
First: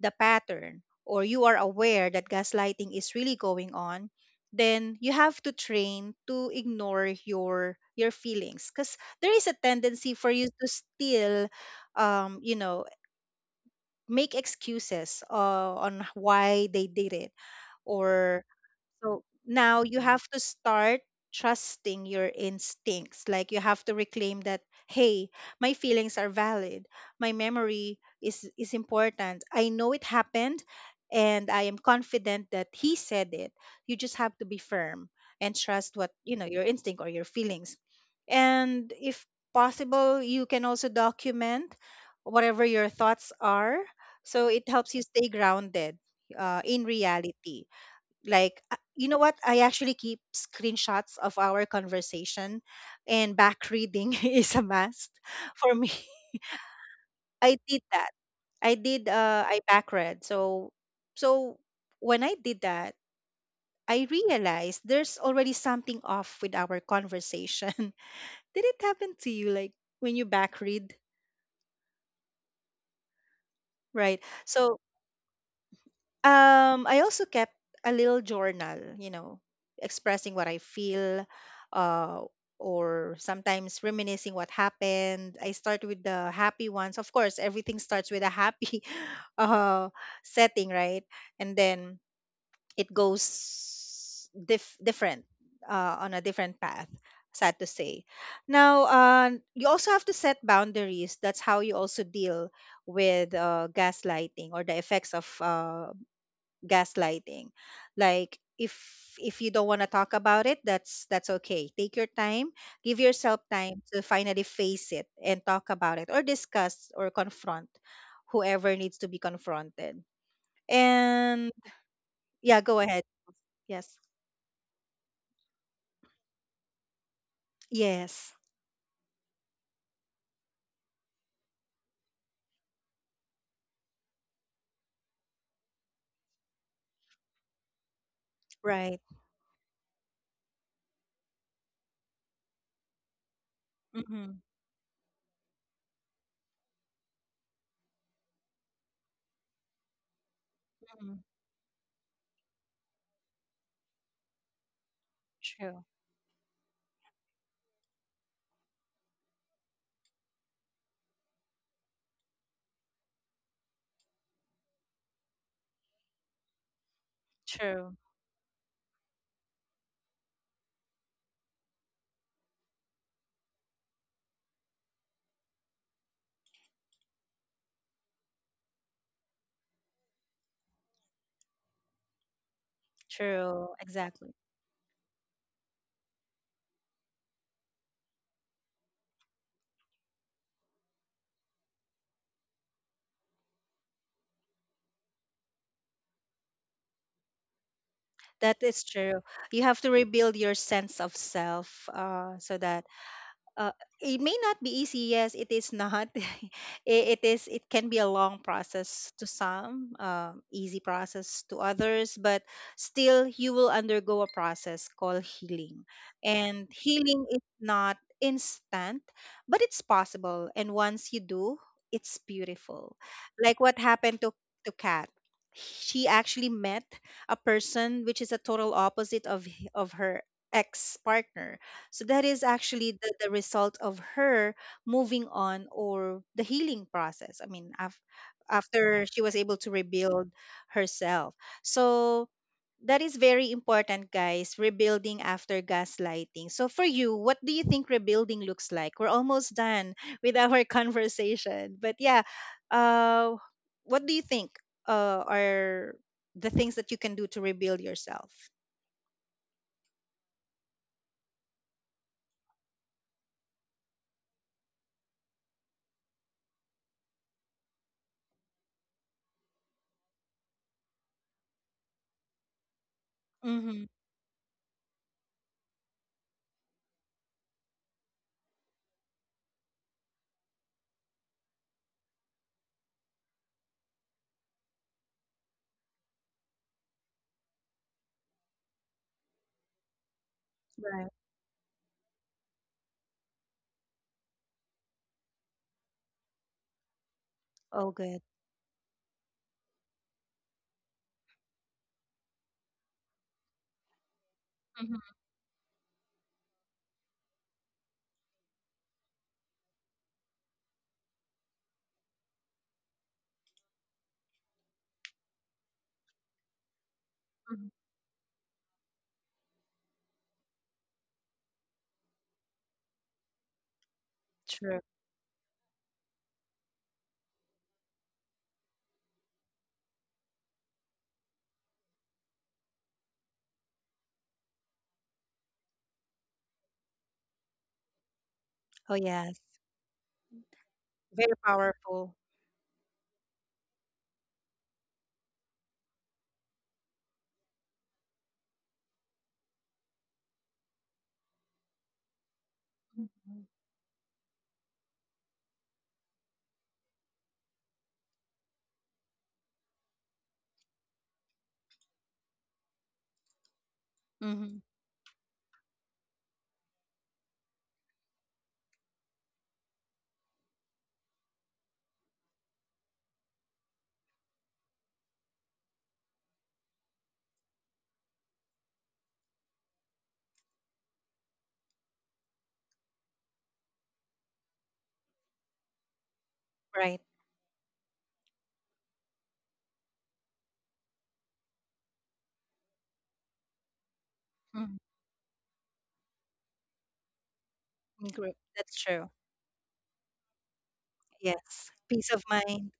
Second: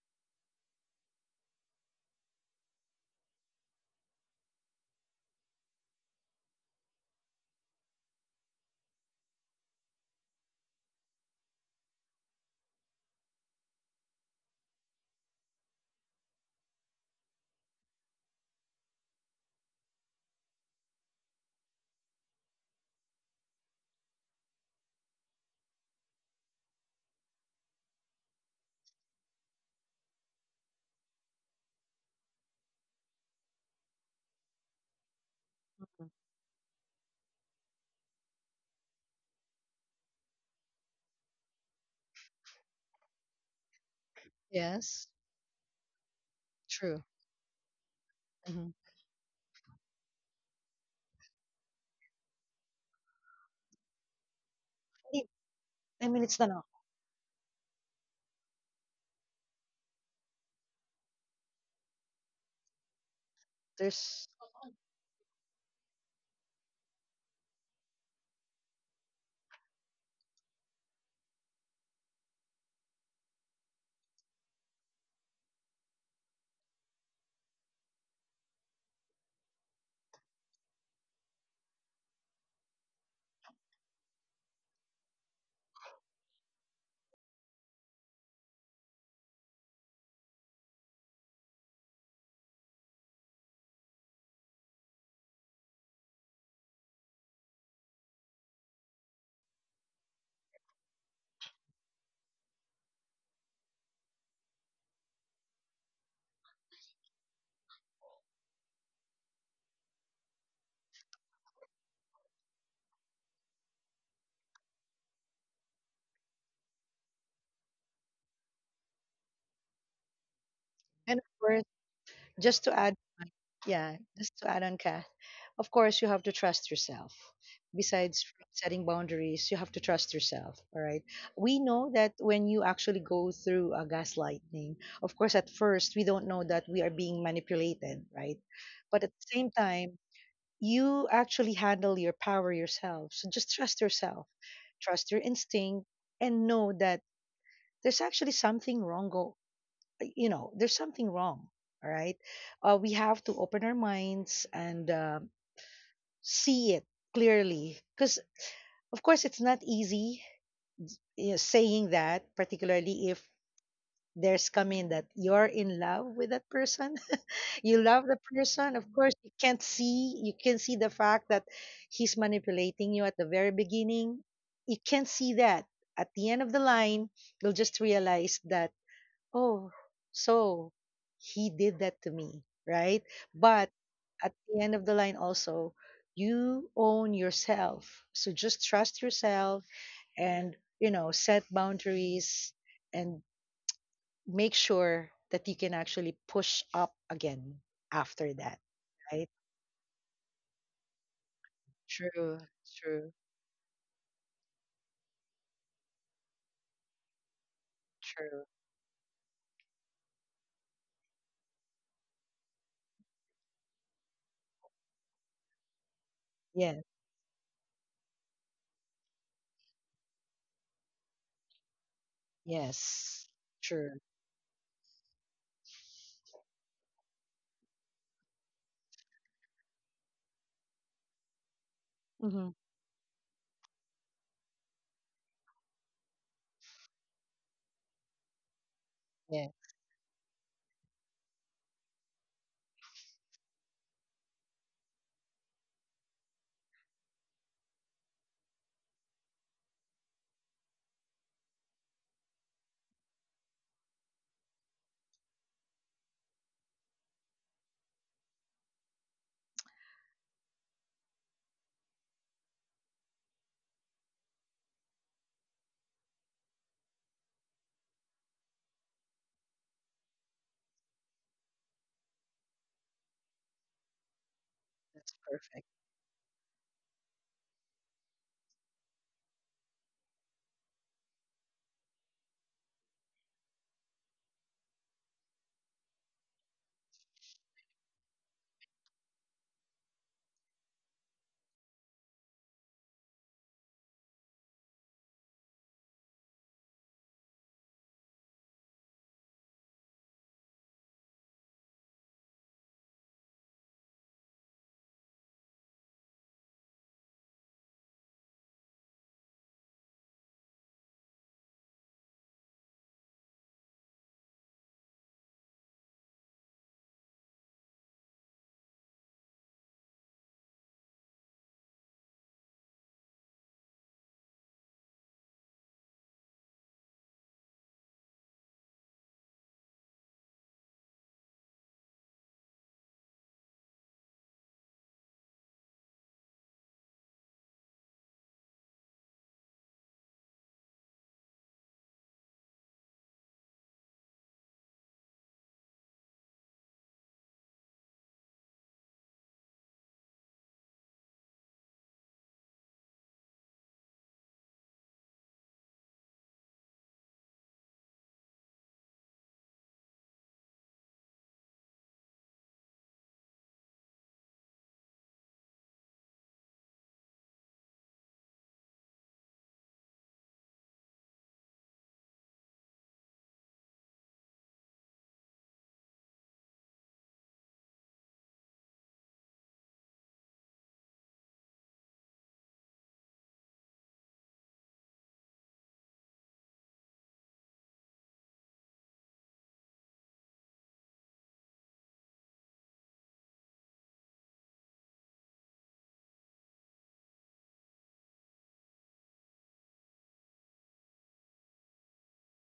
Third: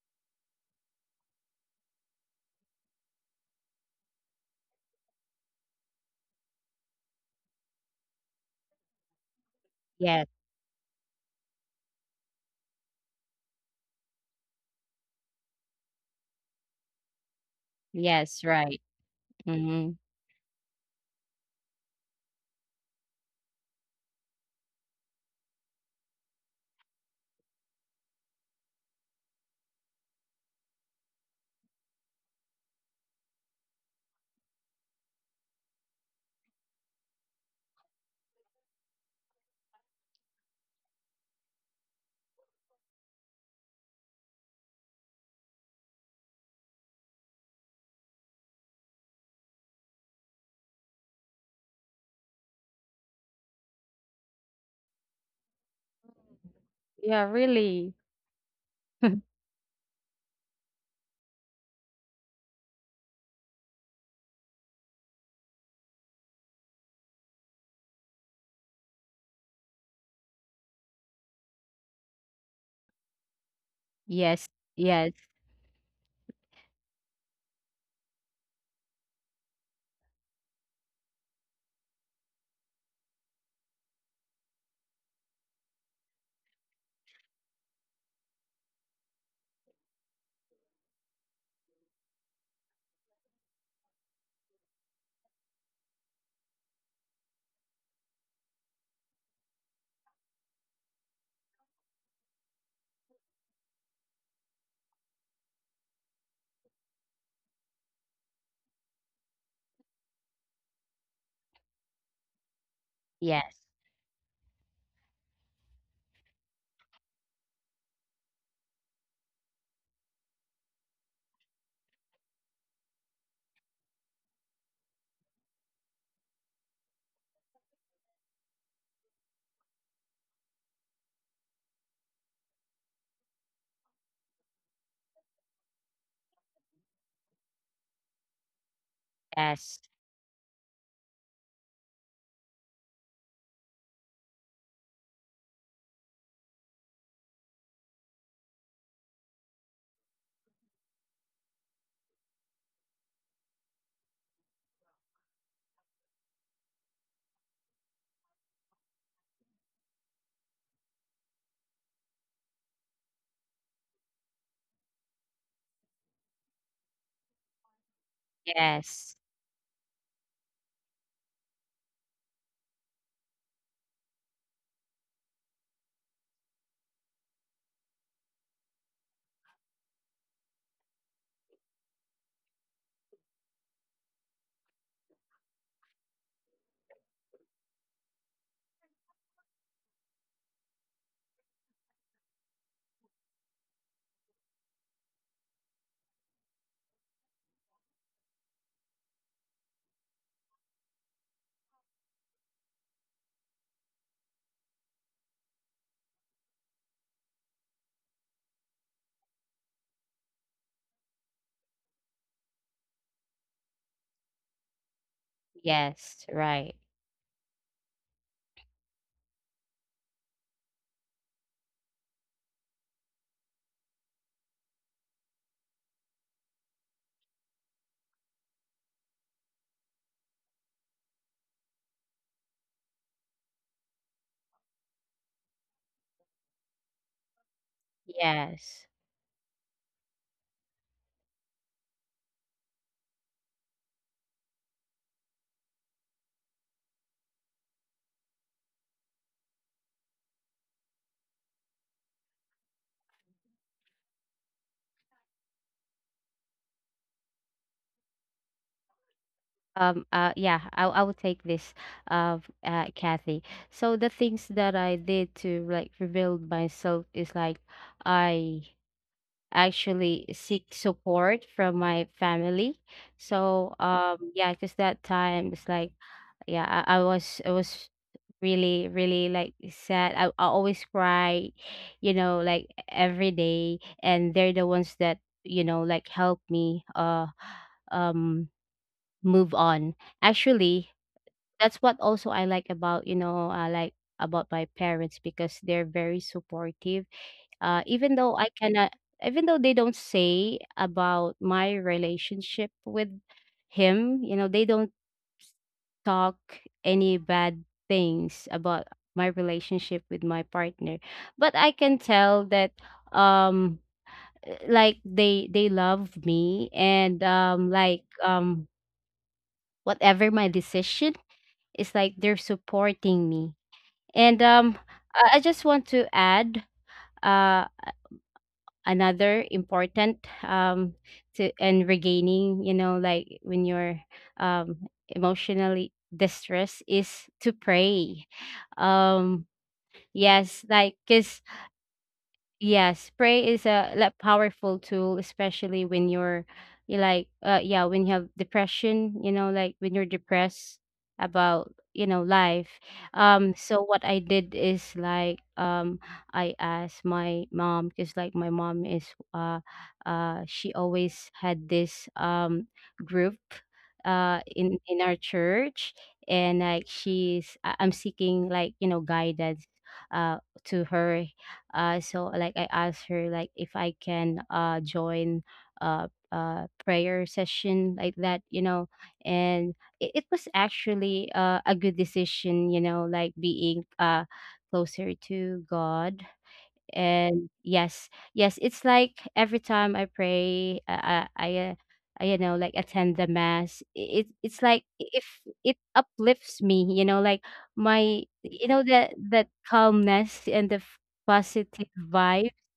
the pattern or you are aware that gaslighting is really going on, then you have to train to ignore your feelings because there is a tendency yes, for you to still you know, make excuses on why they did it, or yes. Right. so now Hmm. you have to start trusting your instincts. Like, you have to reclaim that, hey, my feelings are valid. My memory is important. I know it happened, and I am confident that he said it. You just have to be firm and trust what, you know, your instinct or your feelings. And if possible, you can also document whatever your thoughts are. So it helps you Yes. stay grounded in True. reality. Like, Hmm. You know what, I actually keep screenshots of our conversation, and back reading is a must Hindi- for me. I mean, it's not. I did that. I back read. So so when I did that, I There's realized there's already something off with our conversation. Did it happen to you, like, when you back read? Right, Yes, so yes, I also kept a little journal, you know, expressing what I feel, uh, or sometimes reminiscing what happened. I start with the happy ones. Of course, everything starts with a happy uh, setting, right? And then it goes different on a different path. Sad to say. Now, you also have to set boundaries. That's how you also deal with gaslighting or the effects of gaslighting. Like, if you don't want to talk about it, that's okay. Take your time. Give yourself yes, time to finally face it and talk about it or discuss or confront whoever needs to be confronted and of and course, just yeah, to go add, ahead. on- Yes. yeah, just to add on, Kath. Of course, you have to trust yourself. Besides Yes. setting boundaries, you have to trust yourself. All right. We know that when you actually go through a gaslighting, of course, at first we don't know that we are being manipulated, right? Right. But at the same yes, time, you actually handle your power yourself. So just trust yourself, Mm-hmm. trust your instinct, and know that there's actually something wrong go you know there's something Hmm. wrong all right. We have to open our minds and, True. see it clearly, because of course it's not easy, saying that, particularly if there's coming that you're in love with that person. You True. love the person, of course. yes, You can't see, you can see the fact that he's manipulating you at the very beginning. You can't see that. At the end of the line, you'll just realize that, oh, so he did that to me, right? True. But Exactly. at the end of the line, also, you own yourself. So just trust yourself and, set boundaries, and make sure that you can actually push up again after That that, is true. right? You have to rebuild your sense of self, so True, that true, uh, it may not be easy. Yes, it is not. It is, it can be a long true. process to some, easy process to others, but still you will undergo a process called healing, yes. and Right. Yes, healing is not instant, but it's possible, and once you do, it's beautiful. yes, Like what true. happened to Kat. She actually met a person which is a total opposite of her ex partner. So that is Hmm. actually the result of her moving on or the healing process. I mean, Yes. after she was able Yeah, to rebuild herself. So that is very important, guys. Rebuilding after gaslighting. So for you, what do you think rebuilding looks like? We're almost done with our conversation, but yeah, uh, what do you think are the things that you can do to rebuild yourself? Yeah, I'll take this, uh, Kathy. So the things that I did to, like, rebuild myself is, like, I actually seek support from my family. So Mm-hmm. Yeah, because that that's time it's perfect. like, yeah, I was really really like sad. I always cry, like, every day, and they're the ones that, like, help me um move on, actually. Right. That's what also I like about my parents, because they're very supportive. Oh, Even good. though I cannot, even though they don't say about my relationship with him, they don't Mm-hmm. talk any bad things about my relationship with my partner. But I can tell that um like, they love me, and like, whatever my decision, it's like, they're supporting me. And True. I just want to add uh another important, to and regaining, like, when you're um emotionally distressed, is to pray. Oh, yes. um yes, like, Very because. powerful. Yes, pray is a, like, powerful tool, especially when you're, yeah, when you have depression, like when you're depressed about, life. So what I did is, like, I asked my mom, because, like, my mom is, uh, she always had this group, Mm-hmm. in our church. And, like, I'm seeking, like, guidance, uh, to her. So like I asked her, like, if I can join uh prayer session like that and it was actually, a good decision, like being closer to God. Right. And yes, yes, it's like every time I pray I, you know like attend the mass. It's Hmm. like, if it uplifts me, like my, Group. That's true. that calmness and the Yes. positive Peace of vibe. mind.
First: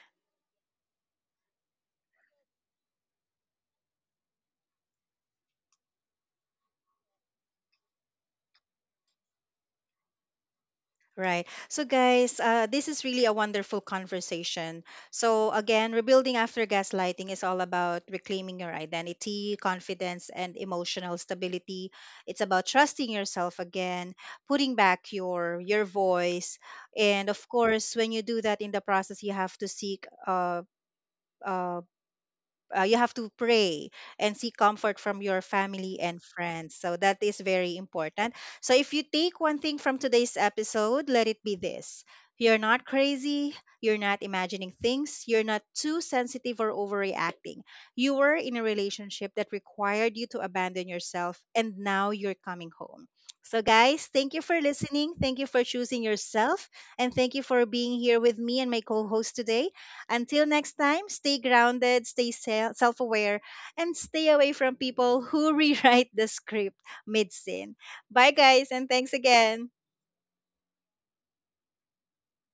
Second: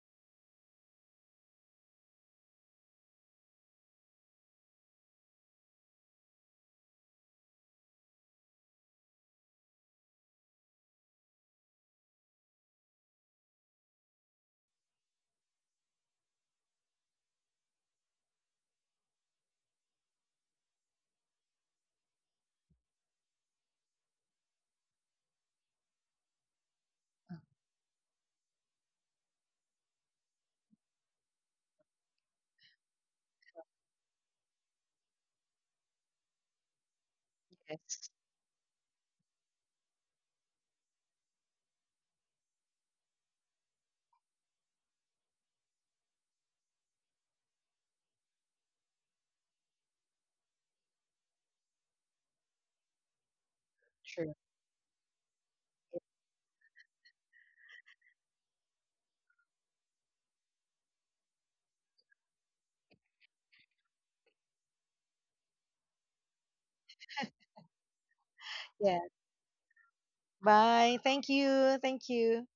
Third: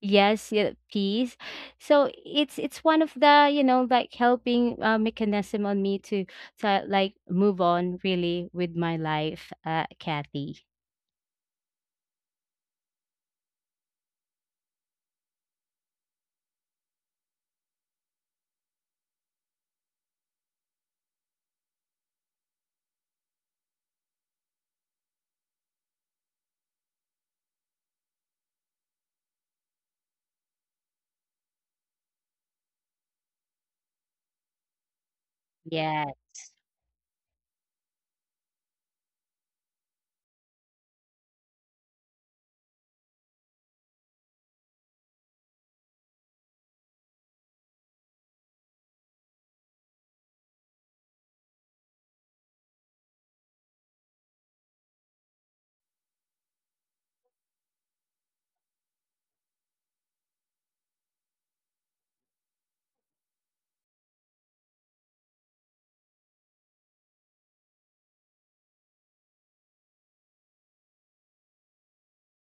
Yes. Yeah, peace. So it's one of the, like, helping, mechanism on me to like move on, really, with my life, Kathy. Right. So, guys, this is really a wonderful conversation. So, again, rebuilding after gaslighting is all about reclaiming your identity, confidence, and emotional stability. It's about trusting yourself again, putting back your voice, and of course, when you do that in the process, you have to seek uh, you have to pray and seek comfort from your family Yeah. and friends. So that is very Yes, important. So if you take one thing from today's episode, let it be this. You're not crazy. You're not imagining things. You're not too sensitive or overreacting. You were in a relationship that required you to abandon yourself, and now you're coming home. So, guys, true. thank you for listening. Thank you for choosing yourself. And thank you for being here with me and my co host today. Until next time, stay grounded, stay self aware, and stay away from people who rewrite the script mid scene. Bye, guys, and Yeah. thanks again. Bye. Thank you. Thank you.